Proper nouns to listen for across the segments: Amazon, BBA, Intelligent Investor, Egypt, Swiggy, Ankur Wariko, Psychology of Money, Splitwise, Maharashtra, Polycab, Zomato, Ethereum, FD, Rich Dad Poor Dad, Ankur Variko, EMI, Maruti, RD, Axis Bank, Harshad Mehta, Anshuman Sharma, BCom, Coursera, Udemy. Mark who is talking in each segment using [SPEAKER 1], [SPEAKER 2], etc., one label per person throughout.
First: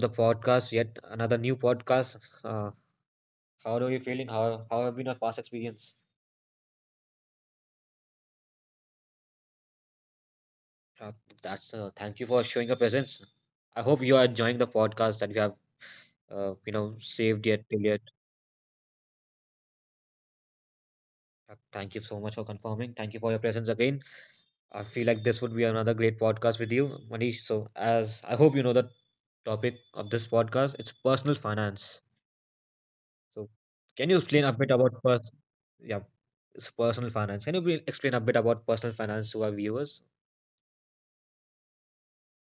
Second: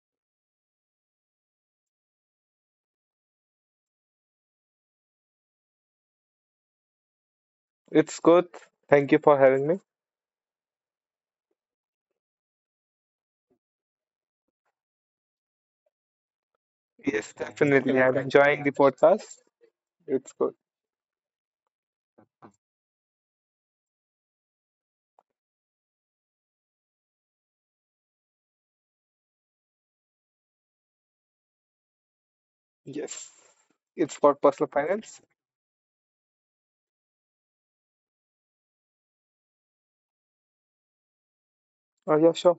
[SPEAKER 1] the podcast. Yet another new podcast. Uh, how are you feeling? How have been your past experience?
[SPEAKER 2] It's good. Thank you for having me.
[SPEAKER 1] Uh, that's Thank you for showing your presence. I hope you are enjoying the podcast that you have uh, you know
[SPEAKER 2] Yes,
[SPEAKER 1] saved yet till yet.
[SPEAKER 2] definitely. I'm so enjoying the podcast. It's good.
[SPEAKER 1] Thank you so much for confirming. Thank you for your presence again. I feel like this would be another great podcast with you, Manish. So as I hope you know the topic of this podcast, it's personal finance.
[SPEAKER 2] Yes.
[SPEAKER 1] So, can
[SPEAKER 2] It's
[SPEAKER 1] you
[SPEAKER 2] for
[SPEAKER 1] explain a
[SPEAKER 2] personal
[SPEAKER 1] bit about
[SPEAKER 2] finance.
[SPEAKER 1] yeah, it's personal finance? Can you please explain a bit about personal finance to our viewers?
[SPEAKER 2] Yeah, sure.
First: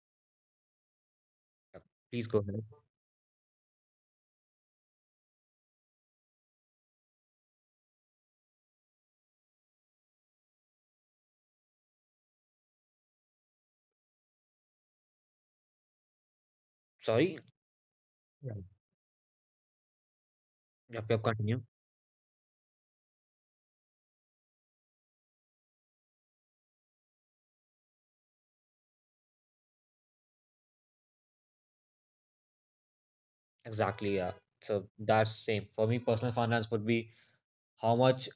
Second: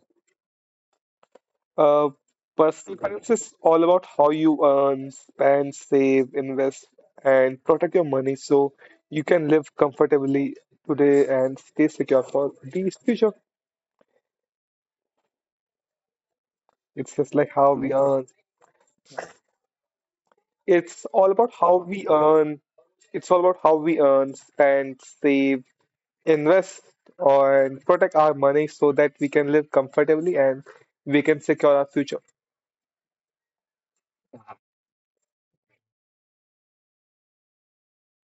[SPEAKER 1] Yeah,
[SPEAKER 2] Uh,
[SPEAKER 1] please go ahead.
[SPEAKER 2] Personal finance is all about how you earn, spend, save, invest, and protect your money so you can live comfortably today and stay secure for the future. It's just
[SPEAKER 1] Sorry,
[SPEAKER 2] like how we earn.
[SPEAKER 1] yeah,
[SPEAKER 2] It's
[SPEAKER 1] yeah,
[SPEAKER 2] all about
[SPEAKER 1] continue.
[SPEAKER 2] how we earn. It's all about how we earn, spend, save, invest and protect our money so that we can live comfortably and we can secure our future.
[SPEAKER 1] Exactly, yeah. So that's same for me. Personal finance would be how much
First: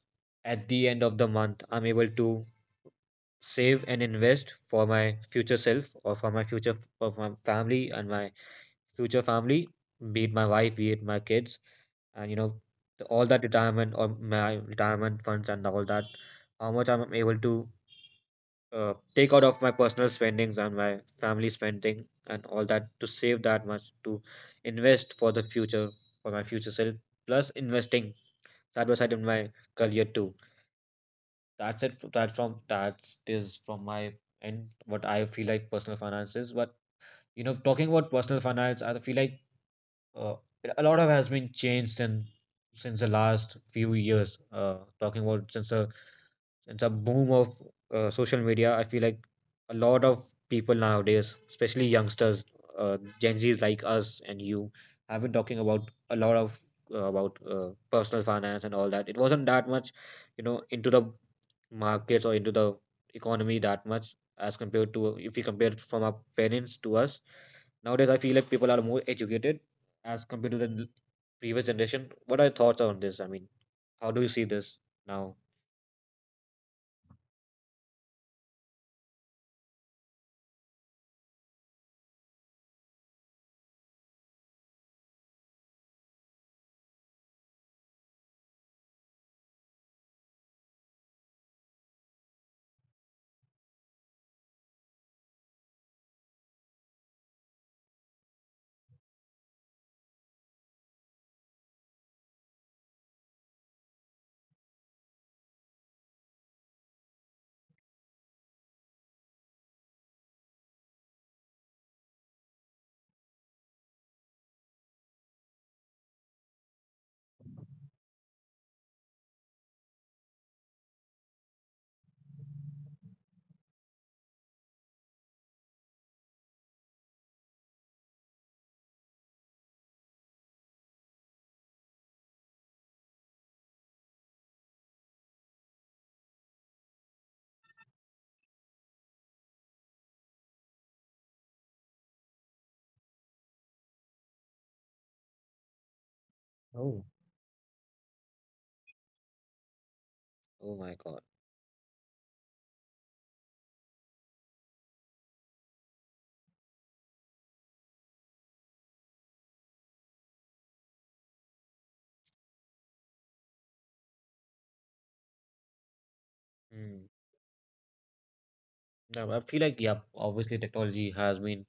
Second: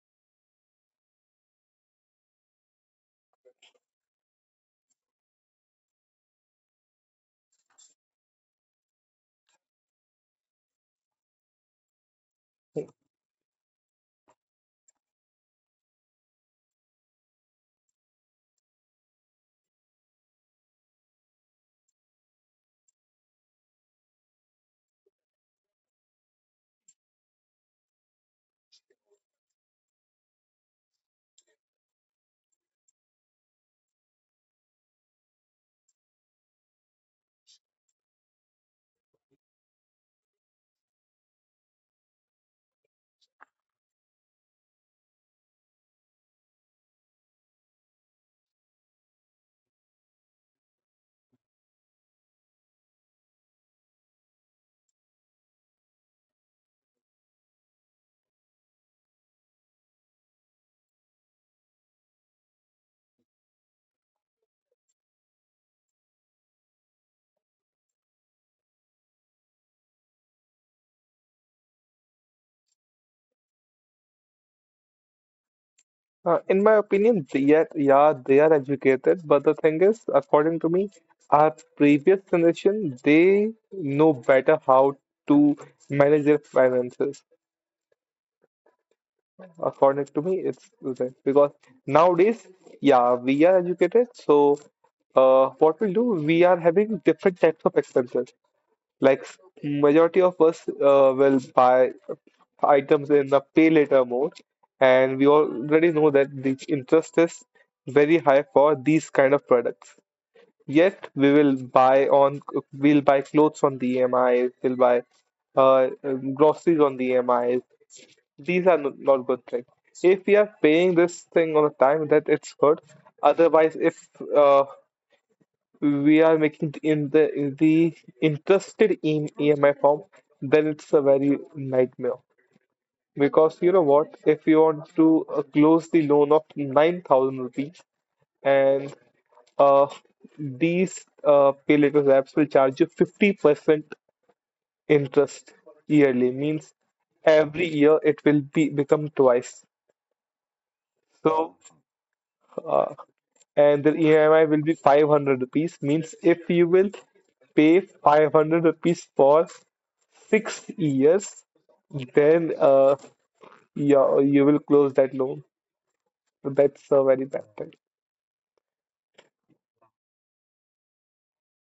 [SPEAKER 1] at the end of the month I'm able to save and invest for my future self or for my future for my family and my future family, be it my wife, be it my kids and all that retirement or my retirement funds and all that how much I'm able to take out of my personal spendings and my family spending and all that to save that much to invest for the future for my future self plus investing side by side in my career too. That's it f- that from that is from my end what I feel like personal finances. But you know, talking about personal finance, I feel like uh, a lot of has been changed since the last few years. Talking about since the boom of social media, I feel like a lot of people nowadays, especially youngsters, Gen Zs like us and you, have been talking about a lot of about personal finance and all that. It wasn't that much, you know, into the markets or into the economy that much as compared to if we compare it from our parents to us. Nowadays, I feel like people are more educated as compared to the previous generation. What are your thoughts on this? I mean, how do you see this now?
[SPEAKER 2] In my opinion, they are, yeah, they are educated, but the thing is, according to me, our previous generation, they know better how to manage their finances. According to me, it's that because nowadays, yeah, we are educated, so what we'll do, we are having different types of expenses. Like majority of us will buy items in the pay later mode, and we already know that the interest is very high for these kind of products. Yet we will buy on we'll buy clothes on the EMI, we'll buy groceries on the EMI. These are not good things. If we are paying this thing on a time, that it's good. Otherwise, if uh, we are making the interested in EMI form, then it's a very nightmare. Because you know what, if you want to close the loan of 9,000 rupees and uh, these pay later apps will charge you 50% interest yearly, means
[SPEAKER 1] Oh.
[SPEAKER 2] every year it will be become twice.
[SPEAKER 1] Oh my God.
[SPEAKER 2] So, uh, and the EMI will be 500 rupees, means if you will pay 500 rupees for 6 years, then you will close that loan. That's
[SPEAKER 1] Hmm.
[SPEAKER 2] a very bad thing.
[SPEAKER 1] Now, I feel like, yeah, obviously technology has been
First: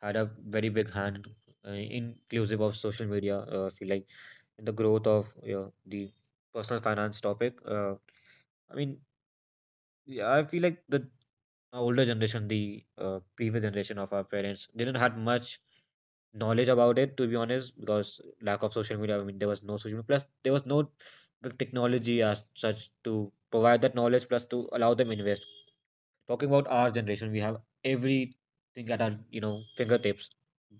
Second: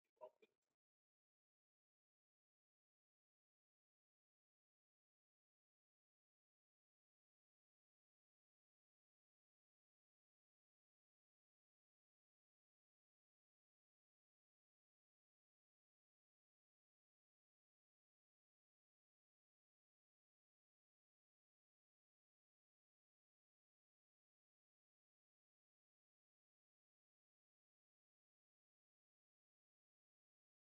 [SPEAKER 1] had a very big hand, inclusive of social media. I feel like in the growth of, you know, the personal finance topic. I mean, yeah, I feel like the older generation, the previous generation of our parents, didn't had much knowledge about it, to be honest, because lack of social media. I mean, there was no social media, plus there was no big technology as such to provide that knowledge, plus to allow them invest. Talking about our generation, we have everything at our, you know, fingertips,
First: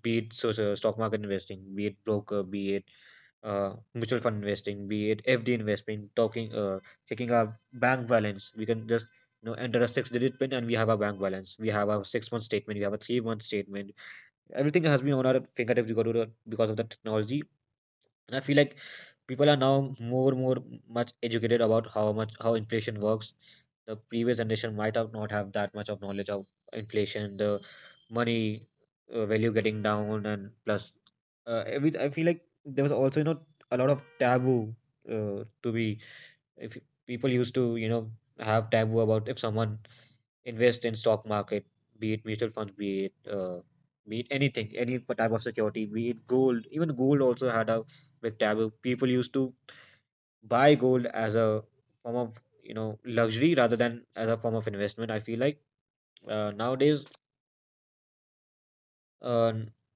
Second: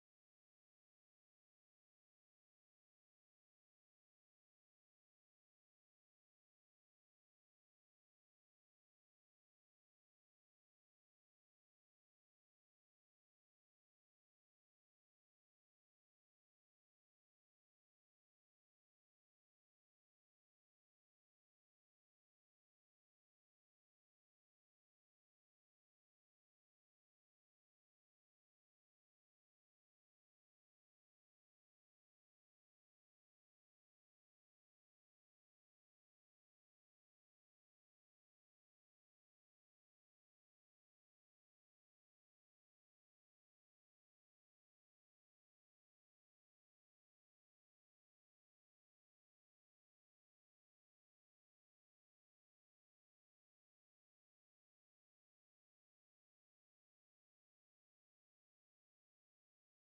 [SPEAKER 1] be it stock market investing, be it broker, be it mutual fund investing, be it FD investment. Talking checking our bank balance, we can just, you know, enter a six digit pin and we have our bank balance, we have our 6 month statement, we have a 3 month statement. Everything has been on our fingertips because of the technology. And I feel like people are now more much educated about how much how inflation works. The previous generation might have not have that much of knowledge of inflation, the money value getting down, and plus every I feel like there was also, you know, a lot of taboo to be if people used to, you know, have taboo about if someone invest in stock market, be it mutual funds, be it anything, any type of security, be it gold. Even gold also had a big taboo. People used to buy gold as a form of, you know, luxury rather than as a form of investment. I feel like nowadays Uh,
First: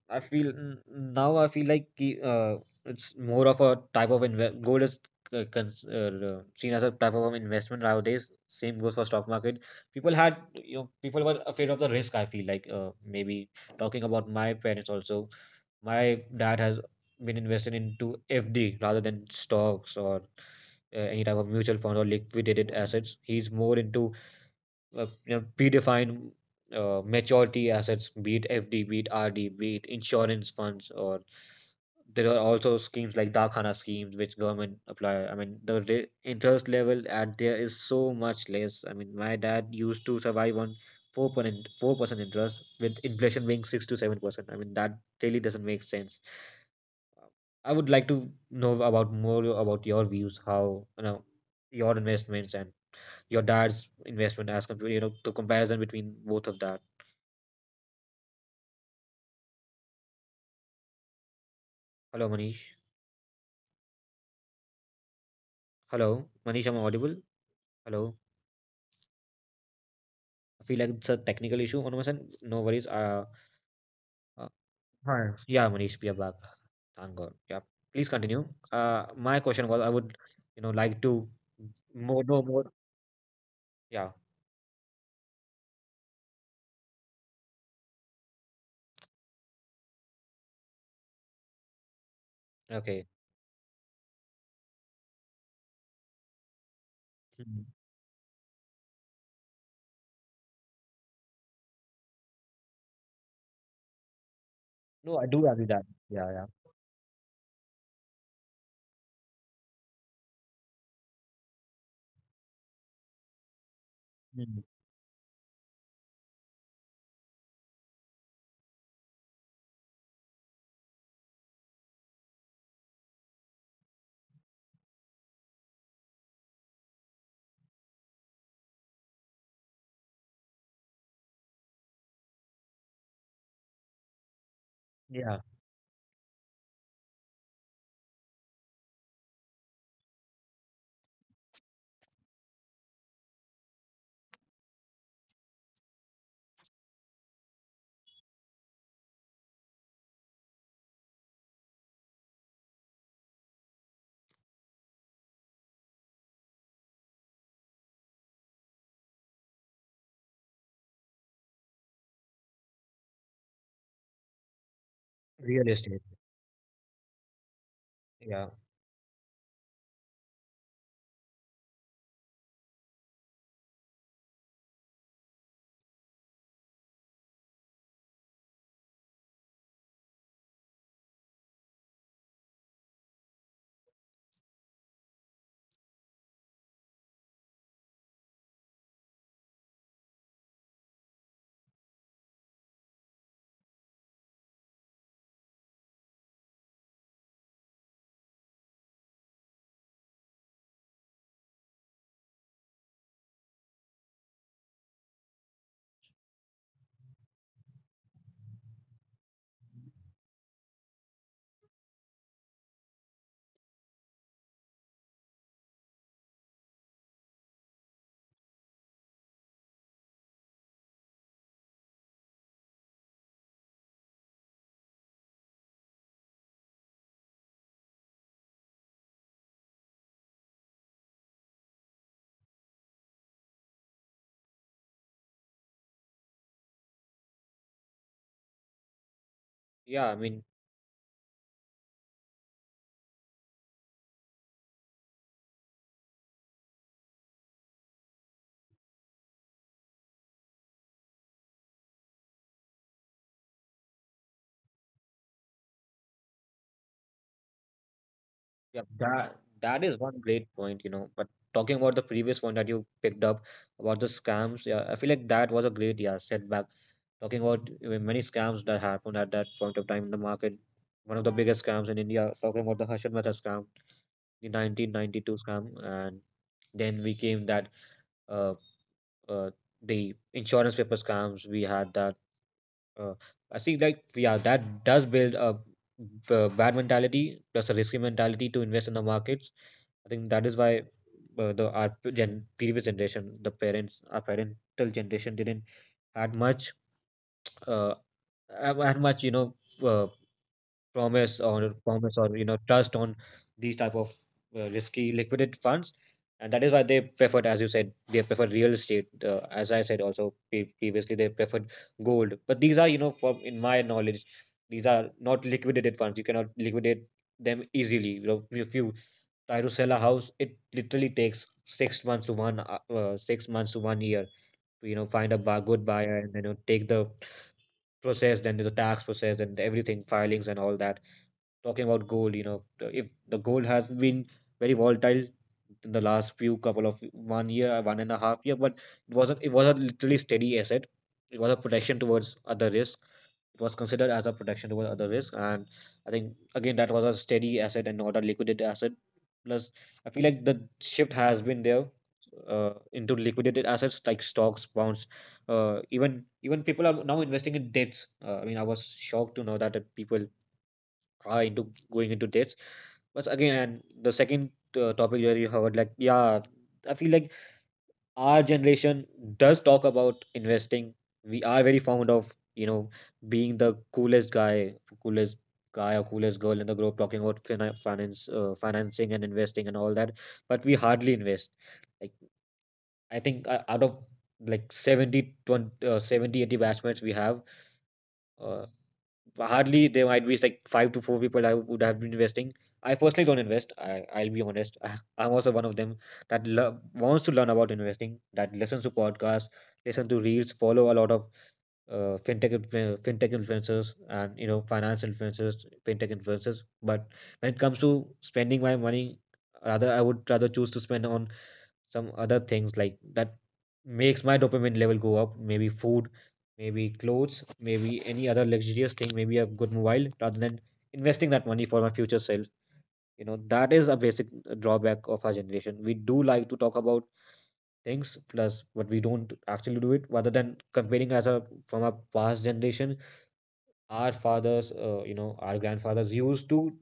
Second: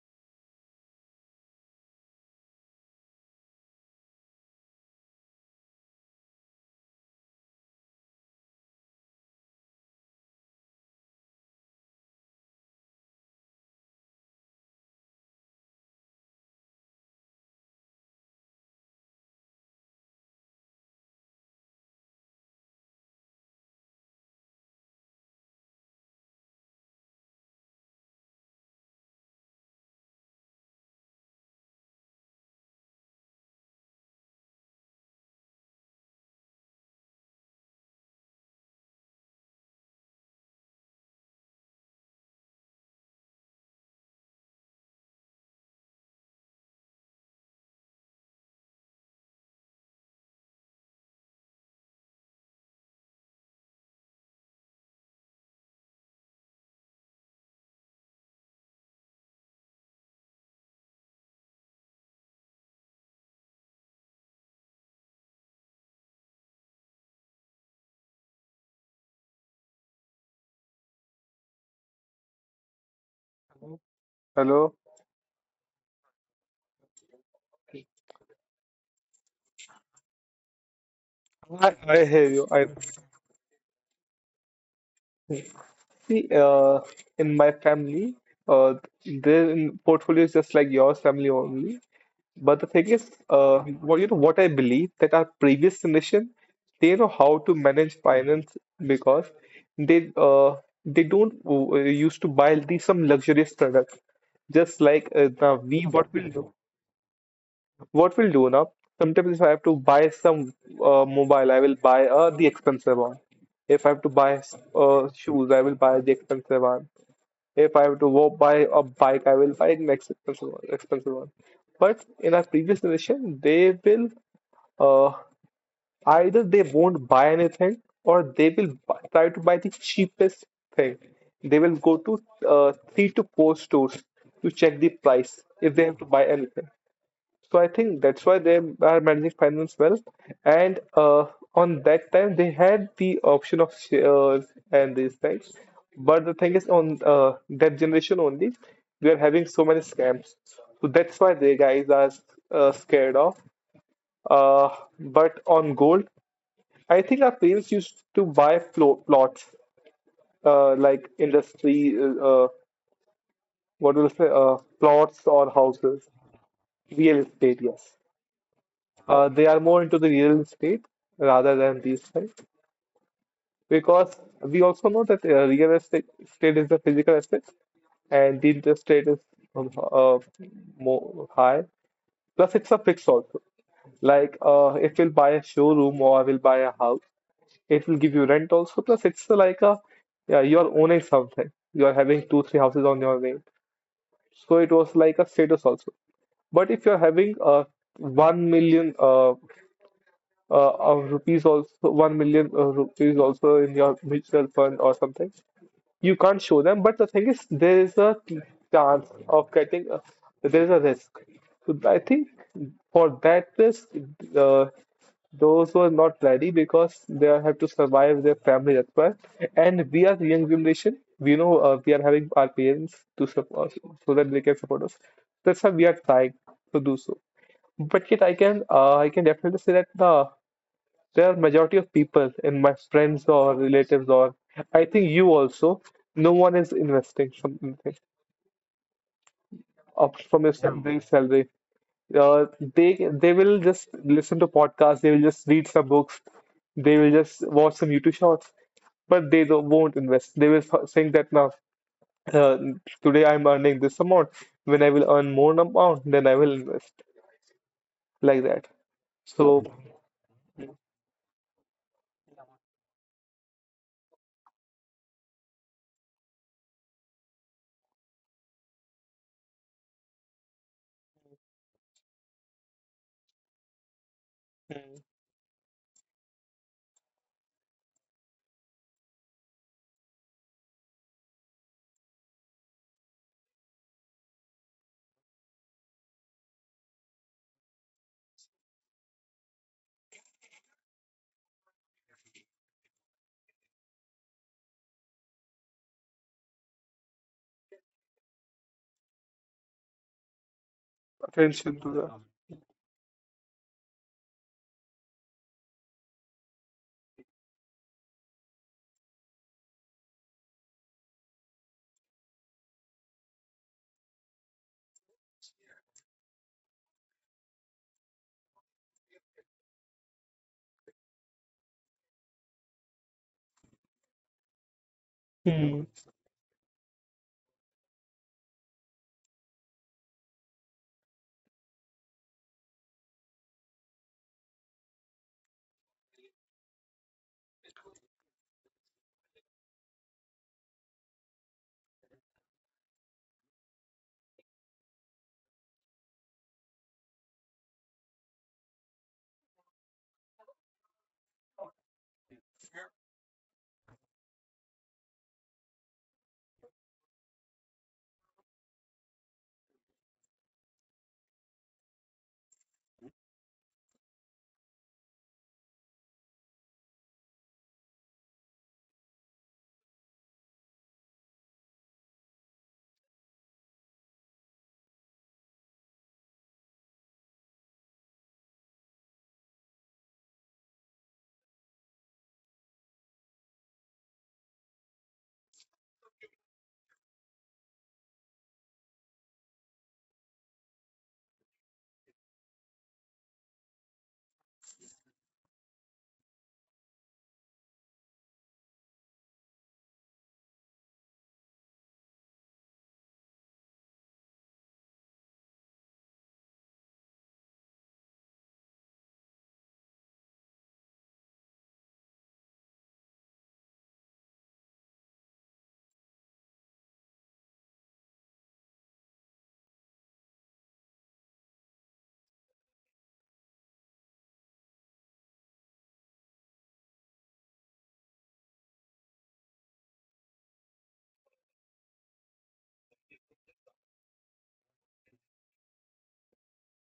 [SPEAKER 1] I feel n- now I feel like it's more of a type of invest. Gold is seen as a type of an investment nowadays. Same goes for stock market. People had, you know, people were afraid of the risk. I feel like maybe talking about my parents also. My dad has been invested into FD rather than stocks or any type of mutual fund or liquidated assets. He's more into you know, predefine maturity assets, be it FD, be it RD, be it insurance funds, or there are also schemes like Dakhana schemes which government apply. I mean, the interest level at there is so much less. I mean, my dad used to survive on 4% interest with inflation being 6 to 7%. I mean, that really doesn't make sense. I would like to know about more about your views, how, you know, your investments and your dad's investment as compared, you know, the comparison between both of that. Hello, Manish. Hello, Manish. I'm audible. Hello. I feel like it's a technical issue on my end. No worries. Uh,
[SPEAKER 2] Hello?
[SPEAKER 1] Hi. Yeah, Manish, we are back. Thank God. Yeah. Please continue. My question was, I would, you know, like to
[SPEAKER 2] I
[SPEAKER 1] more,
[SPEAKER 2] hear
[SPEAKER 1] no
[SPEAKER 2] you. I
[SPEAKER 1] more. Yeah.
[SPEAKER 2] see. In my family, uh, their portfolio is just like yours, family only. But the thing is,
[SPEAKER 1] Okay.
[SPEAKER 2] what you know, what I believe that our previous generation, they know how to
[SPEAKER 1] Hmm.
[SPEAKER 2] manage finance because they uh they don't used to buy these some luxurious products. Just like
[SPEAKER 1] No, I do
[SPEAKER 2] now
[SPEAKER 1] agree
[SPEAKER 2] we
[SPEAKER 1] that.
[SPEAKER 2] what we'll
[SPEAKER 1] Yeah, yeah.
[SPEAKER 2] do. What we'll do now, sometimes if I have to buy some mobile, I will buy the expensive one. If I have to buy
[SPEAKER 1] Hmm.
[SPEAKER 2] shoes, I will buy the expensive one. If I have to go buy a bike, I will buy an expensive one, expensive one. But in our previous generation, they will uh, either they won't buy anything or they will bu try to buy the cheapest thing. They will go to three to four stores to check the price
[SPEAKER 1] Yeah.
[SPEAKER 2] if they have to buy anything. So I think that's why they are managing finance well. And on that time, they had the option of shares and these things. But the thing is, on that generation only, we are having so many scams. So that's why they guys are scared of. Uh, but on gold, I think our parents used to buy plots, like industry, what will say, plots or
[SPEAKER 1] Real estate.
[SPEAKER 2] houses, real estate, yes.
[SPEAKER 1] Yeah.
[SPEAKER 2] They are more into the real estate rather than these things because we also know that real estate is the physical asset and the interest rate is um, uh, more high. Plus, it's a fix also. Like if we'll buy a showroom or we'll buy a house, it will give you rent also. Plus, it's like a yeah, you're owning something. You're having two, three houses on your name. So it was like a status also. But if you're having 1 million of rupees also 1 million rupees also in your mutual fund or something, you can't show them, but the thing is there is a chance of getting a, there is a risk. So I think for that risk, uh, those were not ready because they have to survive their family. That's why, and we are the young generation. We know we are having our parents to support us, so that they can support us. That's why we are trying to do so. But yet I can definitely say that there are majority of people in my friends or relatives or I think you also, no one is investing something
[SPEAKER 1] Yeah,
[SPEAKER 2] up
[SPEAKER 1] I
[SPEAKER 2] from
[SPEAKER 1] mean,
[SPEAKER 2] your Yeah. salary. Uh, they they will just listen to podcasts, they will just read some books, they will just watch some YouTube shorts, but they don't, won't invest. They will think that now uh, today I'm earning this amount. When I will earn more amount, then I will invest like that.
[SPEAKER 1] Yeah, that
[SPEAKER 2] So,
[SPEAKER 1] that is one great point, you know. But talking about the previous point that you picked up about the scams, yeah, I feel like that was a great yeah setback. Talking about many scams that happened at that point of time in the market, one of the biggest scams in India. Talking about the Harshad Mehta scam, the
[SPEAKER 2] mm,
[SPEAKER 1] 1992 scam, and then we came that uh, uh the insurance paper scams. We had that. Uh, I think like yeah, that does build a bad mentality plus a risky mentality to invest in the markets. I think that is why the our gen previous generation, the parents, our parental generation didn't had much uh had much, you know, uh,
[SPEAKER 2] attention to that.
[SPEAKER 1] promise or, you know, trust on these type of risky liquidity funds. And that is why they preferred, as you said, they prefer real estate. As I said also pre- Previously they preferred gold, but these are, you know, from in my knowledge these are not liquidated funds. You cannot liquidate them easily, you know. If you try to sell a house, it literally takes 6 months to one 6 months to 1 year to, you know, find a
[SPEAKER 2] Hmm.
[SPEAKER 1] good buyer and, you know, take the process, then the tax process and everything filings and all that. Talking about gold, you know, if the gold has been very volatile in the last few couple of 1 year, one and a half year, but it wasn't. It was a literally steady asset. It was a protection towards other risk. It was considered as a protection towards other risk, and I think again that was a steady asset and not a liquidated asset. Plus, I feel like the shift has been there into liquidated assets like stocks, bonds. Even people are now investing in debts. I mean, I was shocked to know that people into going into dates. But again, the second topic that you covered, like yeah, I feel like our generation does talk about investing. We are very fond of, you know, being the coolest guy or coolest girl in the group, talking about finance, financing and investing and all that. But we hardly invest. Like I think out of like 70, 20, 70, 80 batchmates we have. uh, Hardly there might be like five to four people I would have been investing. I personally don't invest. I'll be honest. I'm also one of them that wants to learn about investing, that listens to podcasts, listen to reels, follow a lot of fintech influencers and, you know, finance influencers, fintech influencers. But when it comes to spending my money, rather I would rather choose to spend on some other things like that makes my dopamine level go up, maybe food, maybe clothes, maybe any other luxurious thing, maybe a good mobile, rather than investing that money for my future self. You know, that is a basic drawback of our generation. We do like to talk about things plus, but we don't actually do it, rather than comparing as a from our past generation. Our fathers, you know, our grandfathers used to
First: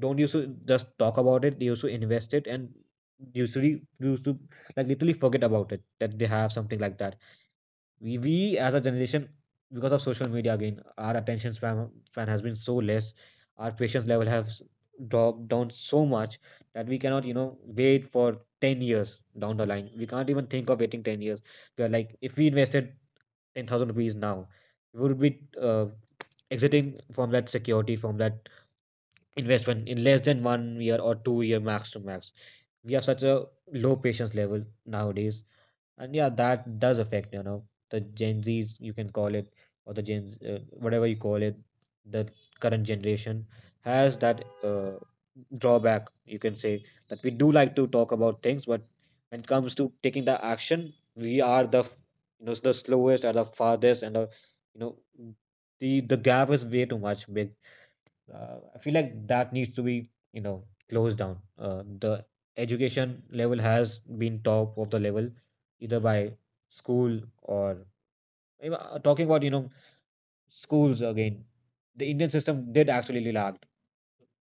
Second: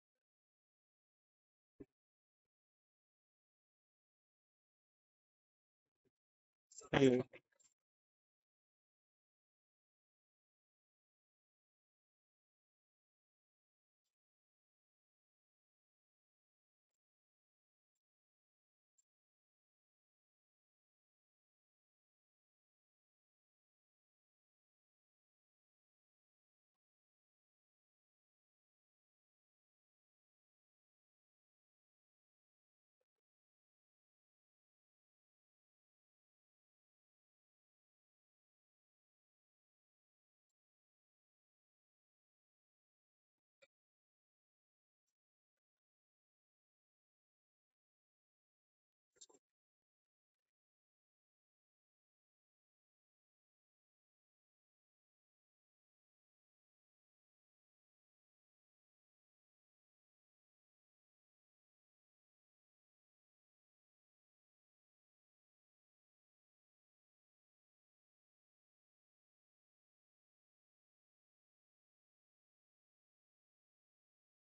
[SPEAKER 1] don't used to just talk about it. They used to invest it and usually used to like literally forget about it that they have something like that. We as a generation, because of social media again, our attention span has been so less. Our patience level has dropped down so much that we cannot wait for 10 years down the line. We can't even think of waiting 10 years. We are like, if we invested 10,000 rupees now, we would be exiting from that security, from that investment in less than 1 year or 2 year max to max. We have such a low patience level nowadays, and yeah, that does affect the Gen Zs, you can call it, or the Gen Z, whatever you call it, the current generation has that drawback, you can say, that we do like to talk about things, but when it comes to taking the action, we are the f- you know the slowest or the farthest, and the you know the gap is way too much big. I feel like that needs to be, closed down. The education level has been top of the level, either by school or even, talking about, schools again. The Indian system did actually lack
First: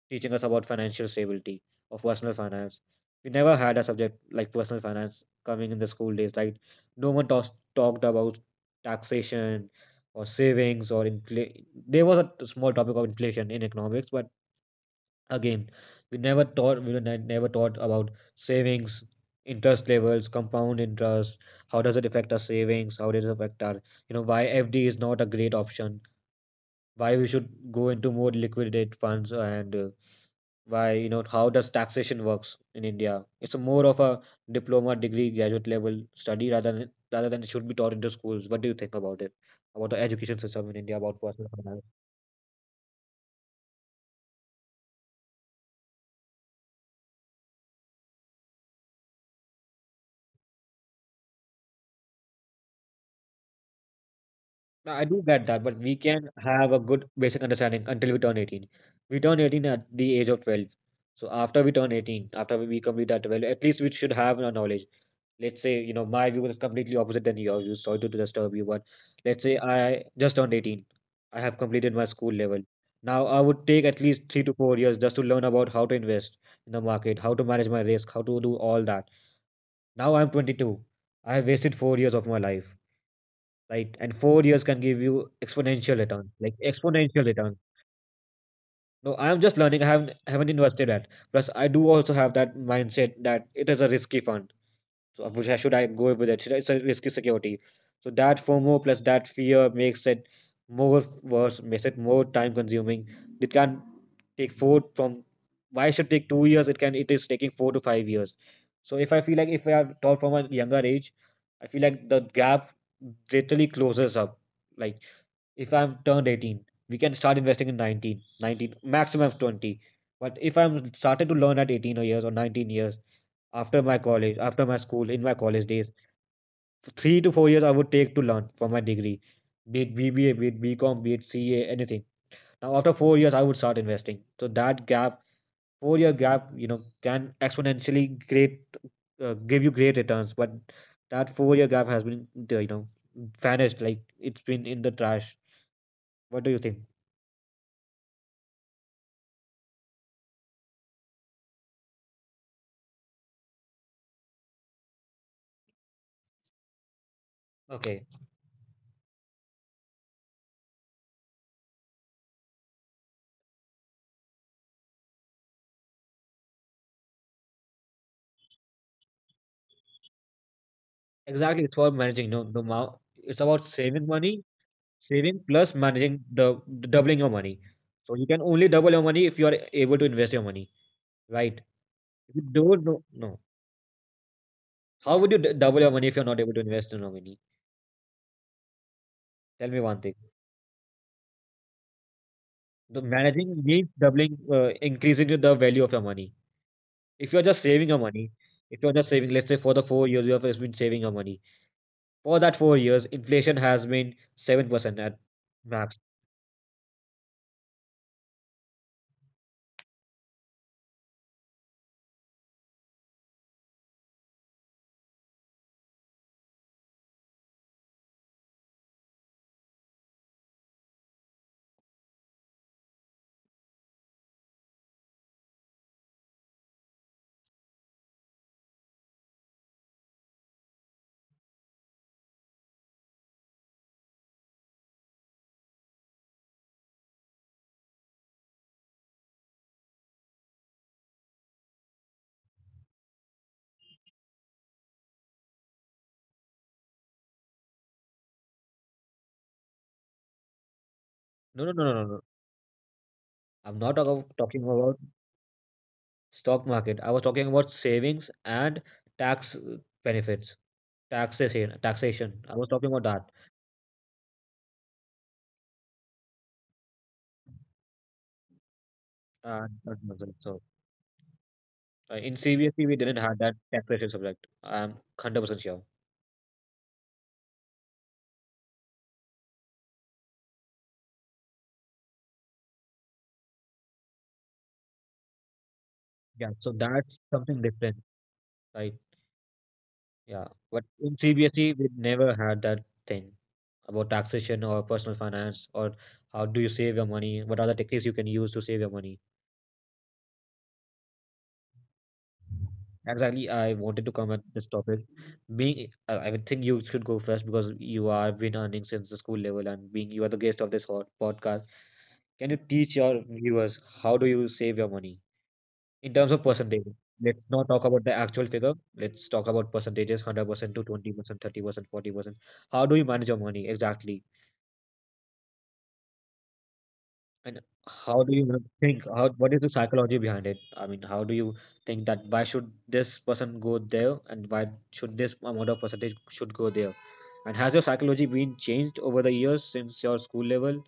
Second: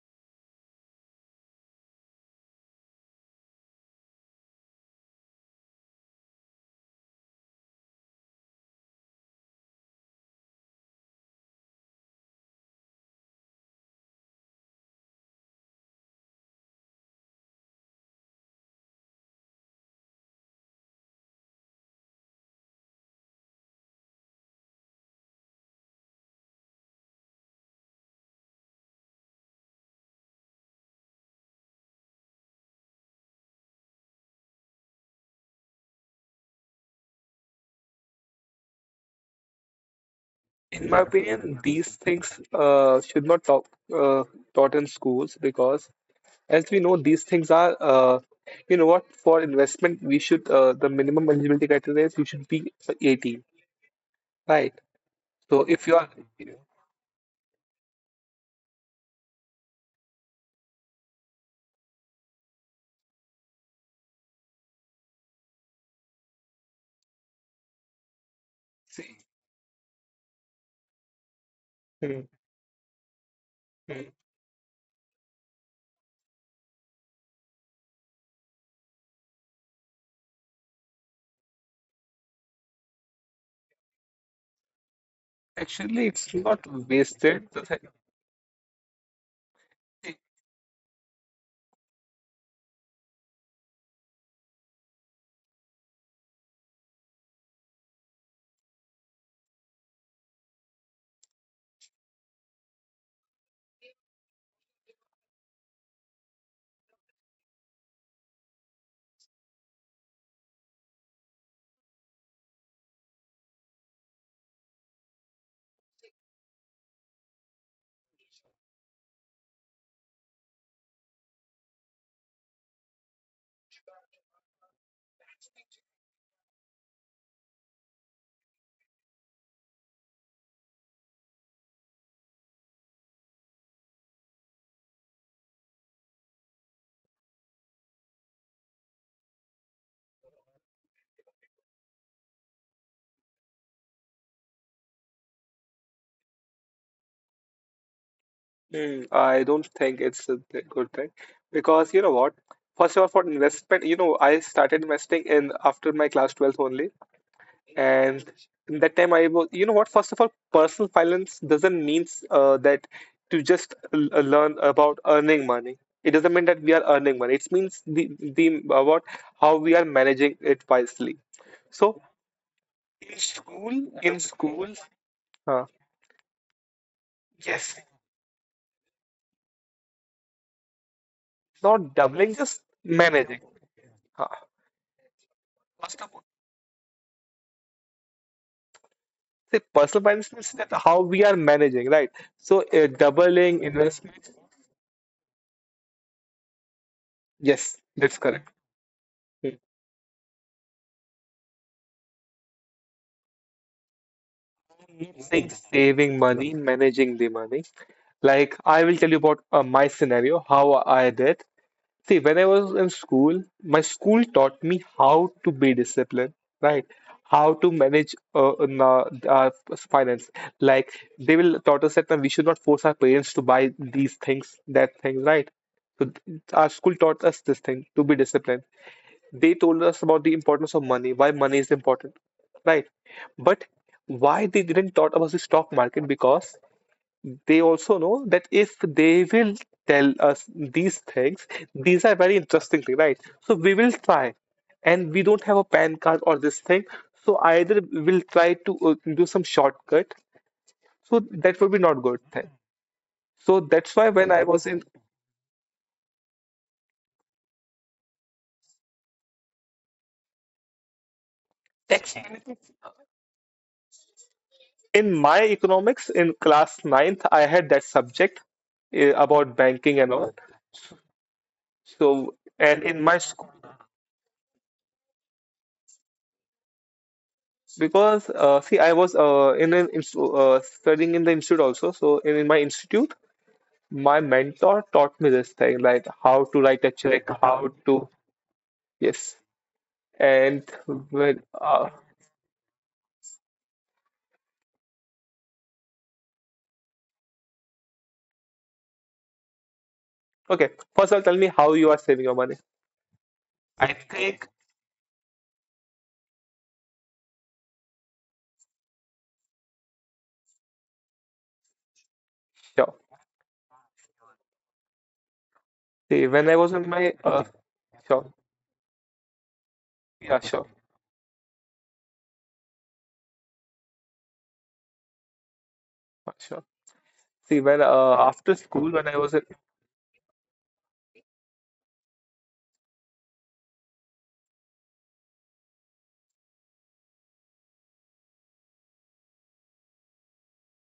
[SPEAKER 1] teaching us about financial stability of personal finance. We never had a subject like personal finance coming in the school days. Like, no one talked about taxation or savings or inflation. There was a small topic of inflation in economics, but again, we were never taught about savings, interest levels, compound interest. How does it affect our savings? How does it affect our, why FD is not a great option? Why we should go into more liquidate funds, and why, how does taxation works in India? It's a more of a diploma degree graduate level study rather than it should be taught into schools. What do you think about it? About the education system in
[SPEAKER 2] In my
[SPEAKER 1] India about personal
[SPEAKER 2] opinion,
[SPEAKER 1] finance?
[SPEAKER 2] these things should not talk uh, taught in schools because, as we know, these things are, you know what, for investment, we should, the minimum eligibility criteria is you should be 18, right?
[SPEAKER 1] I do get
[SPEAKER 2] So
[SPEAKER 1] that, but
[SPEAKER 2] if you
[SPEAKER 1] we
[SPEAKER 2] are,
[SPEAKER 1] can
[SPEAKER 2] you know,
[SPEAKER 1] have a good basic understanding until we turn 18. We turn 18 at the age of 12. So after we turn 18, after we complete that 12, at least we should have a knowledge. Let's say, my view is completely opposite than yours. You sorry to disturb you, but
[SPEAKER 2] see,
[SPEAKER 1] let's say I just turned 18. I have completed my
[SPEAKER 2] hmm,
[SPEAKER 1] school level. Now I would take at
[SPEAKER 2] hmm.
[SPEAKER 1] least 3 to 4 years just to learn about how to invest in the market, how to manage my risk, how to do all that. Now I'm 22. I have wasted 4 years of my life, right? And 4 years can give you exponential
[SPEAKER 2] Actually, it's
[SPEAKER 1] return, like
[SPEAKER 2] not
[SPEAKER 1] exponential
[SPEAKER 2] wasted.
[SPEAKER 1] return. No, I am just learning. I haven't invested yet. Plus, I do also have that mindset that it is a risky fund. So, which I should I go with it? It's a risky security. So that FOMO plus that fear makes it more worse, makes it more time consuming. It can take four from why it should take 2 years. It is taking 4 to 5 years. So if I feel like if I have taught from a younger age, I feel like the gap literally closes up, like if I'm turned 18, we can start investing in 19, maximum of 20. But if I'm started to learn at 18 years or 19 years, after my college, after my school, in my college days, 3 to 4 years I would take to learn for my degree, be it BBA, be it BCom, be it CA, anything. Now after 4 years I would start investing. So that gap, 4 year gap, can exponentially great, give you great returns. But that 4 year gap has been, vanished. Like it's been in the trash. What do you think?
[SPEAKER 2] Hmm, I don't think it's a good thing because you know what? First of all, for investment, you know, I started investing in after my class 12th only.
[SPEAKER 1] Okay.
[SPEAKER 2] And in that time, I was, you know what? First of all, personal finance doesn't mean that to just learn about earning money. It doesn't mean that we are earning money. It means the about how we are managing it wisely.
[SPEAKER 1] Exactly, it's about
[SPEAKER 2] So
[SPEAKER 1] managing. No, no, ma- It's about saving
[SPEAKER 2] in
[SPEAKER 1] money,
[SPEAKER 2] school,
[SPEAKER 1] saving
[SPEAKER 2] uh,
[SPEAKER 1] plus managing the doubling your money.
[SPEAKER 2] yes,
[SPEAKER 1] So you can only double your money if you are able to invest your money, right?
[SPEAKER 2] not doubling,
[SPEAKER 1] If you
[SPEAKER 2] just
[SPEAKER 1] don't know, no.
[SPEAKER 2] managing. Uh,
[SPEAKER 1] How would you d double your
[SPEAKER 2] First
[SPEAKER 1] money
[SPEAKER 2] of
[SPEAKER 1] if
[SPEAKER 2] all,
[SPEAKER 1] you're not able to invest in your money?
[SPEAKER 2] the
[SPEAKER 1] Tell me one
[SPEAKER 2] personal
[SPEAKER 1] thing.
[SPEAKER 2] finance means that how we are managing, right? So
[SPEAKER 1] The
[SPEAKER 2] doubling
[SPEAKER 1] managing means
[SPEAKER 2] investments,
[SPEAKER 1] doubling, increasing the value of your money. If you're just
[SPEAKER 2] yes,
[SPEAKER 1] saving your
[SPEAKER 2] that's
[SPEAKER 1] money,
[SPEAKER 2] correct.
[SPEAKER 1] if you're just saving, let's
[SPEAKER 2] Hmm.
[SPEAKER 1] say for the 4 years you have just been saving your money. For that 4 years, inflation has been 7% at
[SPEAKER 2] Saying
[SPEAKER 1] max.
[SPEAKER 2] saving money, managing the money. Like, I will tell you about my scenario, how I did. See, when I was in school, my school taught me how to be disciplined, right? How to manage finance. Like, they will taught us that we should not force our parents to buy these things, that things, right? So, our school taught us this thing to be disciplined. They told us about the importance of money, why money is important, right? But why they didn't taught about the stock market? Because they also know that if they will tell us these things, these are very interesting things, right? So we will try, and we don't have a PAN card or this thing. So either we'll try to do some shortcut. So that
[SPEAKER 1] No,
[SPEAKER 2] will
[SPEAKER 1] no,
[SPEAKER 2] be
[SPEAKER 1] no, no,
[SPEAKER 2] not
[SPEAKER 1] no.
[SPEAKER 2] good
[SPEAKER 1] no.
[SPEAKER 2] thing. So
[SPEAKER 1] I'm
[SPEAKER 2] that's
[SPEAKER 1] not
[SPEAKER 2] why
[SPEAKER 1] talking
[SPEAKER 2] when I
[SPEAKER 1] talking
[SPEAKER 2] was in
[SPEAKER 1] about stock market. I was talking about savings and tax benefits,
[SPEAKER 2] actually
[SPEAKER 1] taxation. I was talking about that.
[SPEAKER 2] in my economics in class ninth, I had that subject about
[SPEAKER 1] Not
[SPEAKER 2] banking and all.
[SPEAKER 1] myself. So in
[SPEAKER 2] So and
[SPEAKER 1] CBSE we
[SPEAKER 2] in
[SPEAKER 1] didn't
[SPEAKER 2] my
[SPEAKER 1] have
[SPEAKER 2] school,
[SPEAKER 1] that taxation subject. I'm 100% sure.
[SPEAKER 2] because see, I was in an instu- studying in the institute also. So in my institute, my mentor taught me this thing, like how
[SPEAKER 1] Yeah,
[SPEAKER 2] to
[SPEAKER 1] so
[SPEAKER 2] write a
[SPEAKER 1] that's
[SPEAKER 2] check,
[SPEAKER 1] something
[SPEAKER 2] how
[SPEAKER 1] different,
[SPEAKER 2] to
[SPEAKER 1] right?
[SPEAKER 2] yes.
[SPEAKER 1] Yeah,
[SPEAKER 2] And
[SPEAKER 1] but in
[SPEAKER 2] when
[SPEAKER 1] CBSE we never had that thing about taxation or personal finance or how do you save your money? What are the techniques you can use to save your money?
[SPEAKER 2] okay, first I'll tell me how you are saving your money.
[SPEAKER 1] Exactly, I
[SPEAKER 2] I
[SPEAKER 1] wanted to come at
[SPEAKER 2] think
[SPEAKER 1] this topic. Being, I would think you should go first because you are been earning since the school level, and being you are the guest of this hot podcast. Can you
[SPEAKER 2] sure.
[SPEAKER 1] teach your viewers how do you save your money in
[SPEAKER 2] See,
[SPEAKER 1] terms of
[SPEAKER 2] when I was in
[SPEAKER 1] percentage?
[SPEAKER 2] my
[SPEAKER 1] Let's not talk about the
[SPEAKER 2] sure,
[SPEAKER 1] actual figure. Let's talk about percentages:
[SPEAKER 2] yeah,
[SPEAKER 1] hundred
[SPEAKER 2] sure,
[SPEAKER 1] percent to 20%, 30%, 40%. How do you manage your money exactly?
[SPEAKER 2] sure. See,
[SPEAKER 1] And
[SPEAKER 2] when
[SPEAKER 1] how do you
[SPEAKER 2] after
[SPEAKER 1] even
[SPEAKER 2] school,
[SPEAKER 1] think?
[SPEAKER 2] when I
[SPEAKER 1] How,
[SPEAKER 2] was in
[SPEAKER 1] what is the psychology behind it? I mean, how do you think that why should this person go there and why should this amount of percentage should go there? And has your psychology been changed over the years since your school level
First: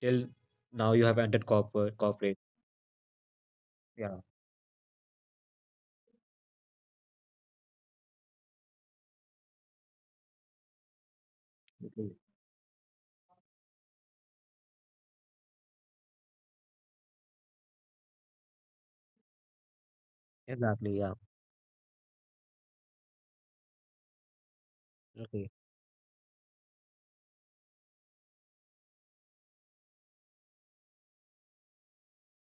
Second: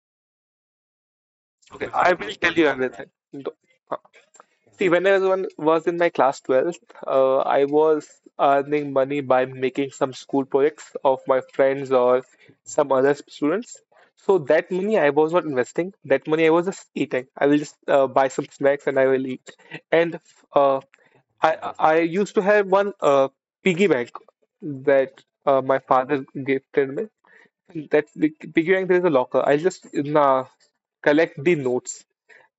[SPEAKER 1] till now you have entered
[SPEAKER 2] okay,
[SPEAKER 1] corporate
[SPEAKER 2] I will
[SPEAKER 1] corporate?
[SPEAKER 2] tell you everything.
[SPEAKER 1] Yeah.
[SPEAKER 2] See, when I was was in my class 12th, I was earning money by making some school projects of my friends
[SPEAKER 1] Okay.
[SPEAKER 2] or some other students. So that money I was not investing. That money I was just eating. I will just buy some snacks and I will eat. And uh,
[SPEAKER 1] Exactly. Yeah.
[SPEAKER 2] I used to have one piggy bank that
[SPEAKER 1] Okay.
[SPEAKER 2] my father gifted me. That piggy bank there is a locker. I'll just collect the notes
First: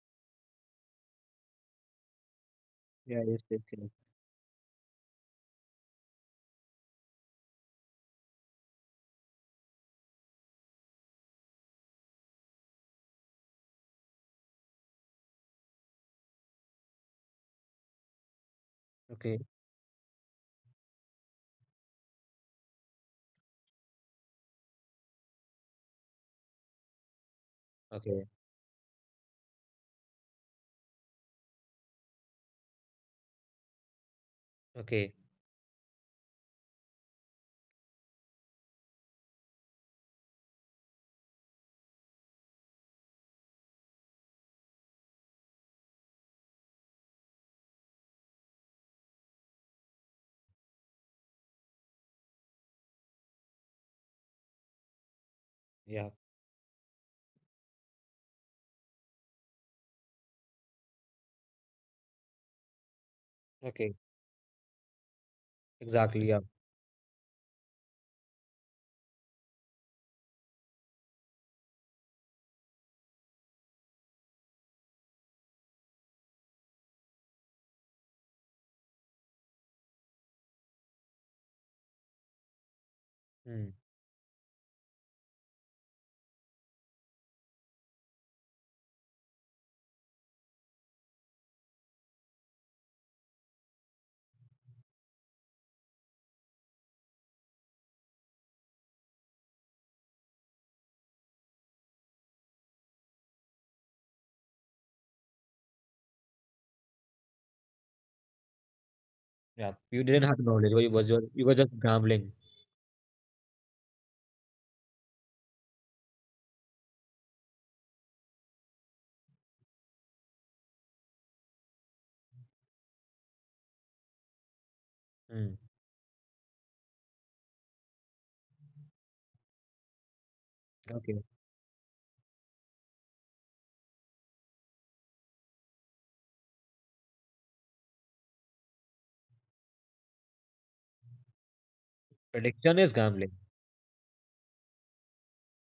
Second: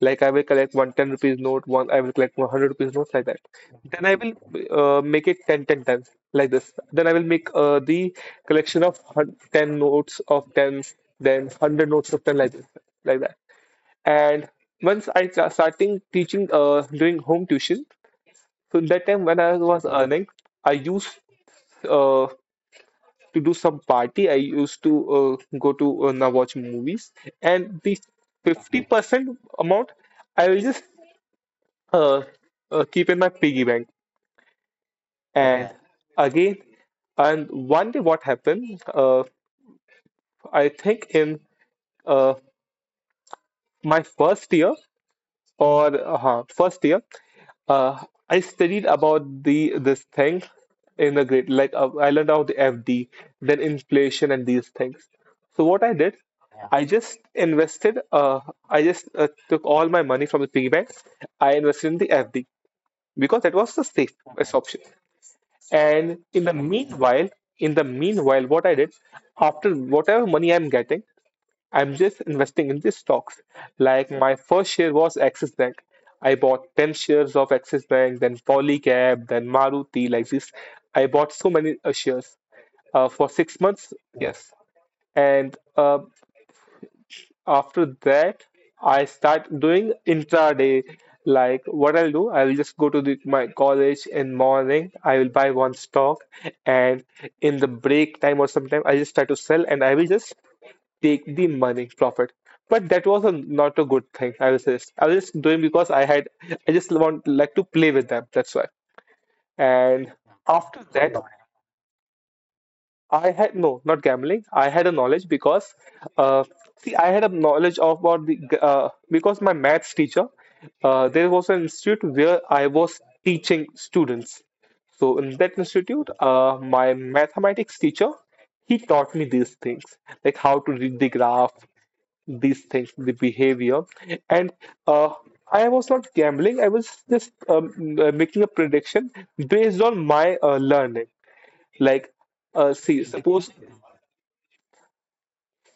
[SPEAKER 2] like I will collect 1 10 rupees note, one I will collect 100 rupees notes
[SPEAKER 1] Yeah.
[SPEAKER 2] like that.
[SPEAKER 1] Yes, yes, yes.
[SPEAKER 2] Then I will make it 10 10 times like this. Then I will make the collection of 10 notes of 10, then 100 notes of 10 like this, like that. And once I starting teaching doing home tuition, so that time when
[SPEAKER 1] Okay.
[SPEAKER 2] I was earning, I used uh, to do some party. I used to go to now watch movies, and the
[SPEAKER 1] Okay.
[SPEAKER 2] 50% amount I will just uh, keep in my piggy bank.
[SPEAKER 1] Okay.
[SPEAKER 2] And Yeah. again, and one day what happened, I think in uh, my first year, uh, I studied about the this thing in the grade, like I learned about the FD, then inflation and these things. So what I
[SPEAKER 1] Yeah.
[SPEAKER 2] did, Yeah. I just invested. I just took all my money from the piggy bank. I invested in the FD because that was the
[SPEAKER 1] Okay.
[SPEAKER 2] safest Okay. option. And
[SPEAKER 1] Exactly. Yeah.
[SPEAKER 2] in the meanwhile, what I did after whatever money I'm getting, I'm just investing in these stocks. Like my first share was Axis Bank. I bought 10 shares of Axis Bank, then Polycab, then Maruti, like this. I bought so many shares for six
[SPEAKER 1] Hmm.
[SPEAKER 2] months. Yes. And after that, I start doing intraday. Like what I'll do, I'll just go to my college in morning. I will buy one stock, and in the break time or sometime, I just try to sell, and I will just take the money profit. But that was a, not a good thing. I was just doing because I had. I just want like to play with them. That's why.
[SPEAKER 1] Yeah. You
[SPEAKER 2] And
[SPEAKER 1] didn't have knowledge.
[SPEAKER 2] after
[SPEAKER 1] You
[SPEAKER 2] that,
[SPEAKER 1] was your You were just gambling.
[SPEAKER 2] I had no, not gambling. I had a knowledge because, uh, see, I had a knowledge of about the because my maths teacher, there was an institute where I was teaching students. So in that
[SPEAKER 1] Hmm.
[SPEAKER 2] institute, my mathematics teacher, he taught me these things, like how to read the
[SPEAKER 1] Okay.
[SPEAKER 2] graph, these things, the behavior, and uh, I was not gambling. I was just making a prediction based on my learning, like.
[SPEAKER 1] Prediction is
[SPEAKER 2] See,
[SPEAKER 1] gambling.
[SPEAKER 2] suppose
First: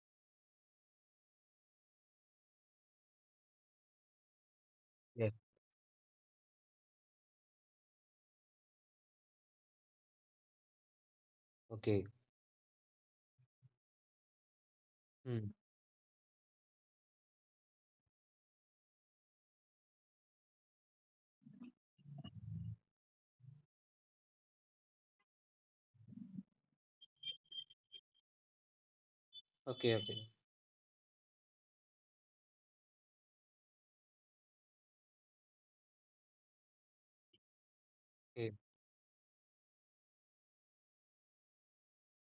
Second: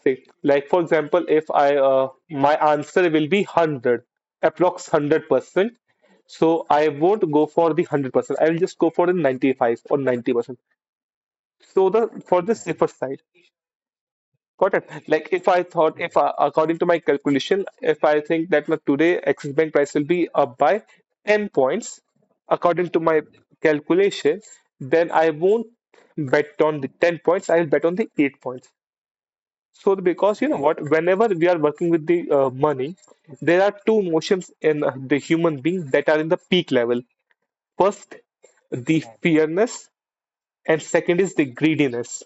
[SPEAKER 2] Like, like for example, if I my answer will be 100, approx 100%. So I won't go for the 100%. I will just go for the 95 or 90%. So
[SPEAKER 1] Okay.
[SPEAKER 2] the for the safer side. Got it. Like if
[SPEAKER 1] Hmm.
[SPEAKER 2] I thought if I, according to my calculation, if I think that my today Axis Bank price will be up by 10 points, according to my calculation, then I won't bet on the 10 points. I will bet on the 8 points. So,
[SPEAKER 1] Okay. Okay.
[SPEAKER 2] because you know what, whenever we are working with the money, there are two emotions in the human being that are in the peak level. First,
[SPEAKER 1] Okay.
[SPEAKER 2] the fearness, and second is the greediness.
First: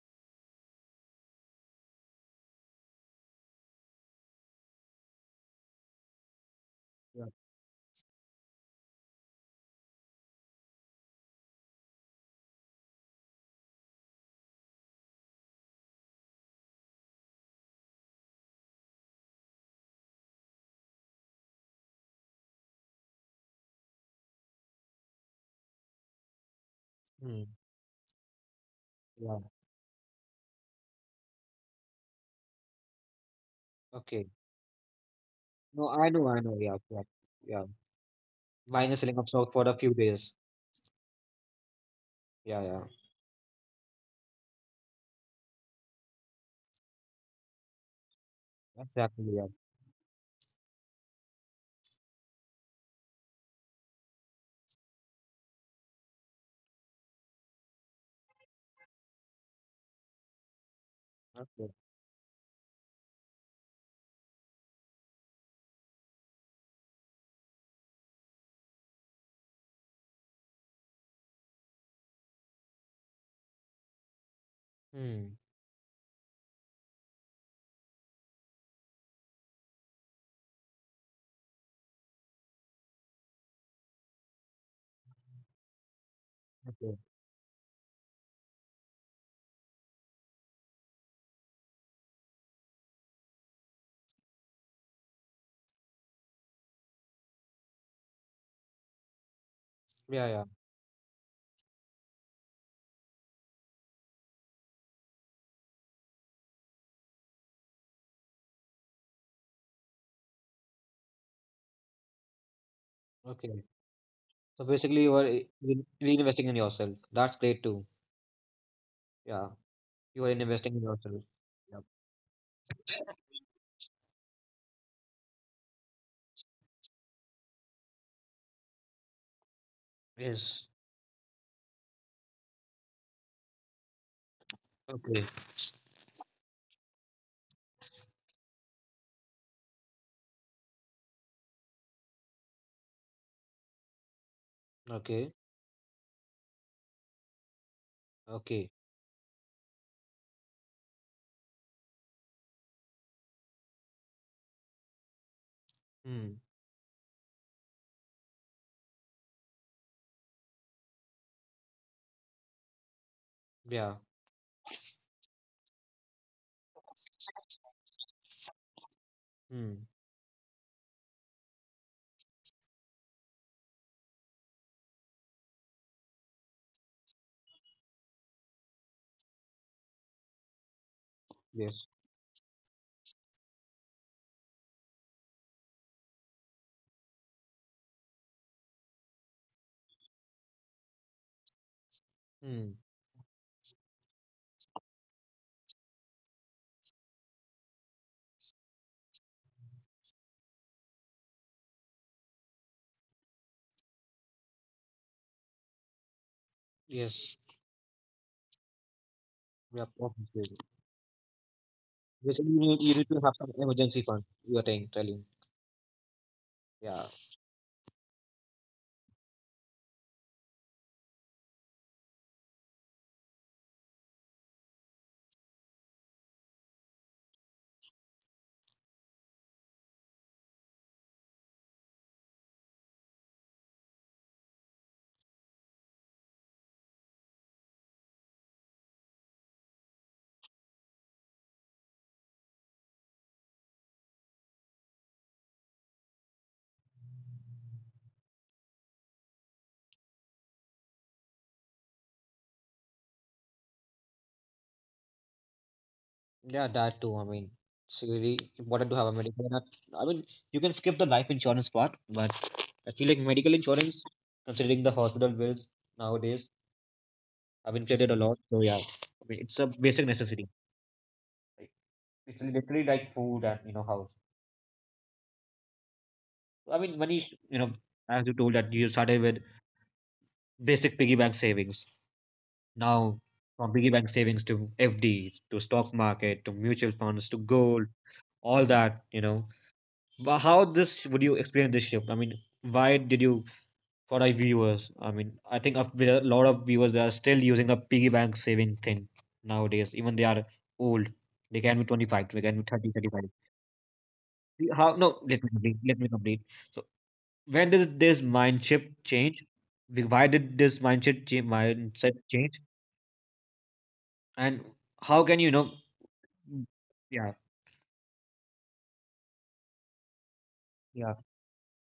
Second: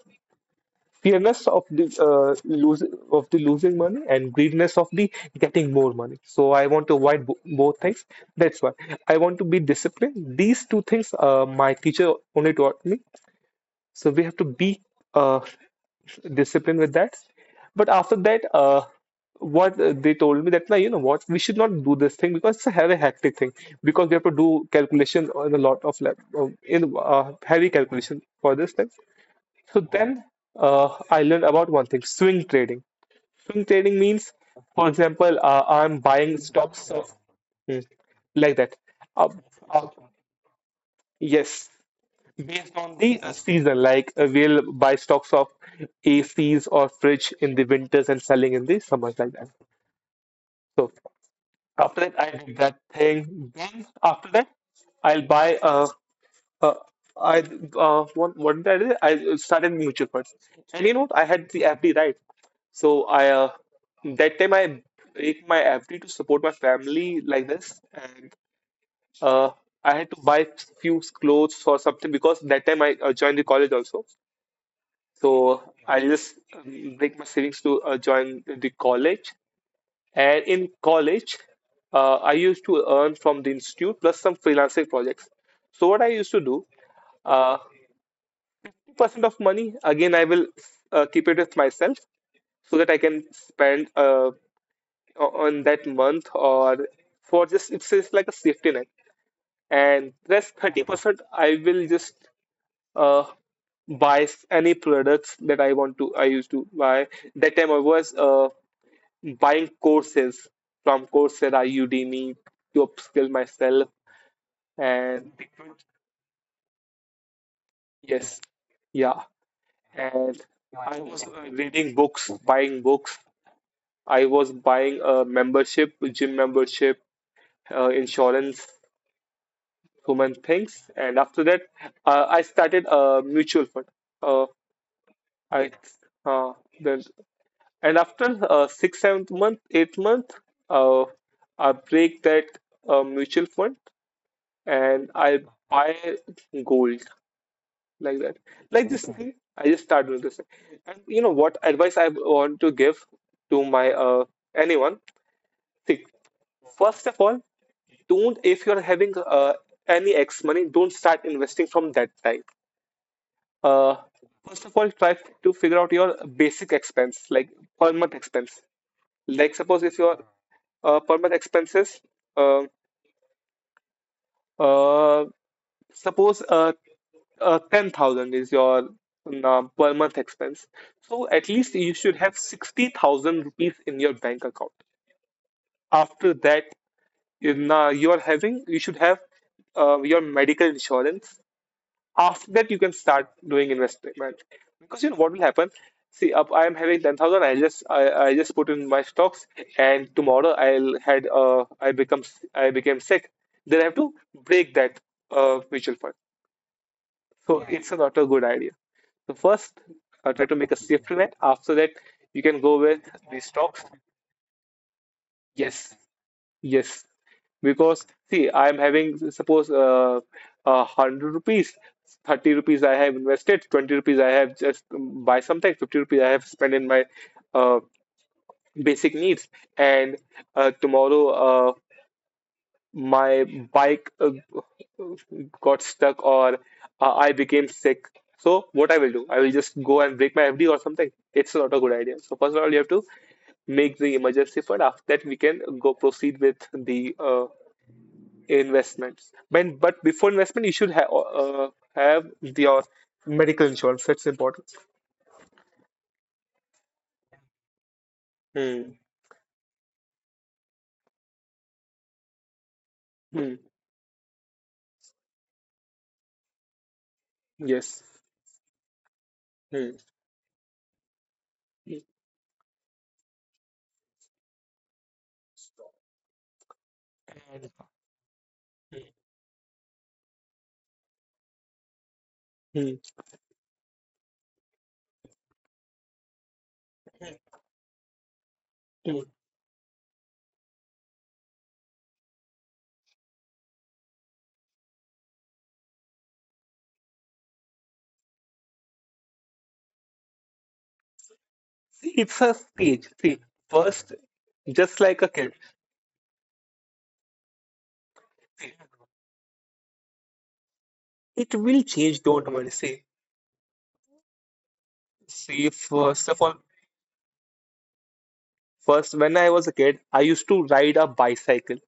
[SPEAKER 2] Fearness of the lose of the losing money and greediness of the getting more money. So I want to avoid
[SPEAKER 1] Yeah.
[SPEAKER 2] bo both things. That's why I want to be disciplined. These two things, my teacher only taught me. So we have to be uh, discipline with that. But after that, what they told me that, like, you know what, we should not do this thing because it's a very hectic thing because we have to do calculation on a lot of lab, in
[SPEAKER 1] Hmm.
[SPEAKER 2] heavy calculation for this thing.
[SPEAKER 1] Yeah.
[SPEAKER 2] So then I learned about one thing, swing trading. Swing trading
[SPEAKER 1] Okay.
[SPEAKER 2] means, for example,
[SPEAKER 1] No,
[SPEAKER 2] I'm
[SPEAKER 1] I know.
[SPEAKER 2] buying
[SPEAKER 1] I know. Yeah,
[SPEAKER 2] stocks
[SPEAKER 1] yeah,
[SPEAKER 2] of
[SPEAKER 1] yeah.
[SPEAKER 2] Hmm, like that.
[SPEAKER 1] Minor selling of
[SPEAKER 2] Uh,
[SPEAKER 1] stock for a few days.
[SPEAKER 2] yes,
[SPEAKER 1] Yeah. Yeah.
[SPEAKER 2] on the season, like we'll buy stocks of ACs or fridge in the winters and selling in the summers
[SPEAKER 1] Exactly.
[SPEAKER 2] like that.
[SPEAKER 1] Yeah.
[SPEAKER 2] So after that, I did that thing. Then after that, I'll buy uh I what did I do? I started mutual funds, and you know what? I had the
[SPEAKER 1] Okay.
[SPEAKER 2] FD right, so I that time I break my FD to support my family like this, and uh I had to buy few clothes or something because that time I joined the college also.
[SPEAKER 1] Hmm.
[SPEAKER 2] So I just break my savings to join the college. And in college, I used to earn from the institute plus some freelancing projects. So what I used to do,
[SPEAKER 1] Okay.
[SPEAKER 2] uh, 2% of money again I will keep it with myself so that I can spend on that month or for just, it's just like a safety net. And
[SPEAKER 1] Yeah, yeah.
[SPEAKER 2] rest 30% I will just uh, buy any products that I used to buy. That time I was buying courses from Coursera, Udemy to upskill
[SPEAKER 1] Okay.
[SPEAKER 2] myself.
[SPEAKER 1] So basically, you are
[SPEAKER 2] And
[SPEAKER 1] reinvesting in yourself. That's great too.
[SPEAKER 2] yes, yeah.
[SPEAKER 1] Yeah. You are
[SPEAKER 2] And
[SPEAKER 1] investing in
[SPEAKER 2] I
[SPEAKER 1] yourself.
[SPEAKER 2] was
[SPEAKER 1] Yeah.
[SPEAKER 2] reading books, buying books. I was buying a membership, gym membership, insurance, human
[SPEAKER 1] Yes.
[SPEAKER 2] things. And after that, I started a mutual fund. Uh,
[SPEAKER 1] Okay.
[SPEAKER 2] I uh, then and after six, seventh month, eighth month, uh, I break that mutual fund and
[SPEAKER 1] Okay.
[SPEAKER 2] I buy gold like that.
[SPEAKER 1] Okay.
[SPEAKER 2] Like this thing, I just start doing this thing. And you know what advice I want to give to my anyone? See,
[SPEAKER 1] Hmm.
[SPEAKER 2] first of all, don't if you're having any X money, don't start investing from that time.
[SPEAKER 1] Yeah.
[SPEAKER 2] Uh, first of all, try to figure out your basic expense, like per month expense. Like suppose
[SPEAKER 1] Hmm.
[SPEAKER 2] if your per month expenses, uh, uh, suppose 10,000 is your per month expense. So at least
[SPEAKER 1] Yes.
[SPEAKER 2] you should have 60,000 rupees in your bank account. After that, in, you are having, you should have your medical insurance. After that, you
[SPEAKER 1] Hmm.
[SPEAKER 2] can start doing investment because you know what will happen. See, up I am having 10,000. I just put in my stocks, and tomorrow I became sick. Then I have to break that mutual fund.
[SPEAKER 1] Yes.
[SPEAKER 2] So yeah, it's not a good idea. So first,
[SPEAKER 1] Yeah.
[SPEAKER 2] I try to make a safety net. After that, you
[SPEAKER 1] Basically,
[SPEAKER 2] can go with
[SPEAKER 1] you need to
[SPEAKER 2] the
[SPEAKER 1] have some
[SPEAKER 2] stocks.
[SPEAKER 1] emergency fund. You're telling, telling,
[SPEAKER 2] Yes, yes.
[SPEAKER 1] yeah,
[SPEAKER 2] Because see, I'm having suppose hundred rupees, 30 rupees I have invested, 20 rupees I have just buy something, 50 rupees I have spent in my uh, basic needs, and tomorrow uh, my bike got stuck or I became sick. So what I will do, I will just go and break my FD or something. It's not a good idea. So first of all, you have to make the emergency fund. After that, we can go proceed with the investments. But before investment, you should have your medical insurance. That's important.
[SPEAKER 1] yeah, that too. I mean, it's really
[SPEAKER 2] Hmm.
[SPEAKER 1] important to have a medical. Not, I mean, you can skip the life insurance part, but I feel like
[SPEAKER 2] Hmm.
[SPEAKER 1] medical insurance, considering the hospital bills nowadays, have
[SPEAKER 2] Yes.
[SPEAKER 1] inflated a lot. So yeah, I mean, it's a
[SPEAKER 2] Hmm.
[SPEAKER 1] basic necessity. Like,
[SPEAKER 2] Hmm.
[SPEAKER 1] it's literally like food and, house. I mean, money is,
[SPEAKER 2] And-
[SPEAKER 1] As you told that you started with basic piggy bank savings.
[SPEAKER 2] Hmm.
[SPEAKER 1] Now, from piggy bank savings to FD to stock market to mutual funds to gold, all that,
[SPEAKER 2] Hmm.
[SPEAKER 1] you know. How this would you explain this shift? I mean, why did you, for our viewers? I mean, I there are a lot of viewers that are still using a piggy bank saving thing nowadays, even they are old. They can be
[SPEAKER 2] See,
[SPEAKER 1] 25,
[SPEAKER 2] it's
[SPEAKER 1] they
[SPEAKER 2] a
[SPEAKER 1] can be 30,
[SPEAKER 2] stage.
[SPEAKER 1] 35.
[SPEAKER 2] See, first
[SPEAKER 1] See,
[SPEAKER 2] just like
[SPEAKER 1] no,
[SPEAKER 2] a
[SPEAKER 1] let me
[SPEAKER 2] kid.
[SPEAKER 1] complete. Let me complete. So, when did this mind shift change? Why did this
[SPEAKER 2] It will
[SPEAKER 1] mindset
[SPEAKER 2] change, don't
[SPEAKER 1] change?
[SPEAKER 2] worry. See,
[SPEAKER 1] And how can you
[SPEAKER 2] see,
[SPEAKER 1] know?
[SPEAKER 2] first of all,
[SPEAKER 1] Mm. Yeah,
[SPEAKER 2] first when I was a kid, I used to ride a
[SPEAKER 1] yeah,
[SPEAKER 2] bicycle,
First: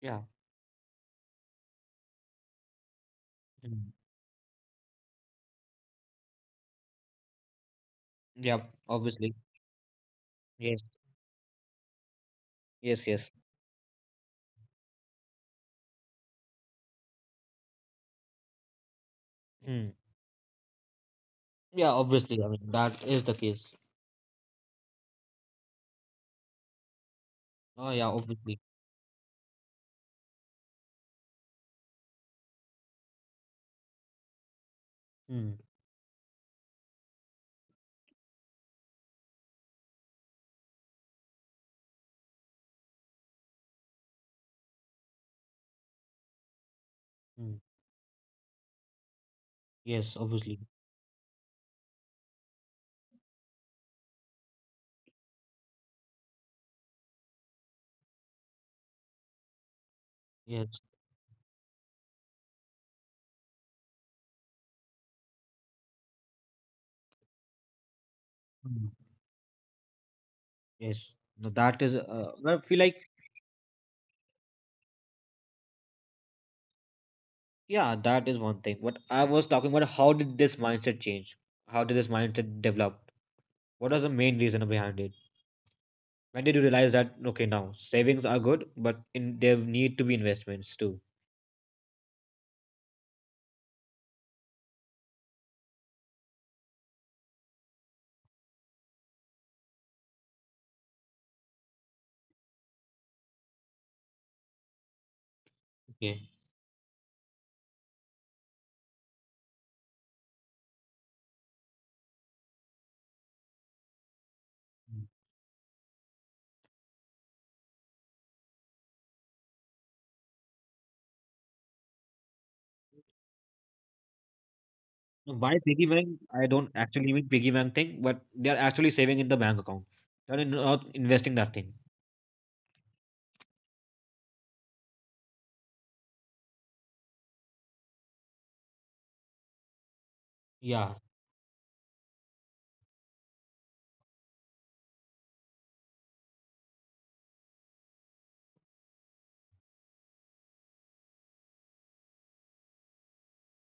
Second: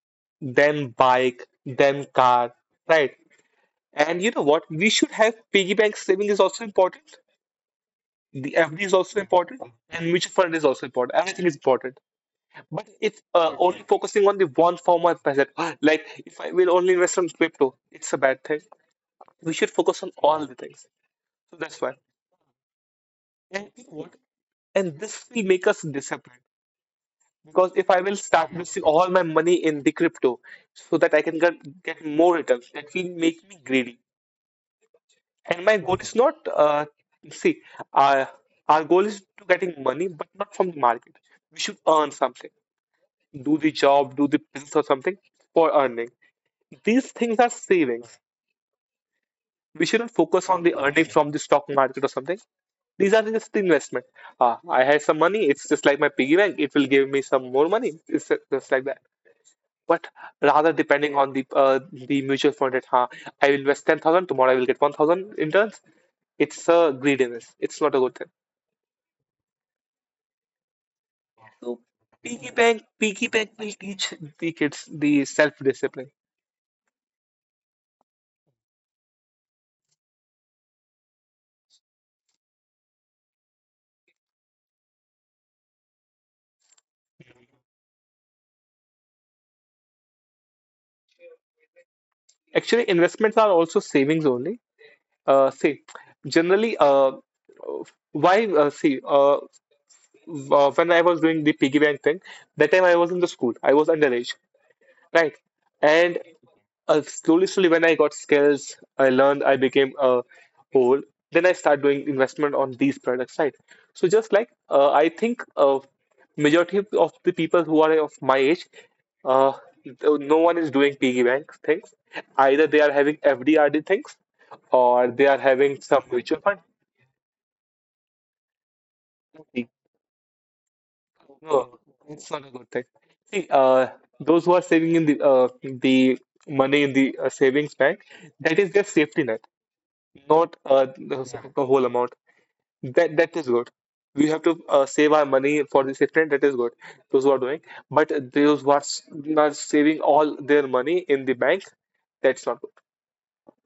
[SPEAKER 1] yeah.
[SPEAKER 2] then bike, then car, right?
[SPEAKER 1] Mm.
[SPEAKER 2] And you know what? We should have piggy bank saving is also important. The
[SPEAKER 1] Yeah,
[SPEAKER 2] FD is also
[SPEAKER 1] obviously.
[SPEAKER 2] important, and mutual fund is
[SPEAKER 1] Yes,
[SPEAKER 2] also important. Everything is important. But
[SPEAKER 1] yes,
[SPEAKER 2] if
[SPEAKER 1] yes.
[SPEAKER 2] only focusing on the one form of asset, like if I will only invest on crypto, it's a bad thing. We should
[SPEAKER 1] Mm.
[SPEAKER 2] focus on all the things. So that's
[SPEAKER 1] Yeah,
[SPEAKER 2] why.
[SPEAKER 1] obviously. I mean, that is the case.
[SPEAKER 2] And you know what? And this will make us disciplined because if
[SPEAKER 1] Oh,
[SPEAKER 2] I
[SPEAKER 1] yeah,
[SPEAKER 2] will start
[SPEAKER 1] obviously.
[SPEAKER 2] investing all my money in the crypto so that I can get more returns, that will make me greedy.
[SPEAKER 1] Mm.
[SPEAKER 2] And my goal is not, see, uh, our goal is to getting money, but not from the market. We should earn something, do the job, do the business or something for earning. These things are
[SPEAKER 1] Mm.
[SPEAKER 2] savings. We shouldn't
[SPEAKER 1] Yes,
[SPEAKER 2] focus
[SPEAKER 1] obviously.
[SPEAKER 2] on the earning from the stock market or something. These are just the investment. Ah, I have some money. It's just like my piggy bank. It will give me some more money. It's just like that, but rather
[SPEAKER 1] Yes.
[SPEAKER 2] depending on the mutual fund that huh, I will invest 10,000, tomorrow I will get 1,000 in turns. It's a greediness, it's not a good thing
[SPEAKER 1] Mm. Yes. No,
[SPEAKER 2] so
[SPEAKER 1] that is,
[SPEAKER 2] piggy
[SPEAKER 1] well, I feel
[SPEAKER 2] bank
[SPEAKER 1] like,
[SPEAKER 2] piggy bank will teach the kids the self-discipline.
[SPEAKER 1] yeah, that is one thing. What I was talking about, how did this mindset change? How did this mindset develop? What was the main reason behind it? When did you realize that, okay, now savings are good, but in there need to be investments too?
[SPEAKER 2] Actually investments are also savings only. Uh, see generally why see when I was doing the piggy bank thing, that time I was in the school, I was underage, right? And
[SPEAKER 1] Okay.
[SPEAKER 2] Slowly, slowly, when I got skills, I learned, I became a whole. Then I start doing investment on these products, right? So just like I think majority of the people who are of my age, uh, no one is doing piggy bank things. Either they are having FD/RD things or they are
[SPEAKER 1] Why
[SPEAKER 2] having
[SPEAKER 1] piggy
[SPEAKER 2] some
[SPEAKER 1] bank?
[SPEAKER 2] mutual
[SPEAKER 1] I
[SPEAKER 2] fund.
[SPEAKER 1] don't actually mean piggy bank thing, but they are actually saving in the bank account. They're not investing that thing.
[SPEAKER 2] No, it's not a good thing. See, those who are saving in the money in the savings bank, that is their safety net. Not
[SPEAKER 1] Yeah.
[SPEAKER 2] yeah, the whole amount. That is good. We have to save our money for the safety. That is good. Those who are doing, but those who are, are saving all their money in the bank, that's not good.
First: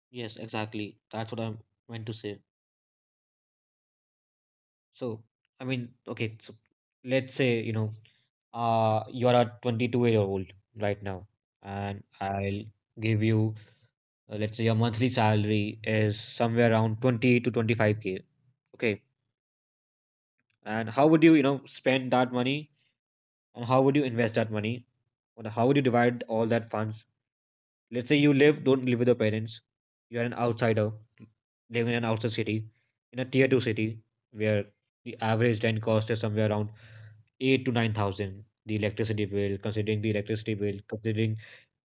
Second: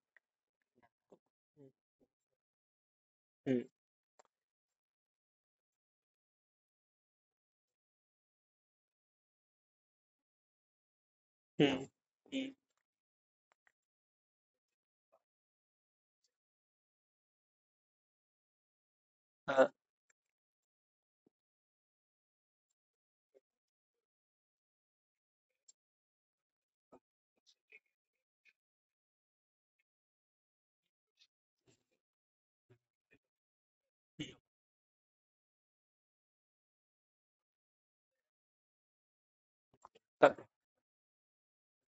[SPEAKER 1] Yes, exactly. That's what I meant to say. So, I mean, okay, so let's say, you're a 22-year-old right now,
[SPEAKER 2] Hmm. Hmm.
[SPEAKER 1] and
[SPEAKER 2] mm,
[SPEAKER 1] I'll give you, let's say, your monthly salary is somewhere around 20 to 25K. Okay.
[SPEAKER 2] uh,
[SPEAKER 1] And how would you, spend that money? And how would you invest that money? Or how would you divide all that funds? Let's say you don't live with your parents. You're an outsider living in an outside city, in a tier two city where the average rent cost is somewhere around eight to nine thousand. The electricity bill, considering the
[SPEAKER 2] uh,
[SPEAKER 1] electricity bill, considering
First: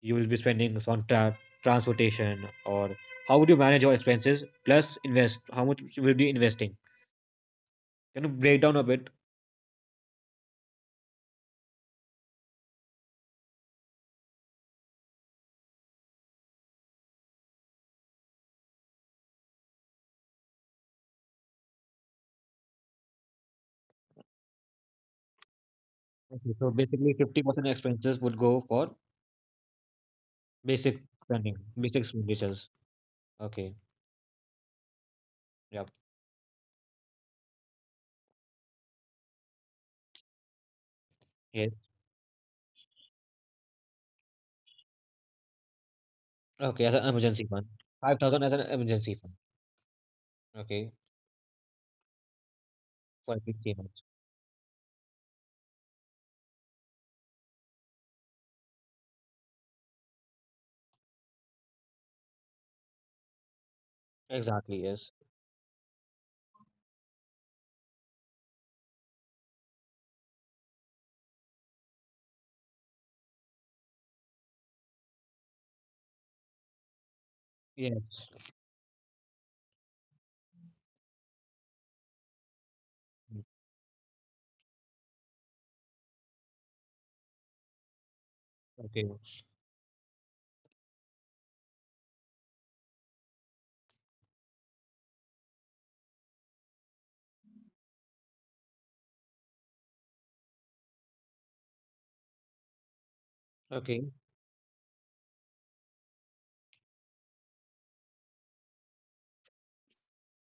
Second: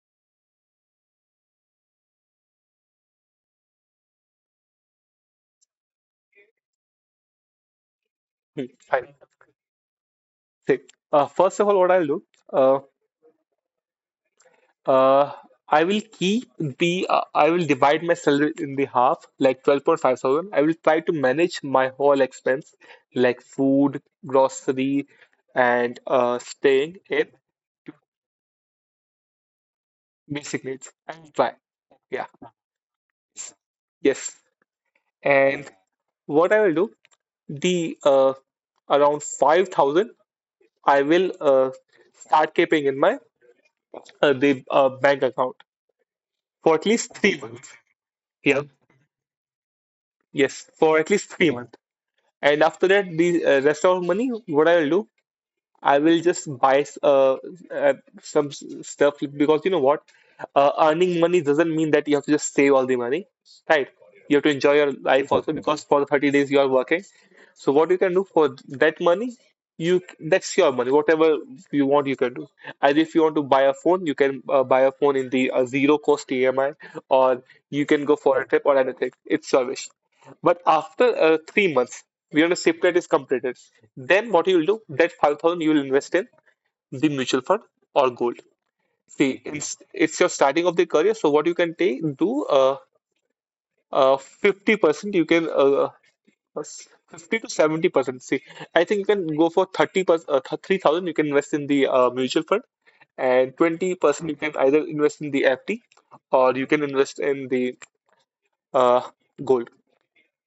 [SPEAKER 1] you will be spending on transportation, or how would you manage your expenses plus invest? How much you will be investing? Can you break down a bit?
[SPEAKER 2] fine. See, first of all, what I'll do. uh, Uh, I will divide my salary in the half, like 12.5 thousand. I will try to manage my whole expense, like food, grocery, and
[SPEAKER 1] Okay, so
[SPEAKER 2] staying
[SPEAKER 1] basically,
[SPEAKER 2] in
[SPEAKER 1] 50% expenses would go for
[SPEAKER 2] basic needs.
[SPEAKER 1] basic
[SPEAKER 2] I will try.
[SPEAKER 1] spending, basic
[SPEAKER 2] Yeah.
[SPEAKER 1] expenditures. Okay,
[SPEAKER 2] Yes. And
[SPEAKER 1] yeah,
[SPEAKER 2] what I will do, the around 5,000, I will
[SPEAKER 1] yes.
[SPEAKER 2] start keeping in my the bank account for at
[SPEAKER 1] Okay, as an
[SPEAKER 2] least three
[SPEAKER 1] emergency fund.
[SPEAKER 2] months.
[SPEAKER 1] 5,000 as an
[SPEAKER 2] Yeah.
[SPEAKER 1] emergency fund.
[SPEAKER 2] Yes,
[SPEAKER 1] Okay,
[SPEAKER 2] for at least 3 months. And after that,
[SPEAKER 1] for
[SPEAKER 2] the
[SPEAKER 1] big
[SPEAKER 2] rest of
[SPEAKER 1] payments.
[SPEAKER 2] money, what I'll do, I will just buy uh, some stuff because you know what? Earning money doesn't mean that you have to just save all the money, right? You have to enjoy
[SPEAKER 1] Exactly,
[SPEAKER 2] your
[SPEAKER 1] yes.
[SPEAKER 2] life also. Exactly. Because for 30 days you are working. So what you can do for that money, you that's your money. Whatever you want, you can do. As if you want to buy a phone, you can buy a phone in the zero cost EMI, or you can go
[SPEAKER 1] Yes.
[SPEAKER 2] for a trip or anything. It's your wish. But after 3 months, we know the ship rate is
[SPEAKER 1] mm,
[SPEAKER 2] completed. Then what you will do, that 5,000 you will invest in the mutual fund or gold.
[SPEAKER 1] Okay.
[SPEAKER 2] See, it's your starting of the career. So what you can take, do 50%, you can uh, 50 to 70%. See, I think you can go for 30%, 3,000 you can invest in the mutual fund and
[SPEAKER 1] Okay.
[SPEAKER 2] 20% you can either invest in the FD or you can invest in the uh, gold.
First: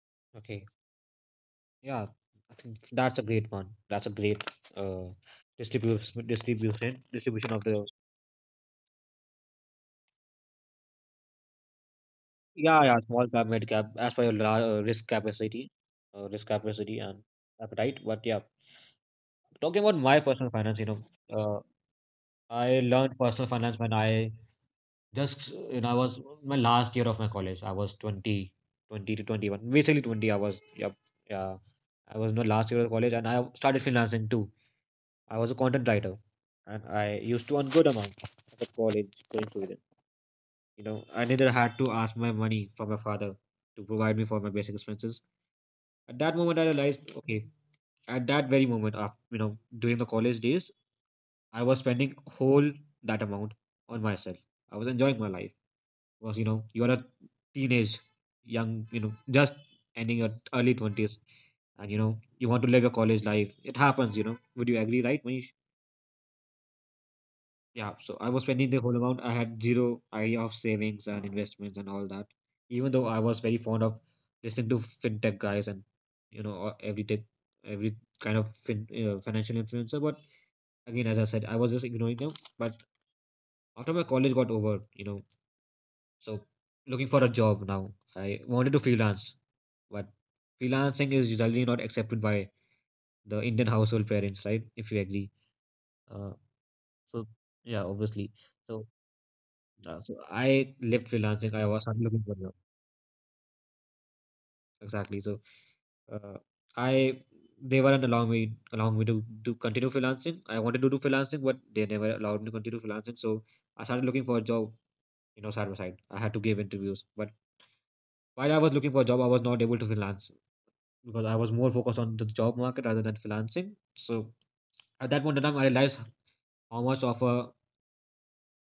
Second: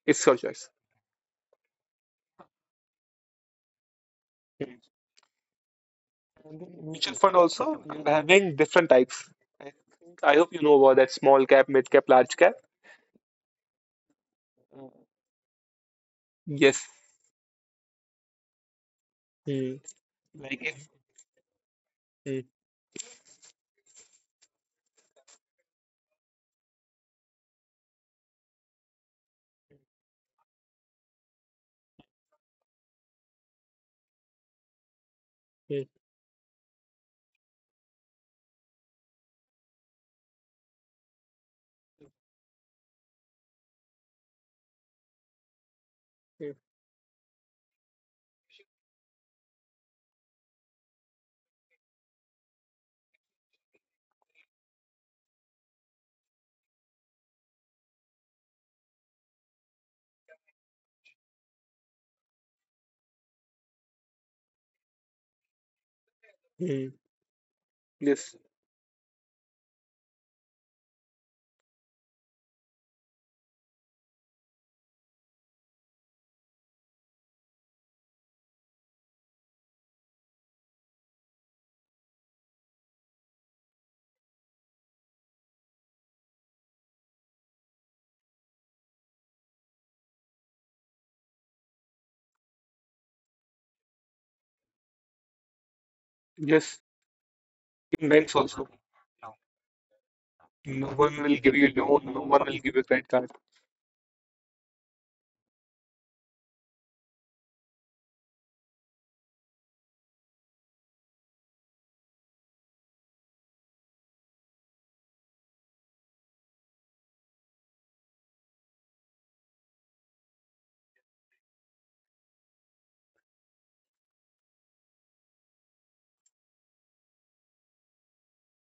[SPEAKER 2] It's your
[SPEAKER 1] Okay,
[SPEAKER 2] choice.
[SPEAKER 1] yeah, I think that's a great one. That's a great uh distribution
[SPEAKER 2] And in
[SPEAKER 1] distribution
[SPEAKER 2] mutual fund
[SPEAKER 1] distribution of
[SPEAKER 2] also,
[SPEAKER 1] the
[SPEAKER 2] you're having different types. I think, I hope you know about that small cap, mid cap, large cap.
[SPEAKER 1] yeah, yeah, small cap, mid cap, as per your risk
[SPEAKER 2] Yes.
[SPEAKER 1] capacity and appetite. But yeah,
[SPEAKER 2] Hmm.
[SPEAKER 1] talking about my personal
[SPEAKER 2] Like
[SPEAKER 1] finance, you
[SPEAKER 2] if
[SPEAKER 1] know, uh,
[SPEAKER 2] Hmm.
[SPEAKER 1] I learned personal finance when I I was my last year of my college. I was 20, 20 to 21, basically 20. I was, yeah, yeah. I was in my last year of college and I started freelancing too. I was a
[SPEAKER 2] Hmm.
[SPEAKER 1] content writer and I used to earn good amount at the college going to Sweden. You know, I neither had to ask my money from my father to provide me for my basic expenses. At that
[SPEAKER 2] Hmm.
[SPEAKER 1] moment, I realized, okay, at that very moment, during the college days, I was spending whole that amount on myself. I was enjoying my life. Was, you're a teenage young, you know just ending your early 20s, and you want to live your college life. It happens, would you agree, right, Manish?
[SPEAKER 2] Hmm.
[SPEAKER 1] Yeah, so I
[SPEAKER 2] Yes,
[SPEAKER 1] was spending the whole amount. I had zero idea of savings and investments and all that, even though I was very fond of listening to fintech guys and, or every tech, every kind of financial influencer. But again, as I said, I was just ignoring them. But after my college got over, so looking for a job now, I wanted to freelance. But freelancing is usually not accepted by the Indian household parents, right? If you agree. Uh,
[SPEAKER 2] yes,
[SPEAKER 1] so yeah,
[SPEAKER 2] in
[SPEAKER 1] obviously.
[SPEAKER 2] banks also.
[SPEAKER 1] So so I
[SPEAKER 2] No
[SPEAKER 1] left
[SPEAKER 2] one will give
[SPEAKER 1] freelancing. I
[SPEAKER 2] you
[SPEAKER 1] was started
[SPEAKER 2] loan,
[SPEAKER 1] looking
[SPEAKER 2] no
[SPEAKER 1] for
[SPEAKER 2] one
[SPEAKER 1] job.
[SPEAKER 2] will give you credit card.
[SPEAKER 1] Exactly. So uh, I they weren't allowing me to continue freelancing. I wanted to do freelancing, but they never allowed me to continue freelancing. So I started looking for a job. Side by side, I had to give interviews. But while I was looking for a job, I was not able to freelance because I was more focused on the job market rather than freelancing. So at that point in time, I realized how much of a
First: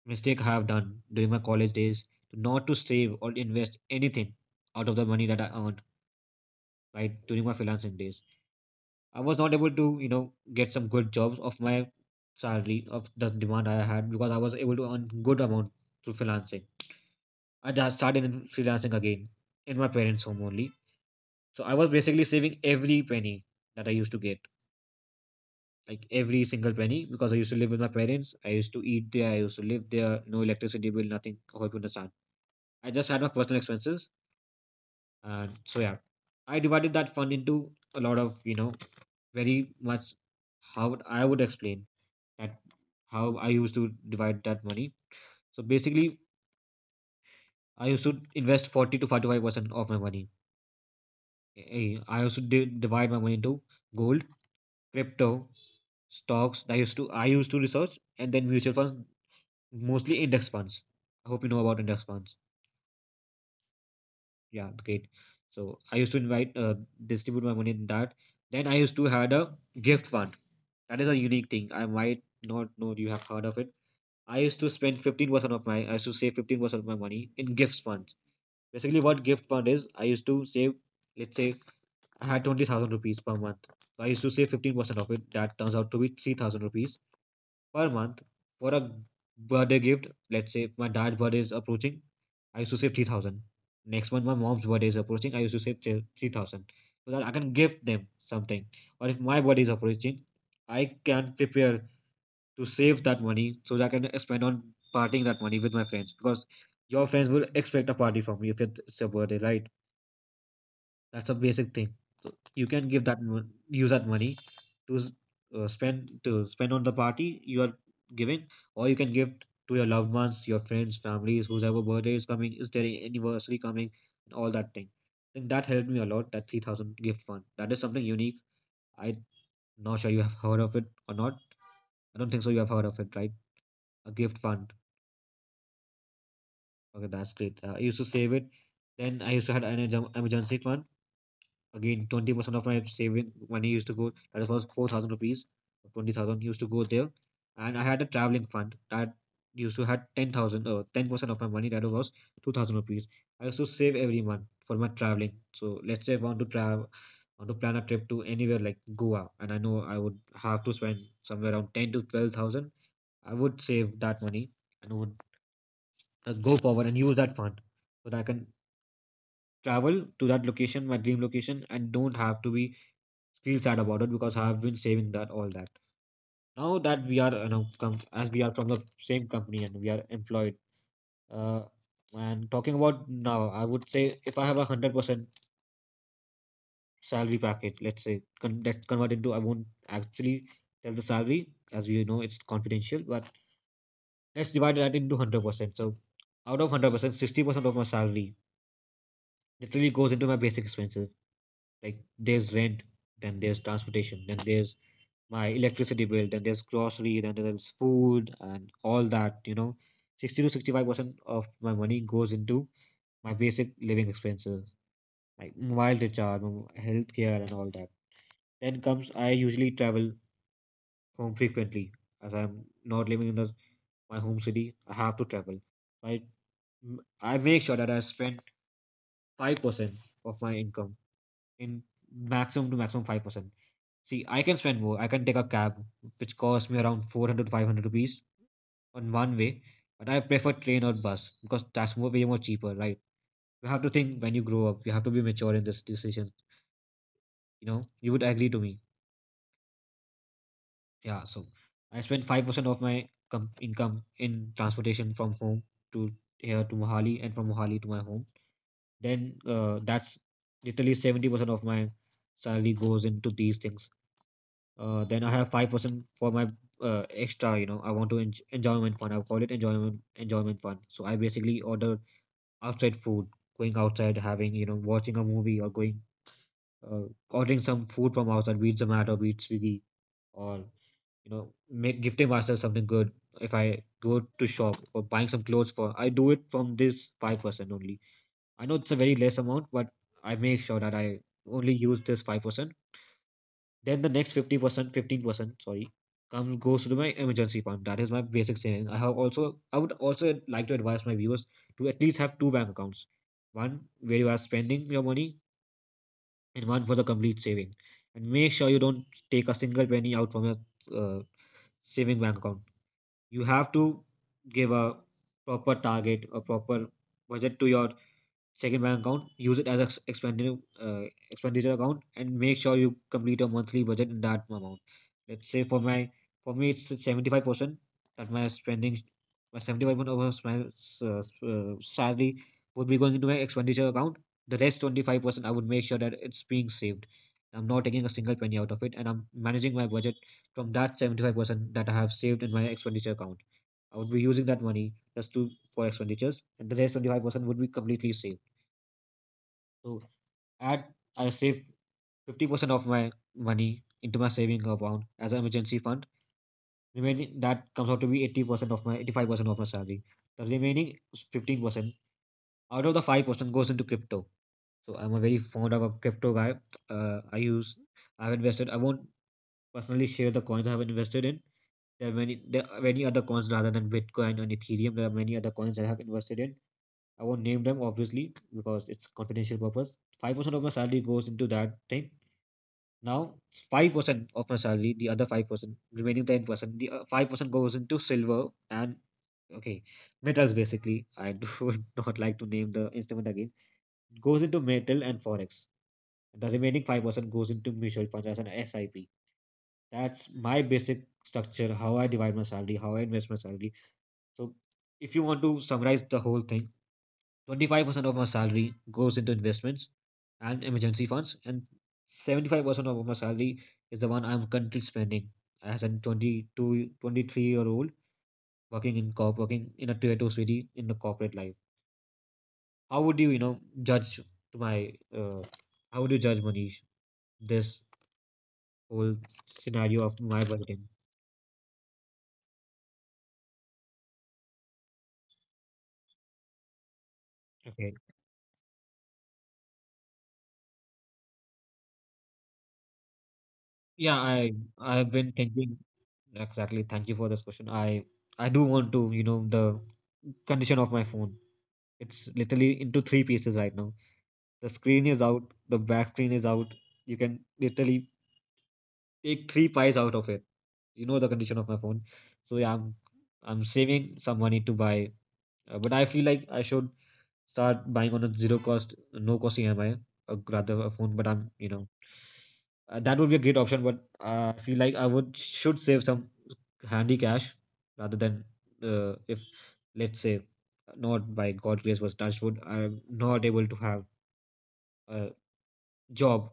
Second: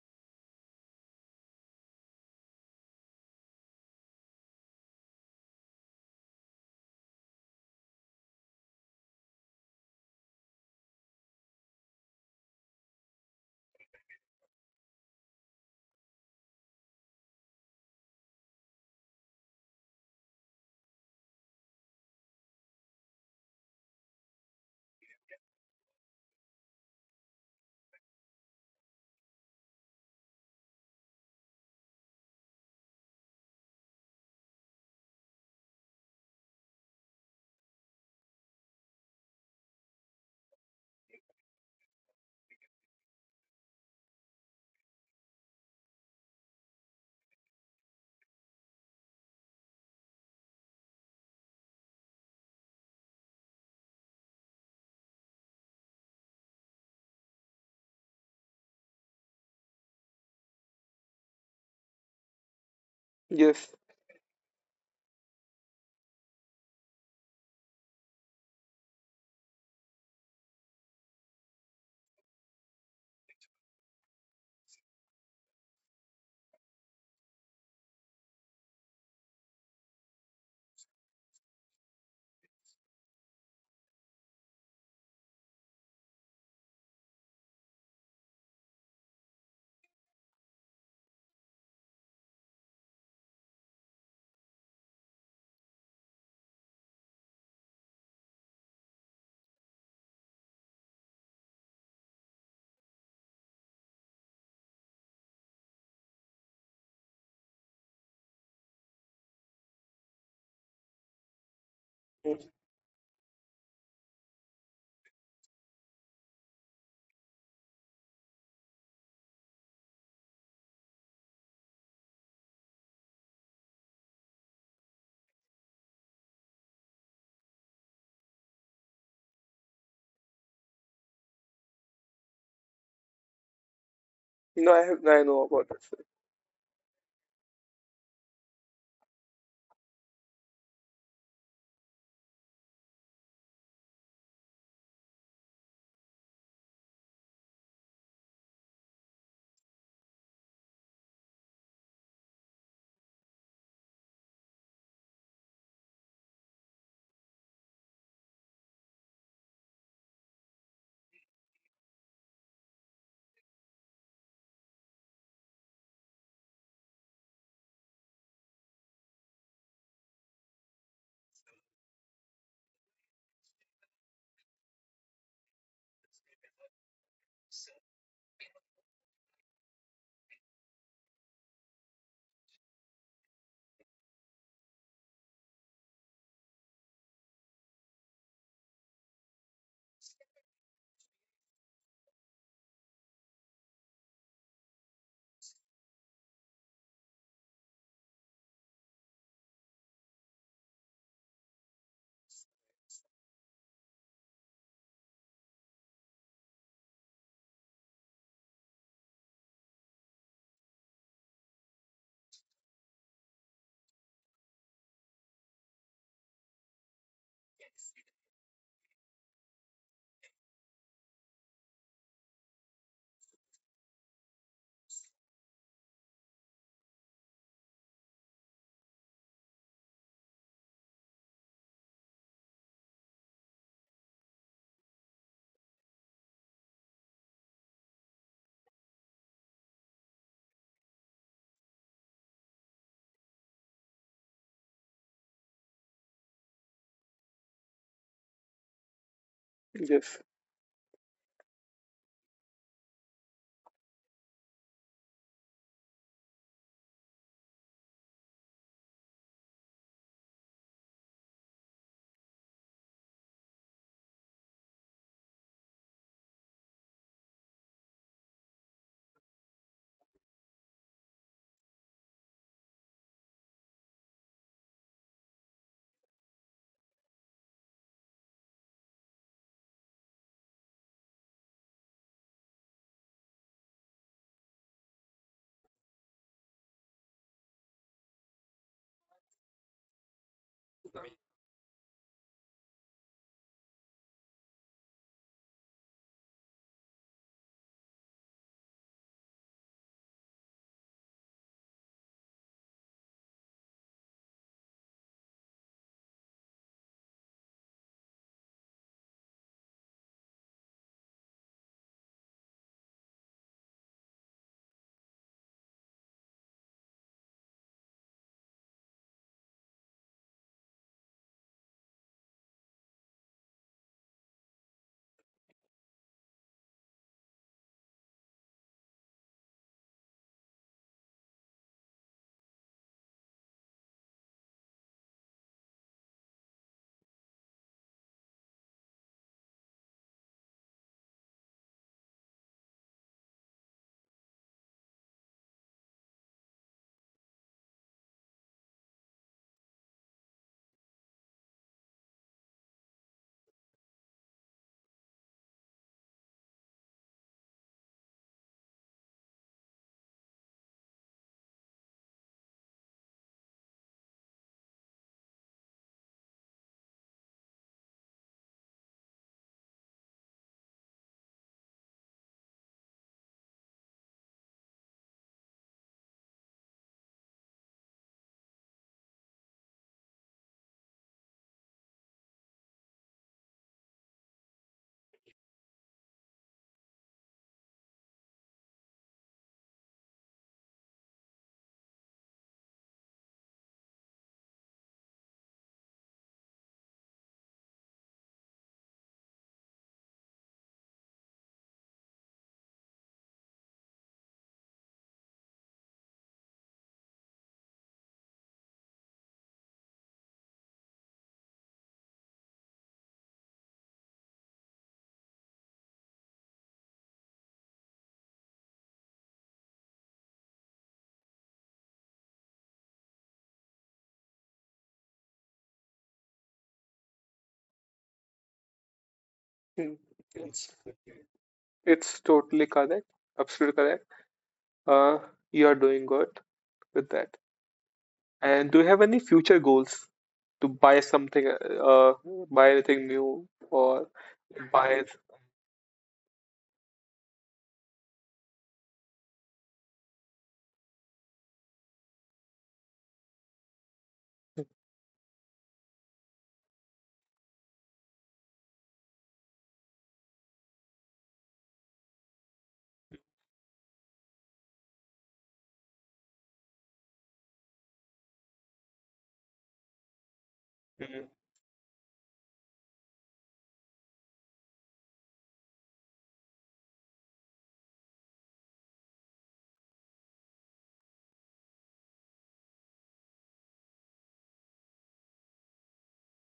[SPEAKER 1] mistake I have done during my college days to not to save or invest anything out of the money that I earned right during my freelancing days. I was not able to, get some good jobs of my salary of the demand I had, because I was able to earn good amount through freelancing. I just started in freelancing again in my parents' home only. So I was basically saving every penny that I used to get, like every single penny, because I used to live with my parents. I used to eat there. I used to live there. No electricity bill, nothing. I hope you understand I just had my personal expenses, and so yeah, I divided that fund into a lot of you know very much how would I would explain that how I used to divide that money. So basically, I used to invest 40 to 45% of my money. Eh, I also did divide my money into gold, crypto, stocks. That I used to research, and then mutual funds, mostly index funds. I hope you know about index funds.
[SPEAKER 2] Yes.
[SPEAKER 1] Yeah, great. So I used to invite, distribute my money in that. Then I used to had a gift fund. That is a unique thing. I might not know you have heard of it. I used to spend 15% of my, I used to save 15% of my money in gifts funds. Basically, what gift fund is, I used to save, let's say I had 20,000 rupees per month. So I used to save 15% of it. That turns out to be 3,000 rupees per month for a birthday gift. Let's say my dad's birthday is approaching, I used to save 3,000. Next month, my mom's birthday is approaching, I used to save 3,000 so that I can gift them something. Or if my birthday is approaching, I can prepare to save that money so that I can spend on partying that money with my friends, because your friends will expect a party from you if it's your birthday, right? That's a basic thing. So
[SPEAKER 2] Mm.
[SPEAKER 1] you can give that use that money to s- to spend on the party you are giving, or you can give to your loved ones, your friends, families, whoever birthday is coming, is there a anniversary coming, and all that thing. I think that helped me a lot. That 3,000 gift fund. That is something unique. I not sure you have heard of it or not. I don't think so. You have heard of it, right? A gift fund.
[SPEAKER 2] No, I know about it, sir.
[SPEAKER 1] Okay, that's great. I used to save it. Then I used to had an emergency fund. Again, 20% of my saving money used to go, that was 4,000 rupees, 20,000 used to go there. And I had a traveling fund that used to had 10,000, 10% of my money, that was 2,000 rupees. I used to save every month for my traveling. So let's say I want to travel, want to plan a trip to anywhere like Goa, and I know I would have to spend somewhere around 10 to 12,000. I would save that money and would go forward and use that fund so that I can travel to that location, my dream location, and don't have to be feel sad about it, because I have been saving that all that. Now that we are as we are from the same company and we are employed. Uh, and talking about now, I would say if I have 100% salary package, let's say let's convert into, I won't actually tell the salary, as you know it's confidential, but let's divide that into 100%. So out of 100%, 60% of my salary literally goes into my basic expenses. Like, there's rent, then there's transportation, then there's my electricity bill, then there's grocery, then there's food and all that, you know. 60 to 65% of my money goes into my basic living expenses, like mobile recharge, my healthcare, and all that. Then comes, I usually travel home frequently as I'm not living in the, my home city. I have to travel. I, I make sure that I spend 5% of my income in maximum to maximum 5%. See, I can spend more. I can take a cab, which costs me around 400 to 500 rupees on one way, but I prefer train or bus because that's more way more cheaper, right? You have to think, when you grow up, you have to be mature in this decision. You know, you would agree to me.
[SPEAKER 2] Yes.
[SPEAKER 1] Yeah, so I spend 5% of my income in transportation from home to here to Mohali and from Mohali to my home. Then that's literally 70% of my salary goes into these things. Then I have 5% for my extra. I want to enjoyment fund. I call it enjoyment fund. So I basically order outside food, going outside, having, watching a movie or going, uh, ordering some food from outside, be it Zomato, be it Swiggy, or, make gifting myself something good. If I go to shop or buying some clothes for, I do it from this 5% only. I know it's a very less amount, but I make sure that I only use this 5%. Then the next 50%, 15%, sorry, comes goes to my emergency fund. That is my basic saving. I have also, I would also like to advise my viewers to at least have two bank accounts. One where you are spending your money and one for the complete saving. And make sure you don't take a single penny out from your uh, saving bank account. You have to give a proper target, a proper budget to your second bank account, use it as uh, expenditure account, and make sure you complete your monthly budget in that amount. Let's say for my, for me, it's 75%, that my spending, my 75% of my uh, salary would be going into my expenditure account. The rest 25%, I would make sure that it's being saved. I'm not taking a single penny out of it, and I'm managing my budget from that 75% that I have saved in my expenditure account. I would be using that money just to for expenditures, and the rest 25% would be completely saved. So add, I save 50% of my money into my saving account as an emergency fund. Remaining that comes out to be 80% of my 85% of my salary. The remaining 15% out of the 5% goes into crypto. So I'm a very fond of a crypto guy. Uh, I use I've invested I won't personally share the coins I have invested in. There are many other coins rather than Bitcoin and Ethereum. There are many other coins I have invested in. I won't name them obviously because it's confidential purpose. 5% of my salary goes into that thing. Now, 5% of my salary, the other 5%, remaining 10%, the 5% goes into silver and, okay, metals basically. I do would not like to name the instrument again. It goes into metal and forex. The remaining 5% goes into mutual funds as an SIP. That's my basic structure, how I divide my salary, how I invest my salary. So, if you want to summarize the whole thing, 25% of my salary goes into investments and emergency funds, and 75% of my salary is the one I'm currently spending as a 22, 23 year old working in corp, working in a tier two city in the corporate life. How would you, judge to my, uh, how would you judge, Manish, this whole
[SPEAKER 2] Mm.
[SPEAKER 1] scenario of my
[SPEAKER 2] It's
[SPEAKER 1] budgeting?
[SPEAKER 2] it's totally correct. Absolutely correct. Uh, you are doing good with that.
[SPEAKER 1] Okay.
[SPEAKER 2] And do you have any future goals to buy something, buy anything new or
[SPEAKER 1] Yeah, I've
[SPEAKER 2] buy?
[SPEAKER 1] been thinking. Exactly. Thank you for this question. I do want to, you know, the condition of my phone. It's literally into three pieces right now. The screen is out, the back screen is out. You can literally take three pies out of it. You know the condition of my phone. So yeah, I'm saving some money to buy, but I feel like I should start buying on a zero cost, no cost EMI, or rather a phone. But
[SPEAKER 2] Mm,
[SPEAKER 1] I'm, you know, that would be a great option. But I feel like I would should save some handy cash rather than, if let's say, not by God grace was touched wood, I'm not able to have uh, job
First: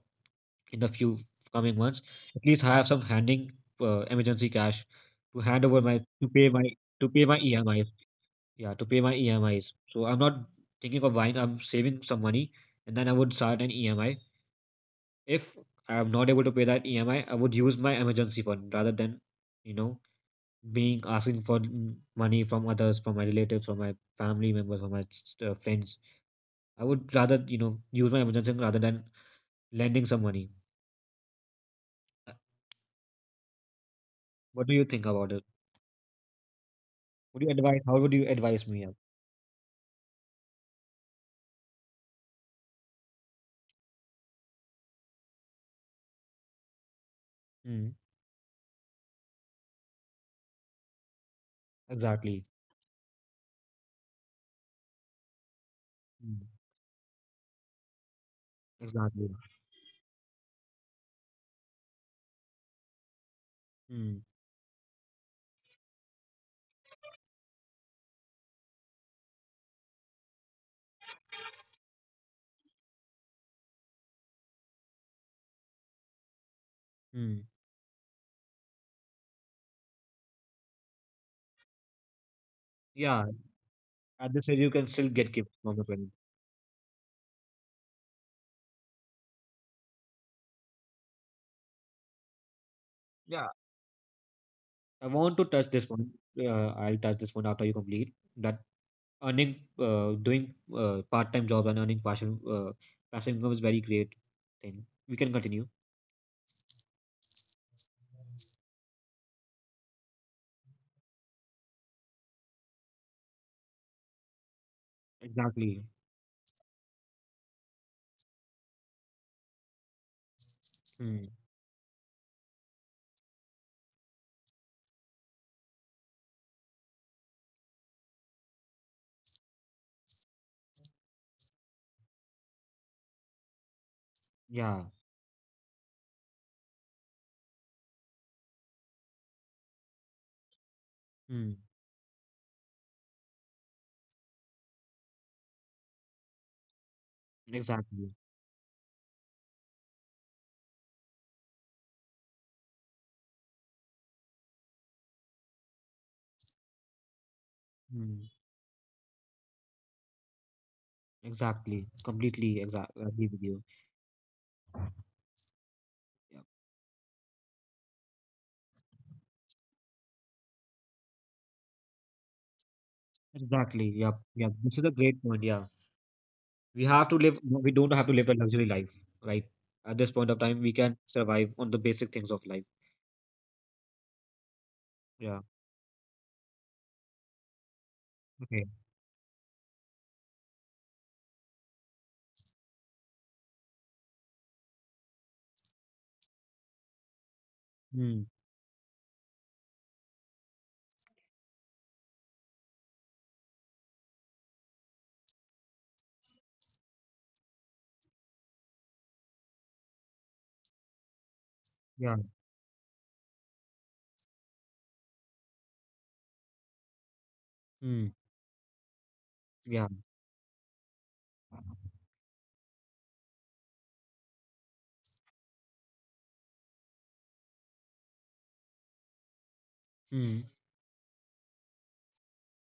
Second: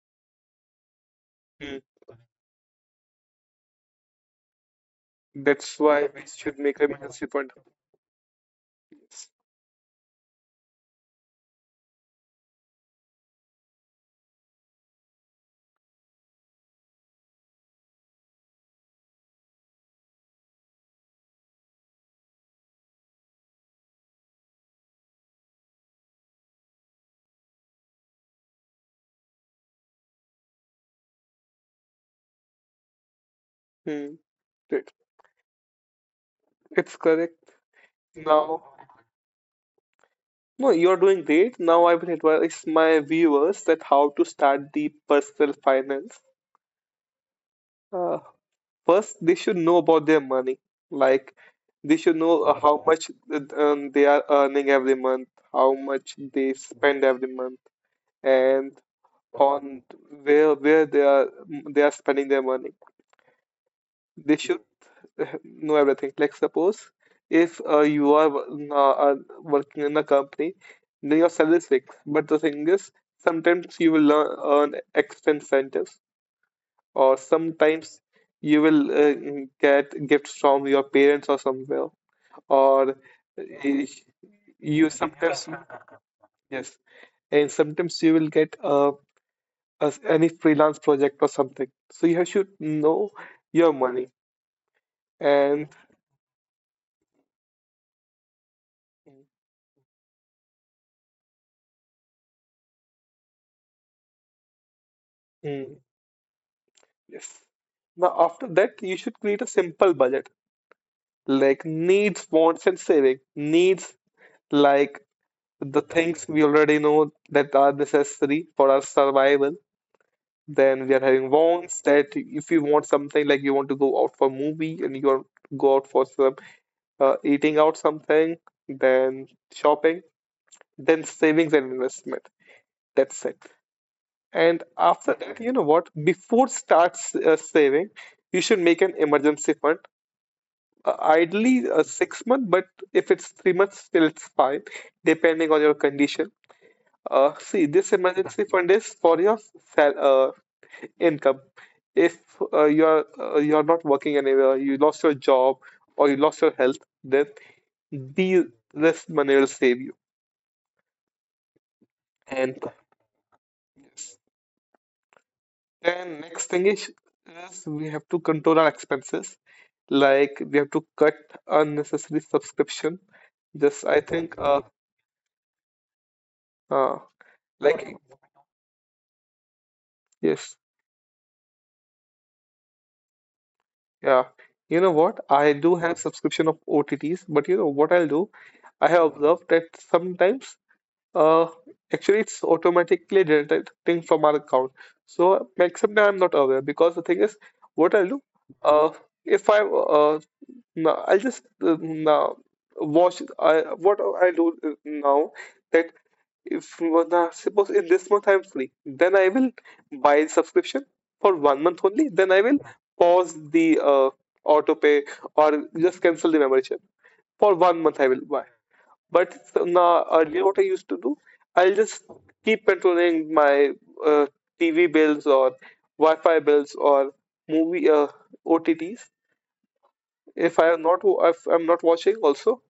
[SPEAKER 1] in the few coming
[SPEAKER 2] mm.
[SPEAKER 1] months, at least I have some handing emergency cash to hand
[SPEAKER 2] That's
[SPEAKER 1] over my
[SPEAKER 2] why we
[SPEAKER 1] to pay
[SPEAKER 2] should
[SPEAKER 1] my,
[SPEAKER 2] make a
[SPEAKER 1] to pay
[SPEAKER 2] membership
[SPEAKER 1] my
[SPEAKER 2] point.
[SPEAKER 1] EMIs. Yeah, to pay my EMIs. So I'm not thinking of buying. I'm saving some money, and then I would start an EMI. If I'm not able to pay that EMI, I would use my emergency fund rather than, you know, being asking for money from others, from my relatives, from my family members, from my friends. I would rather, you know, use my emergency fund rather than lending some money. Uh,
[SPEAKER 2] Hmm.
[SPEAKER 1] What do you
[SPEAKER 2] It,
[SPEAKER 1] think about it?
[SPEAKER 2] it's correct.
[SPEAKER 1] Would you advise? How would you
[SPEAKER 2] Now,
[SPEAKER 1] advise me? Yeah.
[SPEAKER 2] no, you're doing great. Now I will advise my viewers that how to start the personal finance.
[SPEAKER 1] Mm,
[SPEAKER 2] Uh, first, they should know about their money. Like, they should
[SPEAKER 1] exactly.
[SPEAKER 2] know how much they are earning every month, how much
[SPEAKER 1] Mm,
[SPEAKER 2] they spend every month, and
[SPEAKER 1] exactly.
[SPEAKER 2] on where they are spending their money.
[SPEAKER 1] Mm,
[SPEAKER 2] They should know everything. Like suppose if you are working in a company, then your salary is fixed. But the thing is, sometimes you will earn extra incentives, or
[SPEAKER 1] mm.
[SPEAKER 2] sometimes you will get gifts from your parents or somewhere, or
[SPEAKER 1] Yeah. At this age, you can
[SPEAKER 2] you
[SPEAKER 1] still get gifts
[SPEAKER 2] sometimes,
[SPEAKER 1] from your parents.
[SPEAKER 2] yes, and sometimes you will get as any freelance project or something. So you should know
[SPEAKER 1] Yeah.
[SPEAKER 2] your money.
[SPEAKER 1] I want to touch
[SPEAKER 2] And
[SPEAKER 1] this one. I'll touch this one after you complete that earning, doing part-time jobs and earning passive income is very great thing. We can continue.
[SPEAKER 2] mm, yes. Now after that, you should create a simple budget like needs, wants, and saving. Needs like
[SPEAKER 1] Exactly.
[SPEAKER 2] the things we already know that are necessary for our survival. Then we are
[SPEAKER 1] Mm,
[SPEAKER 2] having wants, that if you want something, like you want to go out for movie and you want to go out for some eating out something, then shopping, then savings and investment. That's it. And
[SPEAKER 1] yeah.
[SPEAKER 2] after that, you know what? Before starts saving, you should make an emergency fund.
[SPEAKER 1] Mm,
[SPEAKER 2] Ideally, 6 months, but if it's 3 months, still it's fine, depending on your condition. See, this
[SPEAKER 1] exactly.
[SPEAKER 2] emergency fund is for your sal income. If you're you're not working anywhere, you lost your job or you lost your health, then
[SPEAKER 1] Mm,
[SPEAKER 2] the this money will save you.
[SPEAKER 1] exactly. Completely.
[SPEAKER 2] And
[SPEAKER 1] Exactly. Agree with you.
[SPEAKER 2] then
[SPEAKER 1] Yeah.
[SPEAKER 2] next thing is we have to control our expenses. Like we have to cut unnecessary subscription. Just,
[SPEAKER 1] Exactly.
[SPEAKER 2] I
[SPEAKER 1] Yep.
[SPEAKER 2] think,
[SPEAKER 1] Yep. This is a great point. Yeah. We
[SPEAKER 2] uh
[SPEAKER 1] have to live, we don't
[SPEAKER 2] like,
[SPEAKER 1] have to live a luxury life, right? At this point of
[SPEAKER 2] yes,
[SPEAKER 1] time, we can survive on the basic things of life.
[SPEAKER 2] yeah. You know what,
[SPEAKER 1] Yeah.
[SPEAKER 2] I do have subscription of OTTs. But you know what I'll do,
[SPEAKER 1] Okay.
[SPEAKER 2] I have observed that sometimes, uh actually it's automatically deducting from our account. So like sometimes I'm not aware because the thing is, what I'll
[SPEAKER 1] mm.
[SPEAKER 2] do, uh if I no, I'll just, no, watch, I what I do, now that, if nah, suppose if this month I'm free, then I will buy the subscription for 1 month
[SPEAKER 1] Yeah.
[SPEAKER 2] only. Then I will pause the auto pay or just cancel the membership for 1 month.
[SPEAKER 1] mm.
[SPEAKER 2] I will buy. But so
[SPEAKER 1] Yeah.
[SPEAKER 2] now earlier, what I used to do, I'll
[SPEAKER 1] mm.
[SPEAKER 2] just keep controlling my uh, TV bills or Wi-Fi bills or movie OTTs.
[SPEAKER 1] hmm
[SPEAKER 2] If I'm not watching, also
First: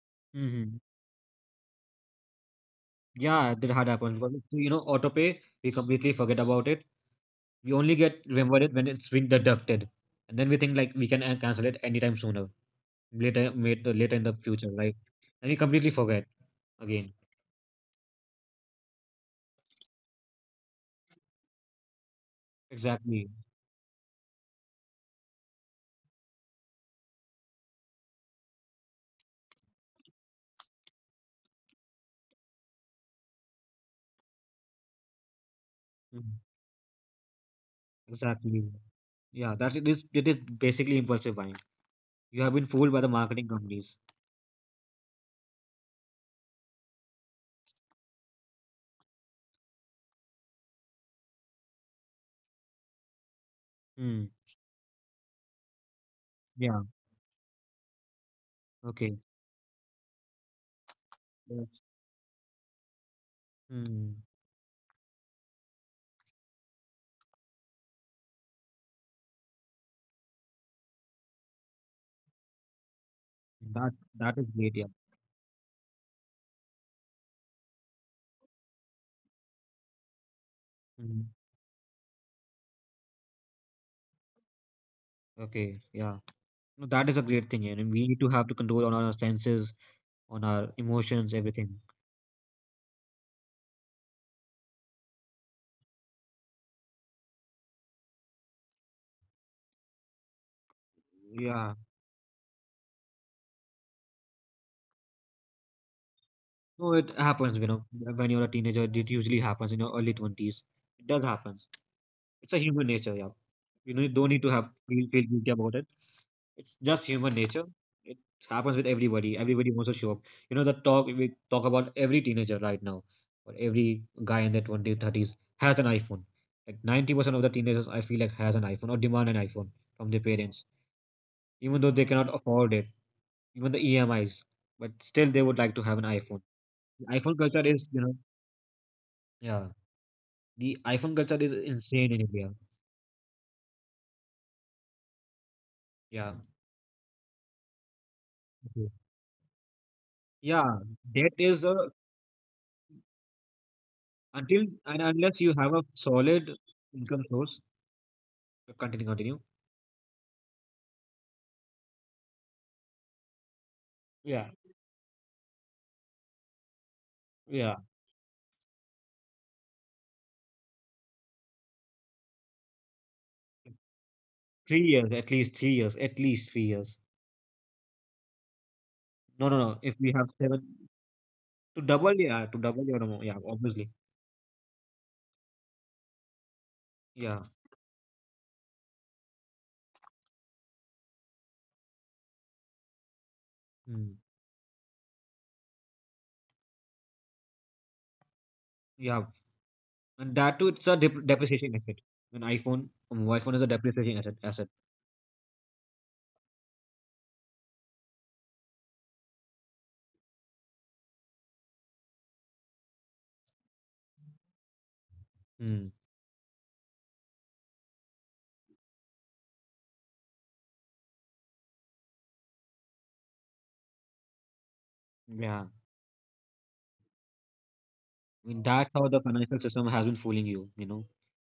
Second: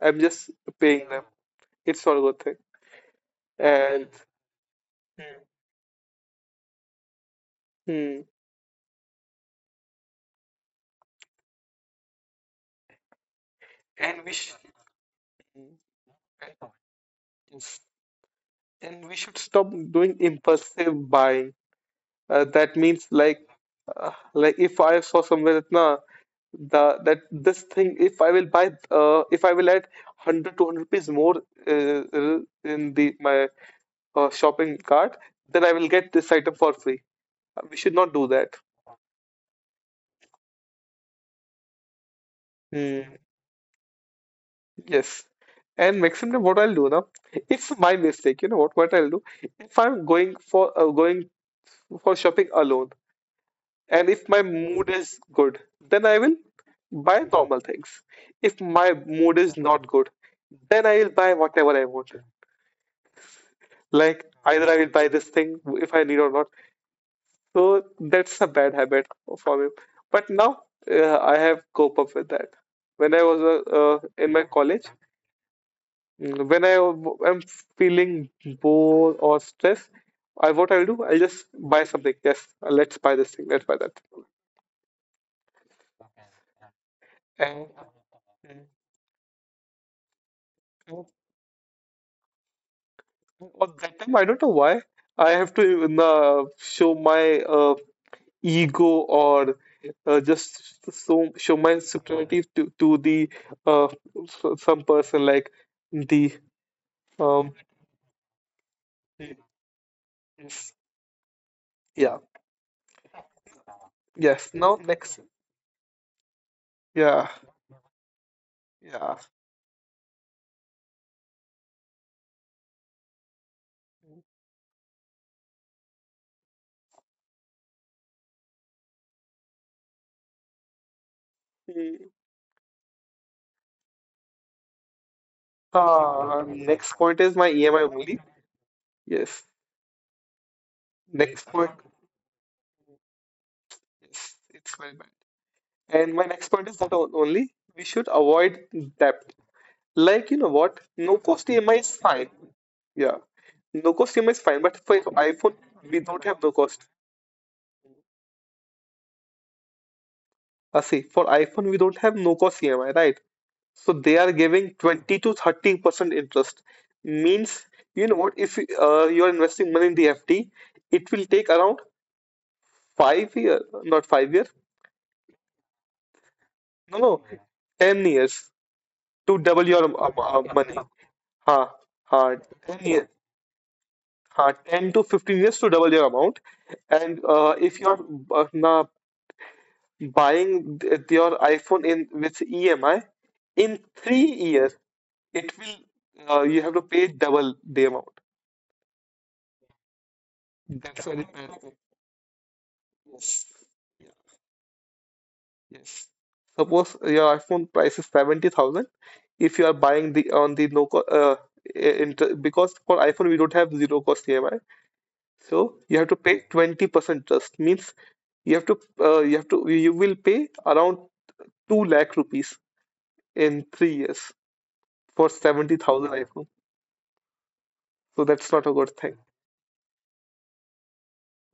[SPEAKER 2] I'm just
[SPEAKER 1] Mm-hmm.
[SPEAKER 2] paying them. It's not a good thing.
[SPEAKER 1] Yeah, that had
[SPEAKER 2] And.
[SPEAKER 1] happened, but it's auto pay, we completely forget about it. We
[SPEAKER 2] Hmm.
[SPEAKER 1] only get
[SPEAKER 2] Hmm.
[SPEAKER 1] remember it when it's been deducted, and then we think like we can cancel it anytime sooner later made later in
[SPEAKER 2] And we.
[SPEAKER 1] the future, right? And we
[SPEAKER 2] Mm,
[SPEAKER 1] completely forget
[SPEAKER 2] right. On.
[SPEAKER 1] again.
[SPEAKER 2] Yes. And we should stop doing impulsive buying. That means
[SPEAKER 1] Exactly.
[SPEAKER 2] like if I saw somewhere that na the that this thing if I will buy, if I will add one hundred two hundred rupees more in the my shopping cart, then I will get
[SPEAKER 1] Mm.
[SPEAKER 2] this item for free. We should not do that.
[SPEAKER 1] Exactly. Yeah, that it is, basically impulsive buying. You have been fooled by the
[SPEAKER 2] Mm,
[SPEAKER 1] marketing companies.
[SPEAKER 2] yes. And maximum what I'll do now, it's my mistake. You know what I'll do, if I'm going for shopping alone, and
[SPEAKER 1] Hmm.
[SPEAKER 2] if my mood is good, then I will
[SPEAKER 1] Yeah.
[SPEAKER 2] buy normal things. If my
[SPEAKER 1] Okay.
[SPEAKER 2] mood is not good, then I will buy whatever
[SPEAKER 1] That's,
[SPEAKER 2] I want,
[SPEAKER 1] Mm.
[SPEAKER 2] like either I will buy this thing if I need or not. So that's a bad habit for me. But now, I have cope up with that. When I was
[SPEAKER 1] That
[SPEAKER 2] in
[SPEAKER 1] that is
[SPEAKER 2] my
[SPEAKER 1] great. Yeah.
[SPEAKER 2] college, when I am feeling bored or stressed, I what I'll do, I'll
[SPEAKER 1] Hmm.
[SPEAKER 2] just buy something. Yes, let's buy this thing, let's buy that.
[SPEAKER 1] Okay. Yeah. No, that is a great thing. Yeah. And we need to have to
[SPEAKER 2] And
[SPEAKER 1] control on our senses, on our emotions, everything.
[SPEAKER 2] well, that time, I don't know why I have to even, show my ego or just so, show
[SPEAKER 1] Yeah.
[SPEAKER 2] my superiority to the some person like the
[SPEAKER 1] No, it
[SPEAKER 2] um
[SPEAKER 1] happens. You know, when you're a teenager, it usually happens in your early twenties.
[SPEAKER 2] s-.
[SPEAKER 1] It does happen.
[SPEAKER 2] Yeah.
[SPEAKER 1] It's a human nature. Yeah. You know, you don't need to
[SPEAKER 2] Yes.
[SPEAKER 1] have
[SPEAKER 2] Now
[SPEAKER 1] feel
[SPEAKER 2] next.
[SPEAKER 1] feel guilty about it. It's just
[SPEAKER 2] Yeah,
[SPEAKER 1] human nature. It happens with
[SPEAKER 2] yeah.
[SPEAKER 1] everybody. Everybody wants to show up. You know, the talk we talk about every teenager right now, or every guy in their 20s, 30s has an iPhone. Like 90% of the teenagers, I feel like, has an iPhone or demand an iPhone from their parents, even though they
[SPEAKER 2] Mm.
[SPEAKER 1] cannot afford it, even the EMIs, but still they would like to have an iPhone.
[SPEAKER 2] Next
[SPEAKER 1] The
[SPEAKER 2] point
[SPEAKER 1] iPhone
[SPEAKER 2] is my
[SPEAKER 1] culture
[SPEAKER 2] EMI
[SPEAKER 1] is, you know,
[SPEAKER 2] only. Yes,
[SPEAKER 1] yeah, the iPhone culture
[SPEAKER 2] next
[SPEAKER 1] is
[SPEAKER 2] point.
[SPEAKER 1] insane in India.
[SPEAKER 2] Yes, it's very bad. And my
[SPEAKER 1] Yeah.
[SPEAKER 2] next point is that only we should avoid
[SPEAKER 1] Okay.
[SPEAKER 2] debt. Like you know
[SPEAKER 1] Yeah,
[SPEAKER 2] what, no
[SPEAKER 1] debt
[SPEAKER 2] cost
[SPEAKER 1] is
[SPEAKER 2] EMI
[SPEAKER 1] a,
[SPEAKER 2] is fine. Yeah, no cost EMI is fine,
[SPEAKER 1] until
[SPEAKER 2] but for
[SPEAKER 1] and unless you
[SPEAKER 2] iPhone
[SPEAKER 1] have a
[SPEAKER 2] we don't have
[SPEAKER 1] solid
[SPEAKER 2] no cost.
[SPEAKER 1] income source. Continue, continue.
[SPEAKER 2] See, for iPhone we don't have no cost EMI, right? So they are
[SPEAKER 1] Yeah,
[SPEAKER 2] giving 20 to 30% interest. Means,
[SPEAKER 1] yeah.
[SPEAKER 2] you know what, if you're investing money in the FD, it will take around 5 year, not 5 year,
[SPEAKER 1] 3 years, at least 3 years, at least 3 years.
[SPEAKER 2] no, no, 10 years to
[SPEAKER 1] No, no,
[SPEAKER 2] double
[SPEAKER 1] no.
[SPEAKER 2] your
[SPEAKER 1] If we have seven
[SPEAKER 2] money. Ha,
[SPEAKER 1] to double,
[SPEAKER 2] ha,
[SPEAKER 1] yeah, to
[SPEAKER 2] 10
[SPEAKER 1] double your
[SPEAKER 2] year,
[SPEAKER 1] amount, yeah, obviously,
[SPEAKER 2] ha, 10 to 15 years to double your amount. And
[SPEAKER 1] yeah,
[SPEAKER 2] if you're na buying your iPhone in with EMI in
[SPEAKER 1] mm,
[SPEAKER 2] 3 years, it will, you have to pay double the amount.
[SPEAKER 1] yeah. And that too, it's a
[SPEAKER 2] That's very bad thing.
[SPEAKER 1] depreciation asset. An iPhone, a mobile
[SPEAKER 2] Yes.
[SPEAKER 1] phone is a
[SPEAKER 2] Yeah.
[SPEAKER 1] depreciation asset. Asset.
[SPEAKER 2] Yes. Suppose your iPhone price is 70,000 if you are buying the on the no cost inter, because for iPhone we don't have zero cost EMI. So
[SPEAKER 1] Mm,
[SPEAKER 2] you have to pay 20% just means you have to you have to you will pay around 2 lakh rupees in 3 years for
[SPEAKER 1] yeah. I
[SPEAKER 2] 70,000 iPhone. So that's
[SPEAKER 1] mean,
[SPEAKER 2] not a
[SPEAKER 1] that's
[SPEAKER 2] good
[SPEAKER 1] how
[SPEAKER 2] thing.
[SPEAKER 1] the financial system has been fooling you. You know.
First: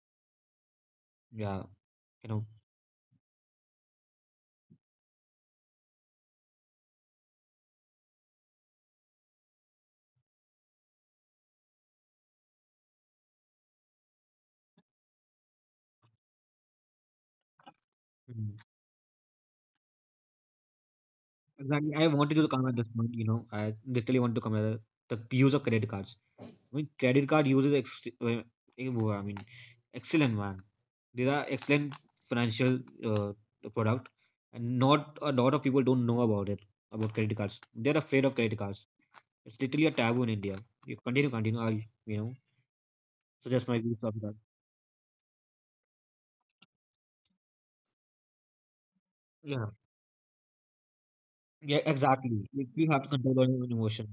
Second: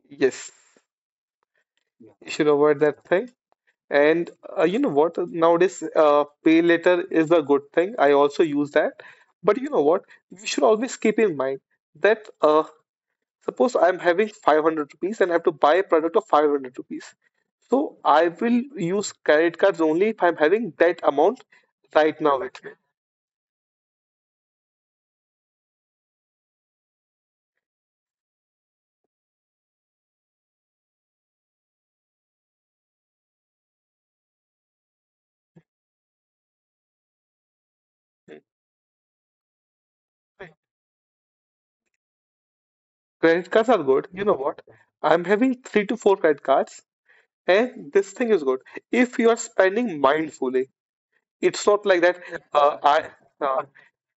[SPEAKER 2] Yes,
[SPEAKER 1] Yeah. You
[SPEAKER 2] you
[SPEAKER 1] know.
[SPEAKER 2] should avoid that thing. And you know what? Nowadays, pay later is a good thing. I also use that. But you know what? You should always keep in mind that suppose I'm having 500 rupees and I have to buy a product of 500 rupees. So I
[SPEAKER 1] Mm.
[SPEAKER 2] will use credit cards only if I'm having that amount
[SPEAKER 1] Exactly. I
[SPEAKER 2] right
[SPEAKER 1] wanted
[SPEAKER 2] now
[SPEAKER 1] you to
[SPEAKER 2] with
[SPEAKER 1] come
[SPEAKER 2] me.
[SPEAKER 1] at this point. You know, I literally want to come at the use of credit cards. I mean, credit card uses I mean, excellent man. These are excellent financial product, and not a lot of people don't know about it about credit cards. They're afraid of credit cards. It's literally a taboo in India. You continue, continue. I'll you know
[SPEAKER 2] Credit cards
[SPEAKER 1] suggest
[SPEAKER 2] are
[SPEAKER 1] my views
[SPEAKER 2] good.
[SPEAKER 1] on
[SPEAKER 2] You know
[SPEAKER 1] that.
[SPEAKER 2] what? I'm having three to four credit cards, and this thing is good. If you are
[SPEAKER 1] Yeah,
[SPEAKER 2] spending mindfully, it's
[SPEAKER 1] yeah,
[SPEAKER 2] not like that.
[SPEAKER 1] exactly.
[SPEAKER 2] Uh,
[SPEAKER 1] You have
[SPEAKER 2] I
[SPEAKER 1] to control on
[SPEAKER 2] uh,
[SPEAKER 1] your emotion.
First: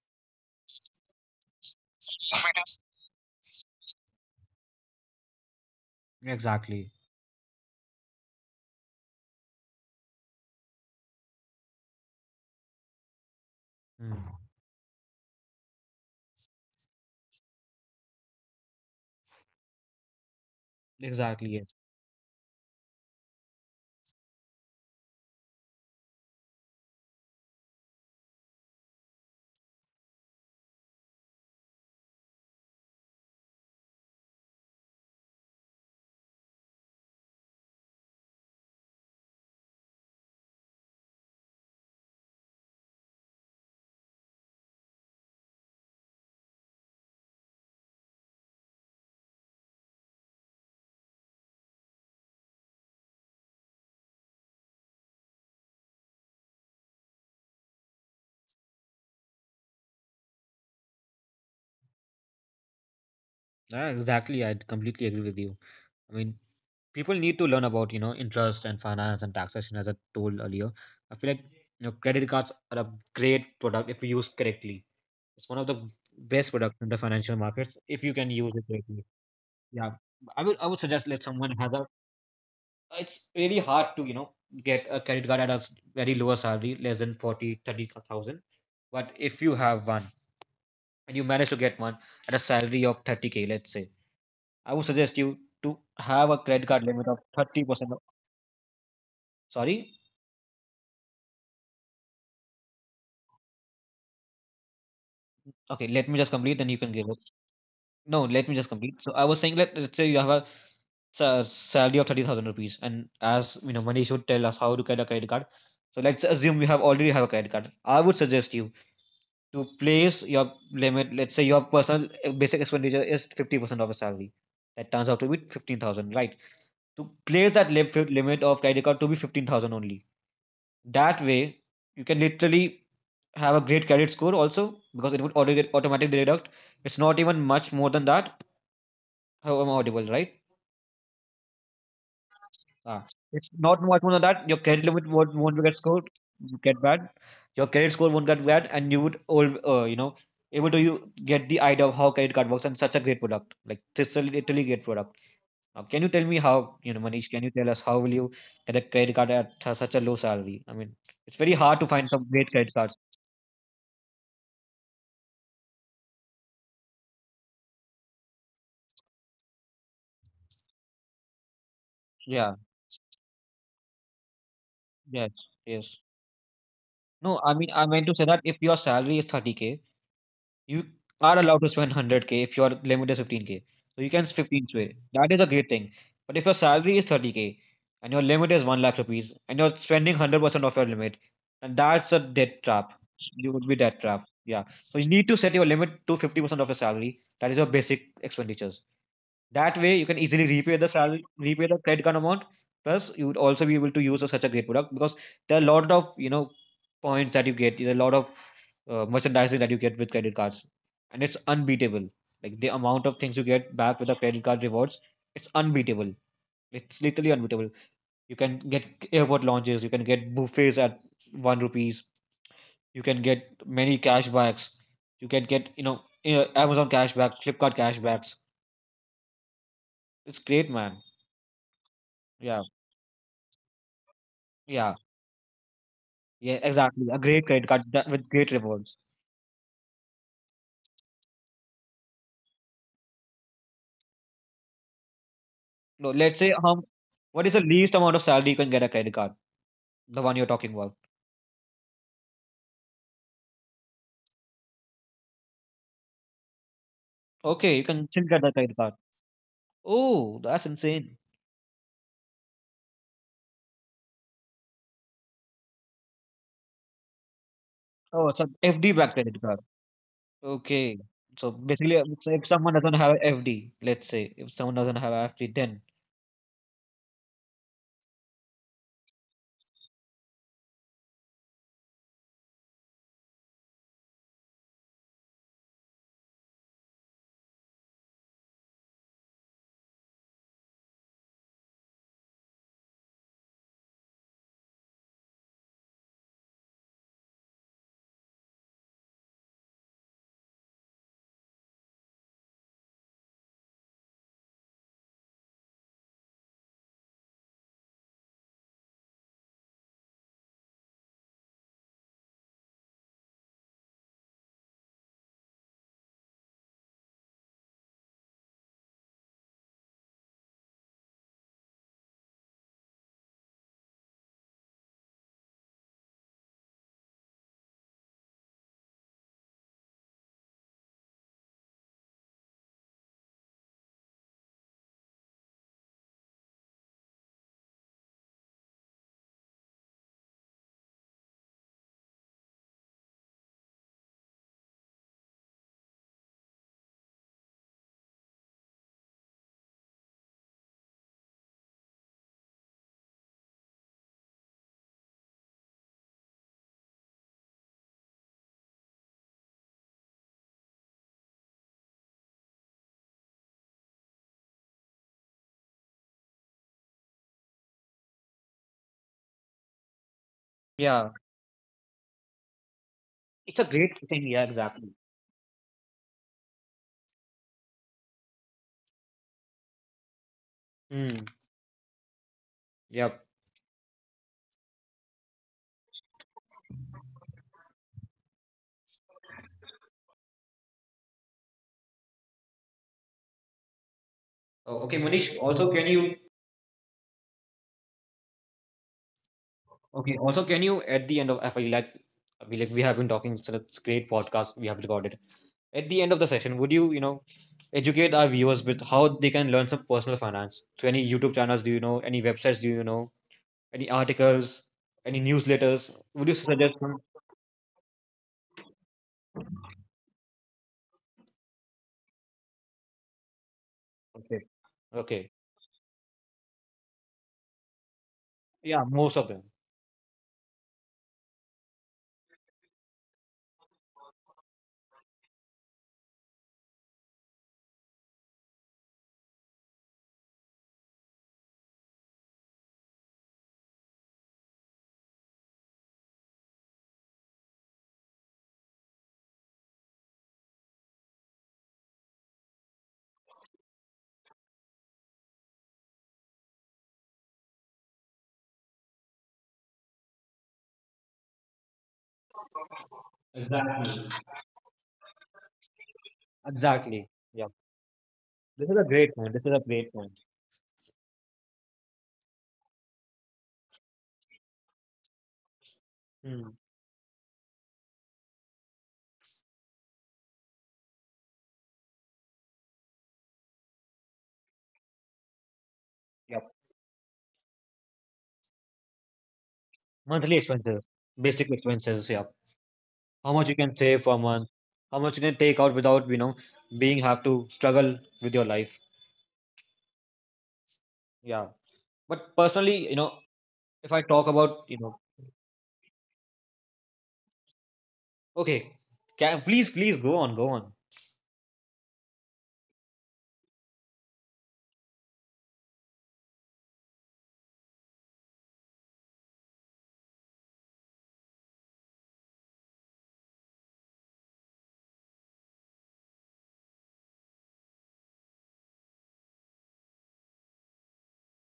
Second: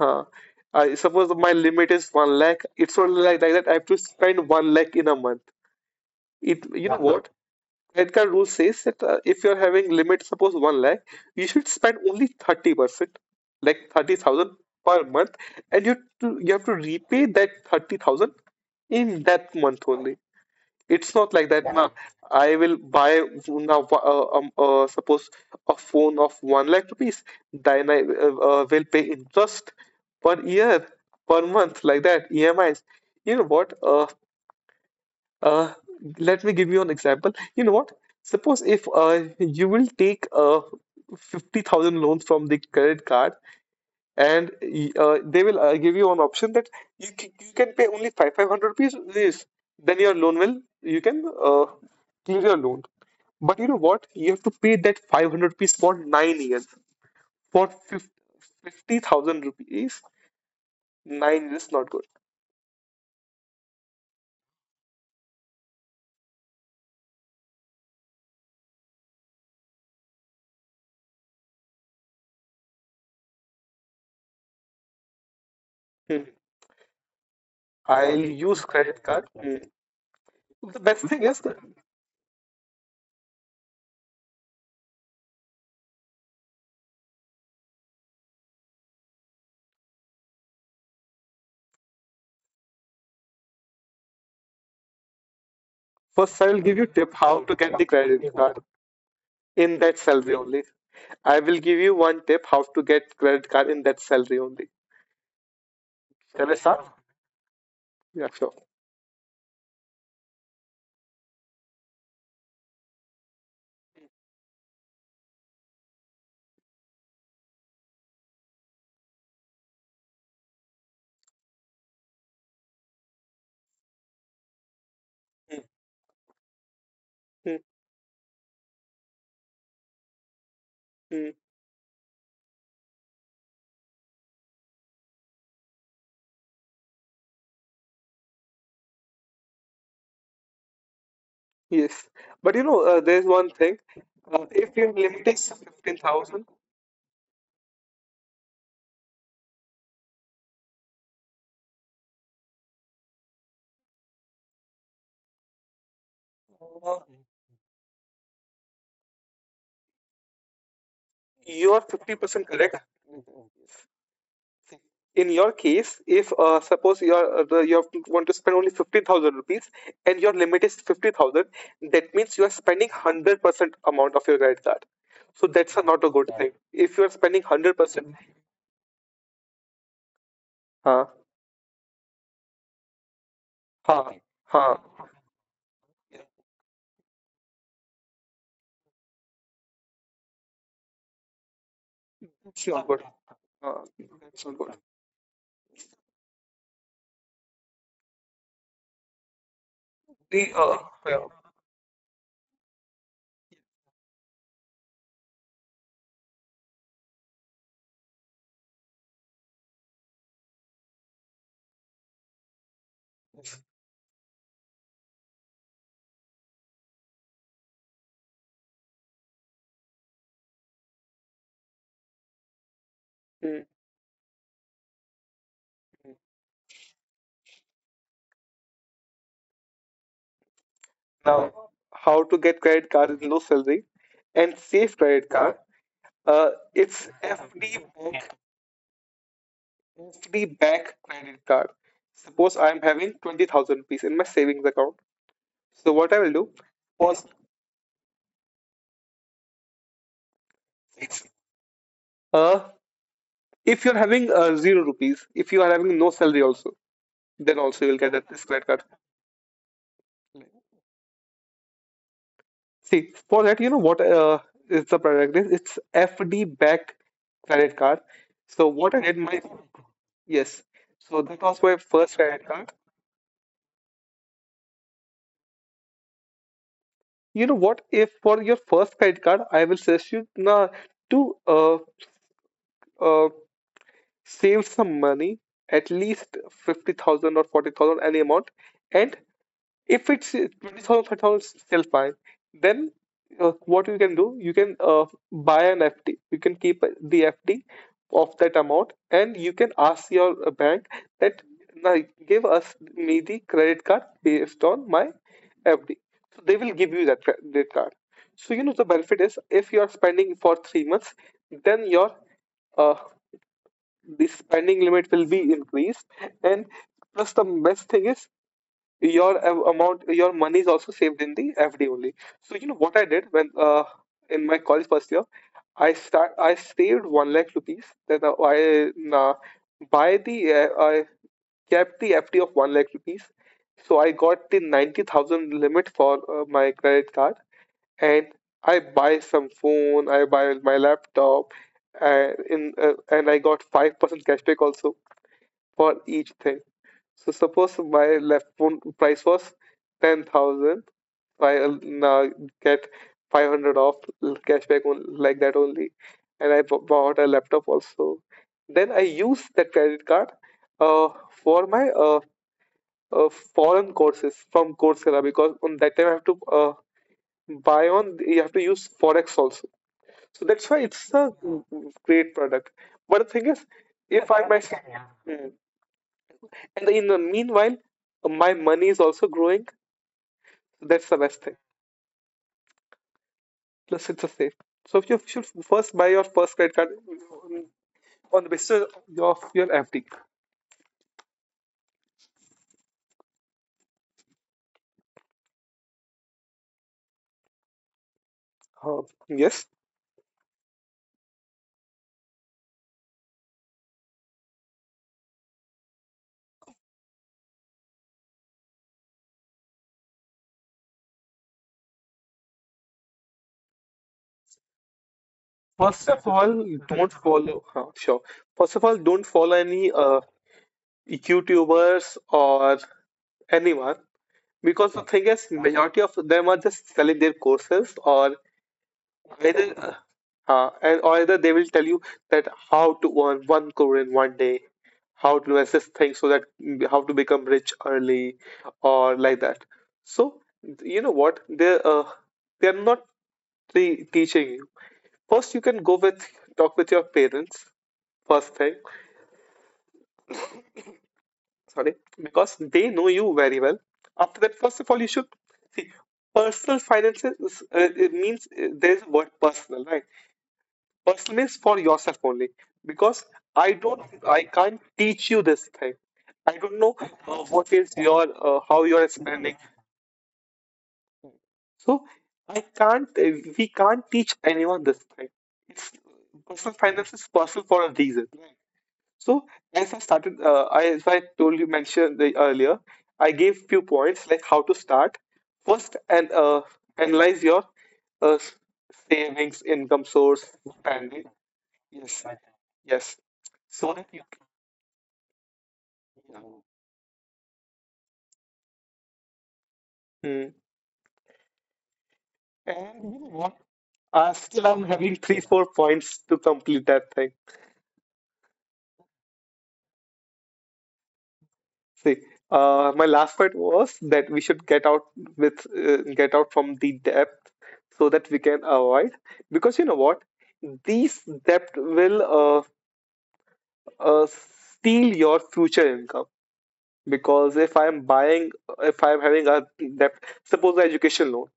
[SPEAKER 2] uh, I suppose my limit is one lakh. It's not like that. I have to spend one lakh in a month. It, you
[SPEAKER 1] Exactly.
[SPEAKER 2] know what? Credit card rule says that, if you're having limit, suppose one lakh, you should spend only 30%, like
[SPEAKER 1] Hmm.
[SPEAKER 2] 30,000 per month, and you have to repay that 30,000 in that month only. It's not like
[SPEAKER 1] Exactly.
[SPEAKER 2] that.
[SPEAKER 1] Yes.
[SPEAKER 2] Now, I will buy now. Suppose a phone of one lakh rupees. Then I will pay interest per year, per month, like that. EMIs. You know what? Uh, let me give you an example. You know what? Suppose if you will take 50,000 loans from the credit card, and they will give you an option that you, you can pay only 5 500 rupees. This, then your loan will, you can, clearly a loan. But you know what? You have to pay that 500 rupees for 9 years. For 50,000 rupees, 9 years is not good.
[SPEAKER 1] Ah, exactly. I completely agree with you. I mean, people need to learn about, you know, interest and finance and taxation, as I told earlier. I feel like, you know, credit cards are a great product if used correctly. It's one of the
[SPEAKER 2] Hmm.
[SPEAKER 1] best products in the financial markets if you
[SPEAKER 2] I'll
[SPEAKER 1] can use
[SPEAKER 2] use
[SPEAKER 1] it
[SPEAKER 2] credit
[SPEAKER 1] correctly.
[SPEAKER 2] card. Hmm.
[SPEAKER 1] Yeah, I would
[SPEAKER 2] The best
[SPEAKER 1] suggest,
[SPEAKER 2] thing
[SPEAKER 1] let
[SPEAKER 2] is,
[SPEAKER 1] someone has a, it's really hard to, you know, get a credit card at a very lower salary less than 40, 30,000. But if you have one and you manage to get one at a salary of 30K, let's say, I would suggest you to have a
[SPEAKER 2] first I'll
[SPEAKER 1] credit
[SPEAKER 2] give
[SPEAKER 1] card
[SPEAKER 2] you
[SPEAKER 1] limit
[SPEAKER 2] tip
[SPEAKER 1] of
[SPEAKER 2] how to get the
[SPEAKER 1] 30% of,
[SPEAKER 2] credit card in
[SPEAKER 1] sorry.
[SPEAKER 2] that salary only. I will give you one tip how to get credit card in that salary only.
[SPEAKER 1] Okay, let me just
[SPEAKER 2] Shall I
[SPEAKER 1] complete, then you
[SPEAKER 2] start?
[SPEAKER 1] can give it. No,
[SPEAKER 2] Yeah,
[SPEAKER 1] let
[SPEAKER 2] sure.
[SPEAKER 1] me just complete. So I was saying, let's say you have a salary of 30,000 rupees, and as you know, Manish would tell us how to get a credit card. So let's assume you have already have a credit card. I would suggest you to place your limit. Let's say your personal basic expenditure is 50% of a salary. That turns out to be 15,000, right? To place
[SPEAKER 2] Hmm,
[SPEAKER 1] that limit of credit card to be 15,000 only, that
[SPEAKER 2] hmm.
[SPEAKER 1] way, you can literally have a great credit score also because it would get automatically deduct. It's not even much more than that. How am I audible, right?
[SPEAKER 2] Yes, but you know,
[SPEAKER 1] Ah.
[SPEAKER 2] there's
[SPEAKER 1] It's
[SPEAKER 2] one thing.
[SPEAKER 1] not much more than that. Your
[SPEAKER 2] If
[SPEAKER 1] credit
[SPEAKER 2] your
[SPEAKER 1] limit
[SPEAKER 2] limit is
[SPEAKER 1] won't get scored,
[SPEAKER 2] 15,000,
[SPEAKER 1] you get bad. Your credit score won't get bad, and you would all you know able to you get the idea of how credit card works and such a great product. Like this is a literally great product. Now, can you tell me how, you know, Manish? Can you tell us how will you get a credit card at such a low salary? I mean, it's very
[SPEAKER 2] you
[SPEAKER 1] hard
[SPEAKER 2] are
[SPEAKER 1] to find some
[SPEAKER 2] 50%
[SPEAKER 1] great credit
[SPEAKER 2] correct.
[SPEAKER 1] cards.
[SPEAKER 2] In your case, if suppose you want to spend only 50,000 rupees and your limit is 50,000, that means you are
[SPEAKER 1] Yeah.
[SPEAKER 2] spending 100% amount of your credit card.
[SPEAKER 1] Yes,
[SPEAKER 2] So that's a
[SPEAKER 1] yes.
[SPEAKER 2] not a good thing. If you are
[SPEAKER 1] No,
[SPEAKER 2] spending
[SPEAKER 1] I mean I meant to
[SPEAKER 2] 100%,
[SPEAKER 1] say that if your salary is 30K, you
[SPEAKER 2] huh,
[SPEAKER 1] are allowed to spend 100K if your limit is 15K. So
[SPEAKER 2] huh,
[SPEAKER 1] you
[SPEAKER 2] okay,
[SPEAKER 1] can 15
[SPEAKER 2] huh,
[SPEAKER 1] k. That is a great thing. But if your salary is 30K and your limit is 1 lakh rupees and you're spending 100% of your limit, and that's a debt
[SPEAKER 2] it's not
[SPEAKER 1] trap.
[SPEAKER 2] good.
[SPEAKER 1] You would be
[SPEAKER 2] Uh,
[SPEAKER 1] debt trap.
[SPEAKER 2] it's not
[SPEAKER 1] Yeah.
[SPEAKER 2] good.
[SPEAKER 1] So you need to set your limit to 50% of your salary. That is your basic expenditures. That way, you can easily
[SPEAKER 2] The, uh,
[SPEAKER 1] repay the salary,
[SPEAKER 2] yeah.
[SPEAKER 1] repay the credit card amount. Plus, you would also be able to use a, such a great product because there are a lot of, you know, points that you get. There are a lot of merchandising that you get with credit cards, and it's unbeatable. Like the amount of things you get back with the credit card rewards, it's unbeatable. It's literally unbeatable. You can get airport lounges. You can get buffets at one rupees. You can get
[SPEAKER 2] Mm.
[SPEAKER 1] many cashbacks. You can get, you know, Amazon cashback, Flipkart cashbacks. It's great, man.
[SPEAKER 2] Now, how to get
[SPEAKER 1] Yeah.
[SPEAKER 2] credit card in low salary and
[SPEAKER 1] Yeah.
[SPEAKER 2] safe credit card? Uh,
[SPEAKER 1] Yeah, exactly.
[SPEAKER 2] it's
[SPEAKER 1] A great credit
[SPEAKER 2] FD
[SPEAKER 1] card that, with great rewards.
[SPEAKER 2] Citibank credit card. Suppose I am having 20,000 rupees in my savings account. So
[SPEAKER 1] No,
[SPEAKER 2] what I will
[SPEAKER 1] let's
[SPEAKER 2] do,
[SPEAKER 1] say how
[SPEAKER 2] first,
[SPEAKER 1] what is the least amount of salary you can get a credit card? The one you're talking about.
[SPEAKER 2] uh, if you're having zero rupees, if you are having no salary also, then
[SPEAKER 1] Okay, you
[SPEAKER 2] also you will
[SPEAKER 1] can
[SPEAKER 2] get
[SPEAKER 1] still
[SPEAKER 2] that,
[SPEAKER 1] get
[SPEAKER 2] this
[SPEAKER 1] the
[SPEAKER 2] credit
[SPEAKER 1] credit
[SPEAKER 2] card.
[SPEAKER 1] card. Oh, that's insane.
[SPEAKER 2] See, for that, you know what is the product is? It's FD backed credit card.
[SPEAKER 1] Oh, it's an
[SPEAKER 2] So
[SPEAKER 1] FD
[SPEAKER 2] what I
[SPEAKER 1] back
[SPEAKER 2] did
[SPEAKER 1] credit
[SPEAKER 2] my
[SPEAKER 1] card.
[SPEAKER 2] Yes,
[SPEAKER 1] Okay.
[SPEAKER 2] so that
[SPEAKER 1] So
[SPEAKER 2] was my
[SPEAKER 1] basically,
[SPEAKER 2] first
[SPEAKER 1] so if
[SPEAKER 2] credit card.
[SPEAKER 1] someone doesn't have FD, let's say if someone doesn't have FD, then
[SPEAKER 2] You know what? If for your first credit card, I will suggest you to uh, save some money, at least 50,000 or 40,000, any amount. And if it's 20,000, 30,000, still fine. Then, what you can do, you can buy an FD. You can keep the FD of that amount, and you can ask your bank that now give us me the credit card based on my FD. So they will give you that credit card. So you know the benefit is, if you are spending for 3 months, then your uh, the spending limit will be increased. And plus, the best thing is your a- amount your money is also saved in the FD only. So you know what I did when, in my college first year, I saved 1 lakh rupees. Then uh, I kept the FD of 1 lakh rupees. So I got the 90,000 limit for my credit card, and I buy some phone, I buy my laptop. And in and I got 5% cashback also for each thing. So suppose my left phone price was 10,000. I now get 500 off cashback on, like that only. And I bought a laptop also. Then I use that credit card for my uh, foreign courses from Coursera, because on that time I have to buy on, you have to use Forex also. So that's why it's
[SPEAKER 1] yeah,
[SPEAKER 2] a great product. But the thing
[SPEAKER 1] it's
[SPEAKER 2] is,
[SPEAKER 1] a great thing.
[SPEAKER 2] if I
[SPEAKER 1] Yeah,
[SPEAKER 2] myself.
[SPEAKER 1] exactly.
[SPEAKER 2] And in the meanwhile, my money is also growing. That's the
[SPEAKER 1] Hmm.
[SPEAKER 2] best thing.
[SPEAKER 1] Yep.
[SPEAKER 2] Plus, it's a safe. So if you should first buy your first credit card, mm, on the basis of your FD.
[SPEAKER 1] Oh, okay, Manish. Also, can you?
[SPEAKER 2] Uh, yes.
[SPEAKER 1] Okay. Also, can you at the end of FI like we have been talking, so it's a great podcast we have recorded. At the end of the session, would you, you know, educate our viewers with how they can learn some personal finance? So, any YouTube channels do you know? Any websites do you know? Any articles? Any newsletters?
[SPEAKER 2] First of
[SPEAKER 1] Would you
[SPEAKER 2] all,
[SPEAKER 1] suggest some?
[SPEAKER 2] don't follow. Sure. First of all, don't follow any YouTubers or anyone,
[SPEAKER 1] Okay.
[SPEAKER 2] because the thing
[SPEAKER 1] Okay.
[SPEAKER 2] is, majority of them are just selling their courses. Or
[SPEAKER 1] Yeah, most of them.
[SPEAKER 2] either and or either they will tell you that how to earn 1 crore in one day, how to assess things so that how to become rich early, or like that. So you know what, they're not teaching you. First, you can go with, talk with your parents, first thing. Sorry. Because they know you very well. After that, first of all, you should see personal finances it means, there's a word personal, right? Personally, is for yourself only, because I
[SPEAKER 1] Exactly.
[SPEAKER 2] don't, I can't teach you this thing. I don't know
[SPEAKER 1] Exactly. Yeah.
[SPEAKER 2] what is
[SPEAKER 1] This is a
[SPEAKER 2] how
[SPEAKER 1] great
[SPEAKER 2] you're
[SPEAKER 1] point. This is a
[SPEAKER 2] spending.
[SPEAKER 1] great point.
[SPEAKER 2] So I can't, we can't teach anyone this thing. It's
[SPEAKER 1] Hmm.
[SPEAKER 2] Personal finance is personal for a reason. So as I started, as I told you, mentioned earlier, I gave few points like how to start. First, and
[SPEAKER 1] Yep.
[SPEAKER 2] analyze your uh, savings, income
[SPEAKER 1] Monthly
[SPEAKER 2] source,
[SPEAKER 1] expenses,
[SPEAKER 2] spending.
[SPEAKER 1] basic expenses. Yeah.
[SPEAKER 2] Yes, yes.
[SPEAKER 1] How much you can
[SPEAKER 2] So.
[SPEAKER 1] save per month? How much you can take out without, you know, being have to struggle with your life?
[SPEAKER 2] Hmm.
[SPEAKER 1] Yeah. But personally, you
[SPEAKER 2] And
[SPEAKER 1] know,
[SPEAKER 2] you know what?
[SPEAKER 1] if I talk about,
[SPEAKER 2] Still,
[SPEAKER 1] you
[SPEAKER 2] I'm
[SPEAKER 1] know.
[SPEAKER 2] having three, four points to complete that thing.
[SPEAKER 1] Okay, please, please go on, go on.
[SPEAKER 2] See, my last point was that we should get out with get out from the depth, so that we can avoid. Because you know what? These debt will uh, uh, steal your future income. Because if I'm having a debt, suppose an education loan,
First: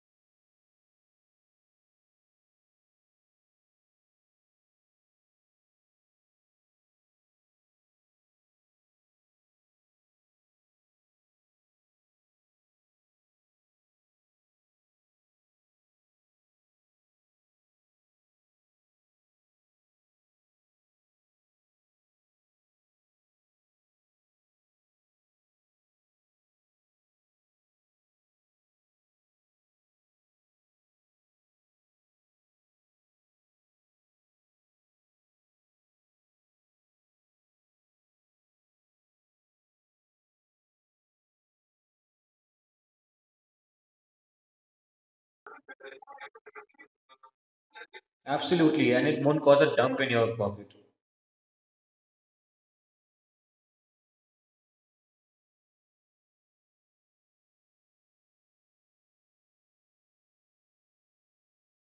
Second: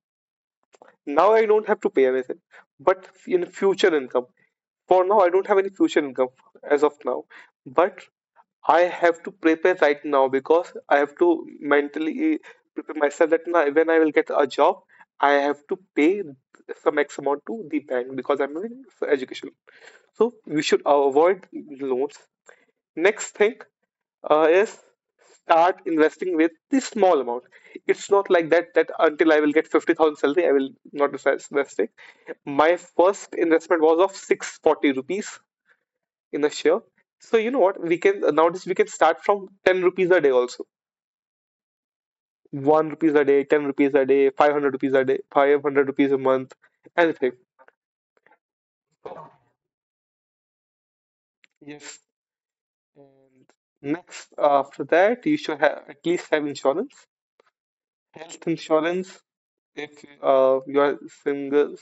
[SPEAKER 2] now I don't have to pay anything, but in future income. For now, I don't have any future income as of now, but I have to prepare right now, because I have to mentally prepare myself that now when I will get a job, I have to pay some X amount to the bank because I'm in education. So we should avoid loans. Next thing is start investing with the small amount. It's not like that until I will get 50,000 salary, I will not investing. My first investment was of 640 rupees in a share. So you know what? We can nowadays we can start from 10 rupees a day also. 1 rupees a day, 10 rupees a day, 500 rupees a day, 500 rupees a month, anything.
[SPEAKER 1] Absolutely, and it won't cause a dump in your pocket.
[SPEAKER 2] Yes. And next, after that, you should have at least have insurance, health insurance if you are single,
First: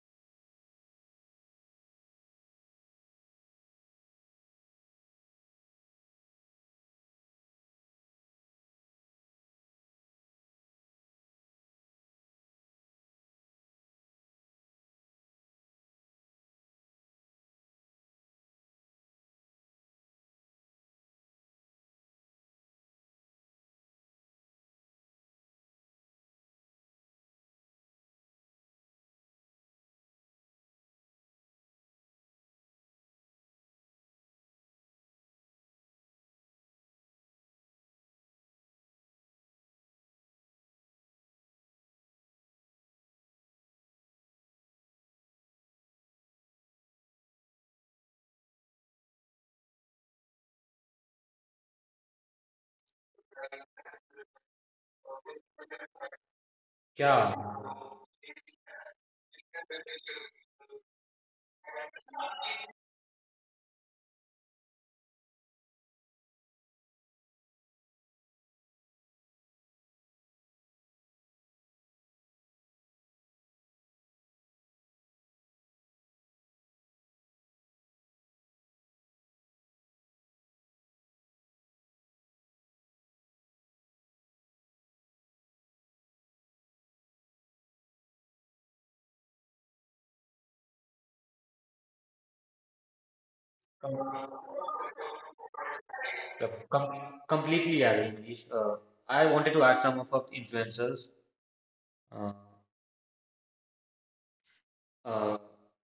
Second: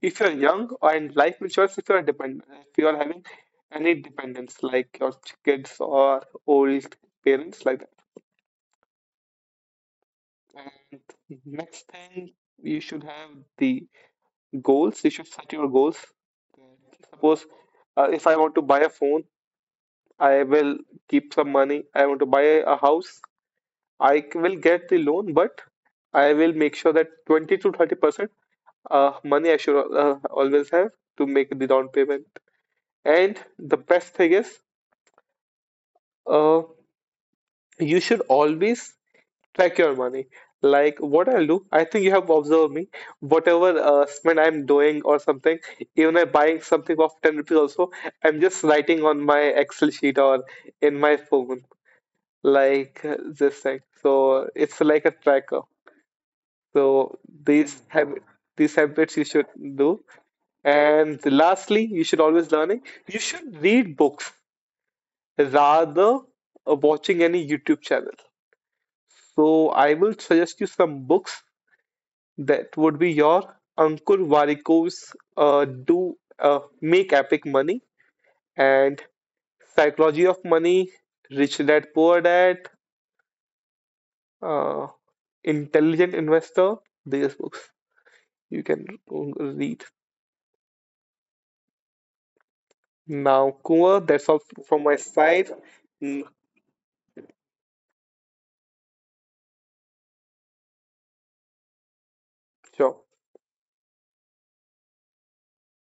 [SPEAKER 2] if you are young. And life insurance if you are dependent, if you are having any dependents like your kids or old parents, like that. And next thing, you should have the goals you should set your goals. Suppose, if I want to buy a phone, I will keep some money. I want to buy a house, I will get the loan. But I will make sure that 20 to 30% money I should always have, to make the down payment. And the best thing is, uh, you should always track your money. Like what I'll do, I think you have observed me. Whatever spend I'm doing or something, even I buying something of 10 rupees also, I'm just writing on my Excel sheet or in my phone, like this thing. So it's like a tracker. So
[SPEAKER 1] Yeah,
[SPEAKER 2] these habit, these habits you should do. And lastly, you should always learning. You should read books rather watching any YouTube channel. So I will suggest you some books. That would be your Ankur Varikos. Do Make Epic Money, and Psychology of Money, Rich Dad Poor Dad, uh, Intelligent Investor. These books you can read. Now, Kumar, that's all
[SPEAKER 1] com-
[SPEAKER 2] from my side. Mm,
[SPEAKER 1] com- completely. I mean, if, I wanted to add some of our influencers. Uh,
[SPEAKER 2] sure.
[SPEAKER 1] uh,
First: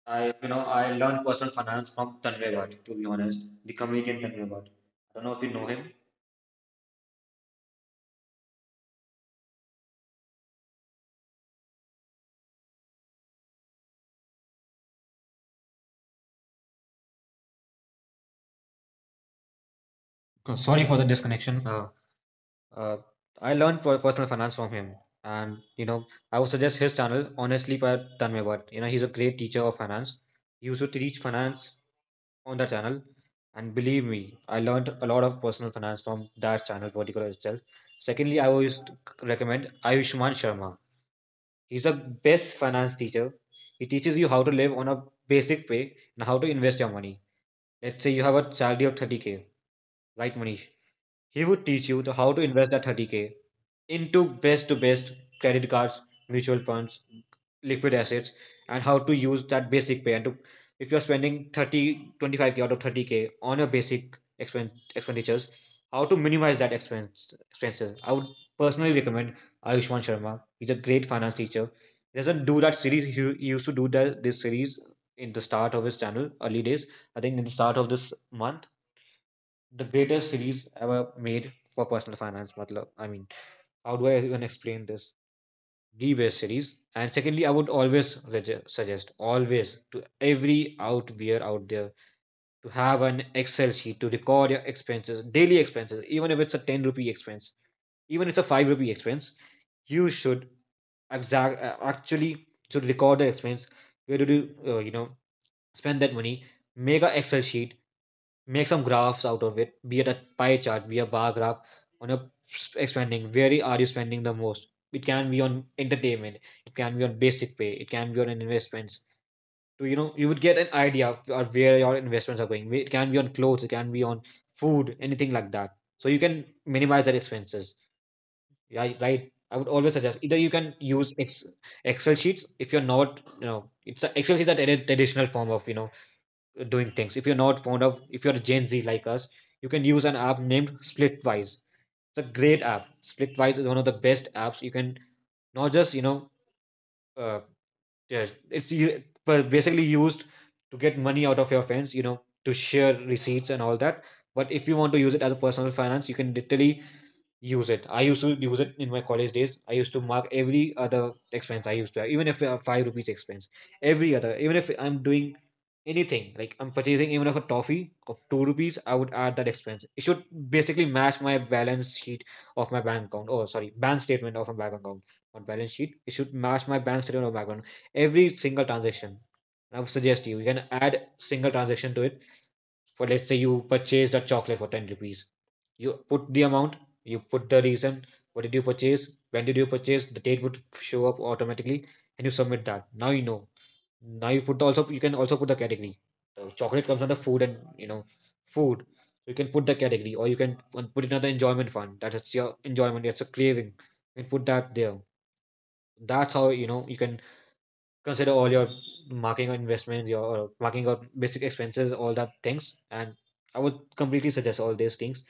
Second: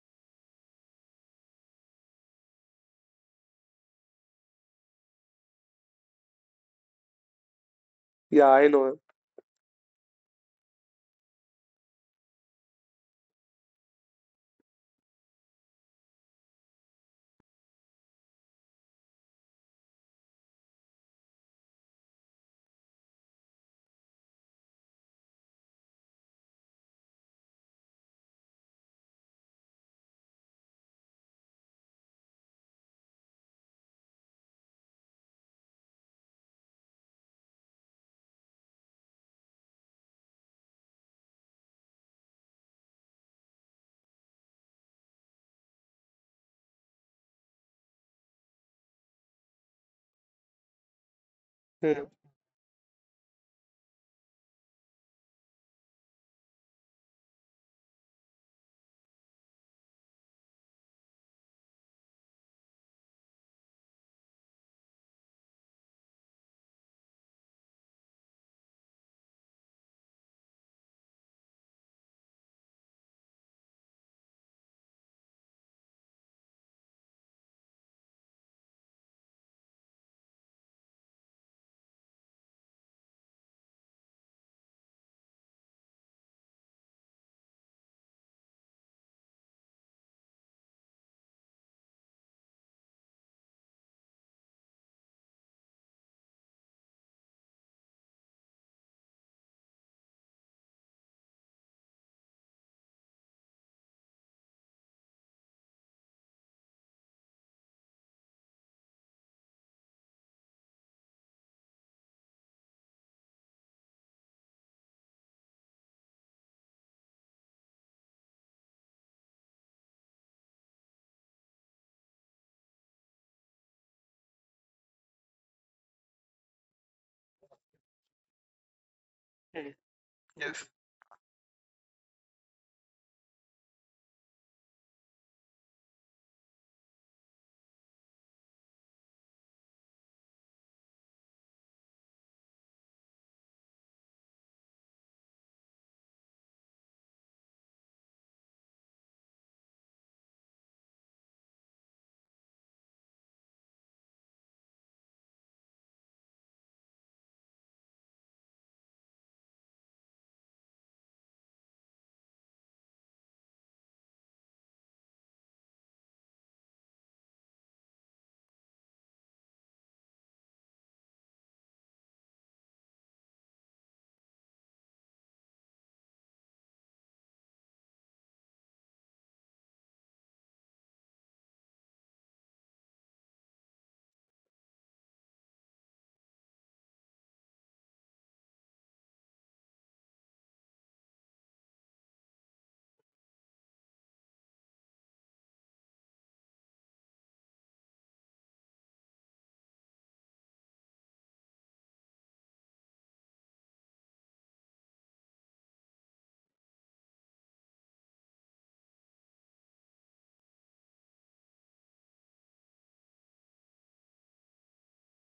[SPEAKER 1] I, you know, I learned personal finance from Tanvay Bhatt, to be honest, the comedian Tanvay Bhatt. I don't know if you know him.
[SPEAKER 2] Yeah, I know.
[SPEAKER 1] Sorry for the disconnection. uh, I learned personal finance from him, and you know, I would suggest his channel honestly by Tanmaybat. You know, he's a great teacher of finance. He used to teach finance on the channel, and believe me, I learned a lot of personal finance from that channel particular itself. Secondly, I always recommend Ayushman Sharma. He's the best finance teacher. He teaches you how to live on a basic pay and how to invest your money. Let's say you have a salary of 30k, right, Manish? He would teach you
[SPEAKER 2] Hmm.
[SPEAKER 1] the how to invest that 30k into best to best credit cards, mutual funds, liquid assets, and how to use that basic pay. And to, if you're spending 30, 25k out of 30k on your basic expenditures, how to minimize that expenses. I would personally recommend Ayushman Sharma. He's a great finance teacher. He doesn't do that series. He used to do that this series in the start of his channel, early days. I think in the start of this month, the greatest series ever made for personal finance. Matlab, I mean, how do I even explain this? The best series. And secondly, I would always suggest, always to every outwear out there to have an Excel sheet to record your expenses, daily expenses, even if it's a 10 rupee expense, even if it's a 5 rupee expense, you should exact actually should record the expense. Where did you, you know, spend that money? Make an Excel sheet, make some graphs out of it, be it a pie chart, be a bar graph on your spending. Where are you spending the most? It can be on entertainment, it can be on basic pay, it can be on investments. So you know, you would get an idea of where your investments are going. It can be on clothes, it can be on food, anything like that, so you can minimize that expenses. Yeah, right. I would
[SPEAKER 2] Hmm.
[SPEAKER 1] always suggest either you
[SPEAKER 2] Yes.
[SPEAKER 1] can use Excel sheets. If you're not, you know, Excel sheets are a traditional form of, you know, doing things. If you're not fond of, if you're a Gen Z like us, you can use an app named Splitwise. It's a great app. Splitwise is one of the best apps. You can not just, you know, uh, yeah, basically used to get money out of your friends. You know, to share receipts and all that. But if you want to use it as a personal finance, you can literally use it. I used to use it in my college days. I used to mark every other expense I used to have, even if a 5 rupees expense, every other, even if I'm doing anything, like I'm purchasing, even if a toffee of 2 rupees, I would add that expense. It should basically match my balance sheet of my bank account. Oh, sorry, bank statement of my bank account, not balance sheet. It should match my bank statement of my account. Every single transaction. I would suggest you, you can add single transaction to it. For let's say you purchased a chocolate for 10 rupees, you put the amount, you put the reason, what did you purchase, when did you purchase, the date would show up automatically, and you submit that. Now you know, now you put the, also you can also put the category. The chocolate comes under food, and you know, food. So, you can put the category or you can put another enjoyment fund that it's your enjoyment, it's a craving, you can put that there. That's how, you know, you can consider all your marketing or investments, your marketing or basic expenses, all that things. And I would completely suggest all these things.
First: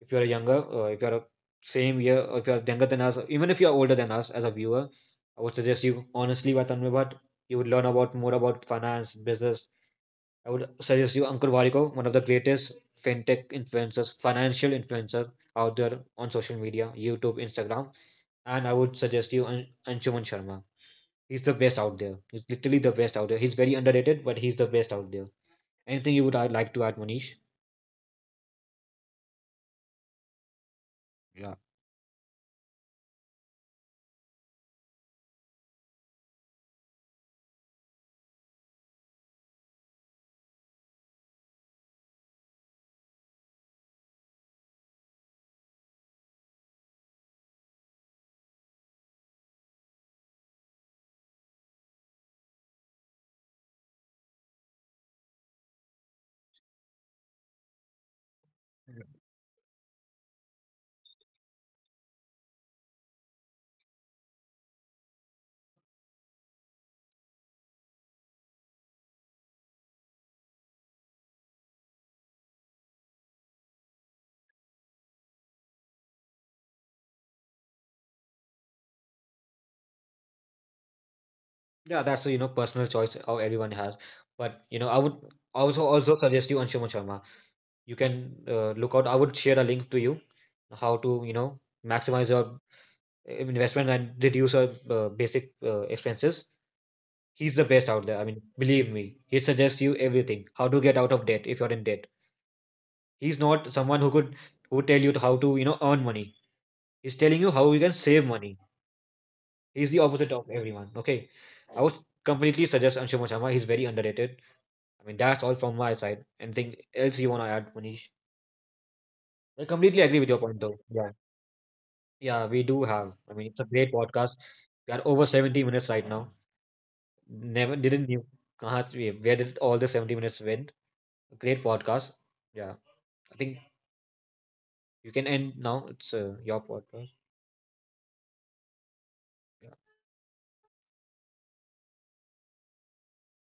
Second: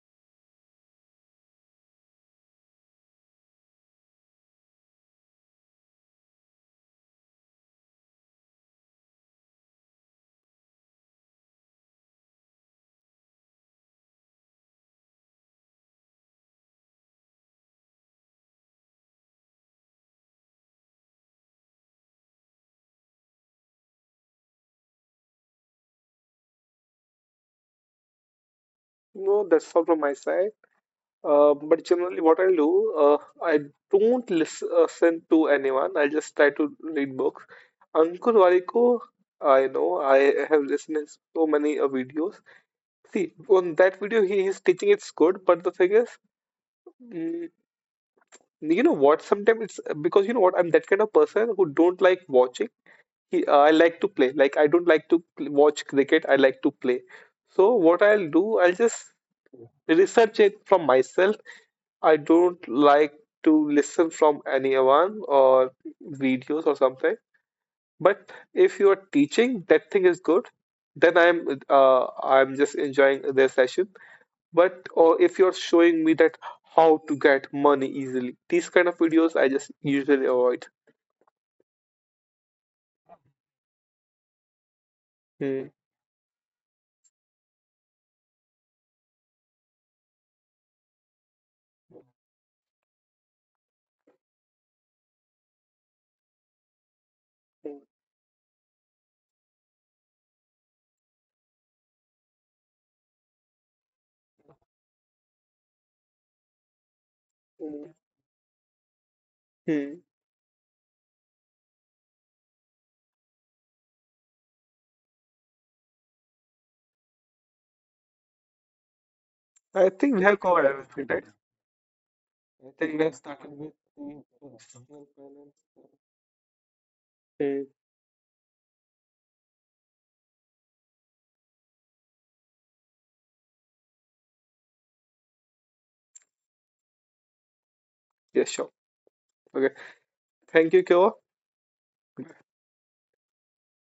[SPEAKER 1] If you're younger, if you're same year, or if you're younger than us, even if you're older than us as a viewer, I would suggest you honestly by Tanmay Bhatt. You would learn about more about finance, business. I would suggest you Ankur Variko, one of the greatest fintech influencers, financial influencer out there on social media, YouTube, Instagram. And I would suggest you Anshuman Sharma. He's the best out there. He's literally the best out there. He's very underrated, but he's the best out there. Anything you would like to add, Manish?
[SPEAKER 2] No, that's all from my side.
[SPEAKER 1] Yeah.
[SPEAKER 2] But generally, what I'll do, I don't listen to anyone. I just try to read books. Ankur Wariko, I know, I have listened to so many videos. See, on that video, he is teaching it's good, but the thing is, mm, you know what? Sometimes it's because you know what? I'm that kind of person who don't like watching. I like to play. Like, I don't like to watch cricket. I like to play. So what I'll do, I'll just research it from myself. I don't like to listen from anyone or videos or something. But if you are teaching, that thing is good. Then I'm just enjoying their session. But or if you're showing me that how to get money easily, these kind of videos I just usually avoid.
[SPEAKER 1] Yeah, that's a, you know, personal choice how everyone has. But you know, I would
[SPEAKER 2] Hmm.
[SPEAKER 1] also suggest you Anshuman Sharma. You can look out. I would share a link to you how to, you know, maximize your investment and reduce your basic expenses. He's the best out there. I mean, believe me, he suggests you everything. How to get out of debt if you're in debt. He's not someone who could who tell you how to, you know, earn money. He's telling you how you can save money.
[SPEAKER 2] Hmm.
[SPEAKER 1] He's the opposite of everyone. Okay, I would completely suggest Anshuman Sharma. He's very underrated. I mean, that's all from my side. Anything else you want to add, Manish?
[SPEAKER 2] I think
[SPEAKER 1] I
[SPEAKER 2] we have
[SPEAKER 1] completely
[SPEAKER 2] covered
[SPEAKER 1] agree with your
[SPEAKER 2] everything,
[SPEAKER 1] point,
[SPEAKER 2] right?
[SPEAKER 1] though. Yeah.
[SPEAKER 2] I think
[SPEAKER 1] Yeah,
[SPEAKER 2] we have
[SPEAKER 1] we do
[SPEAKER 2] started
[SPEAKER 1] have.
[SPEAKER 2] with.
[SPEAKER 1] I mean, it's a great podcast. We are over 70 minutes right now.
[SPEAKER 2] Hmm.
[SPEAKER 1] Never didn't you? Where did all the 70 minutes went? Great podcast. Yeah. I think you can end now. It's your podcast.
[SPEAKER 2] Yeah, sure. Okay. Thank you, Kyo.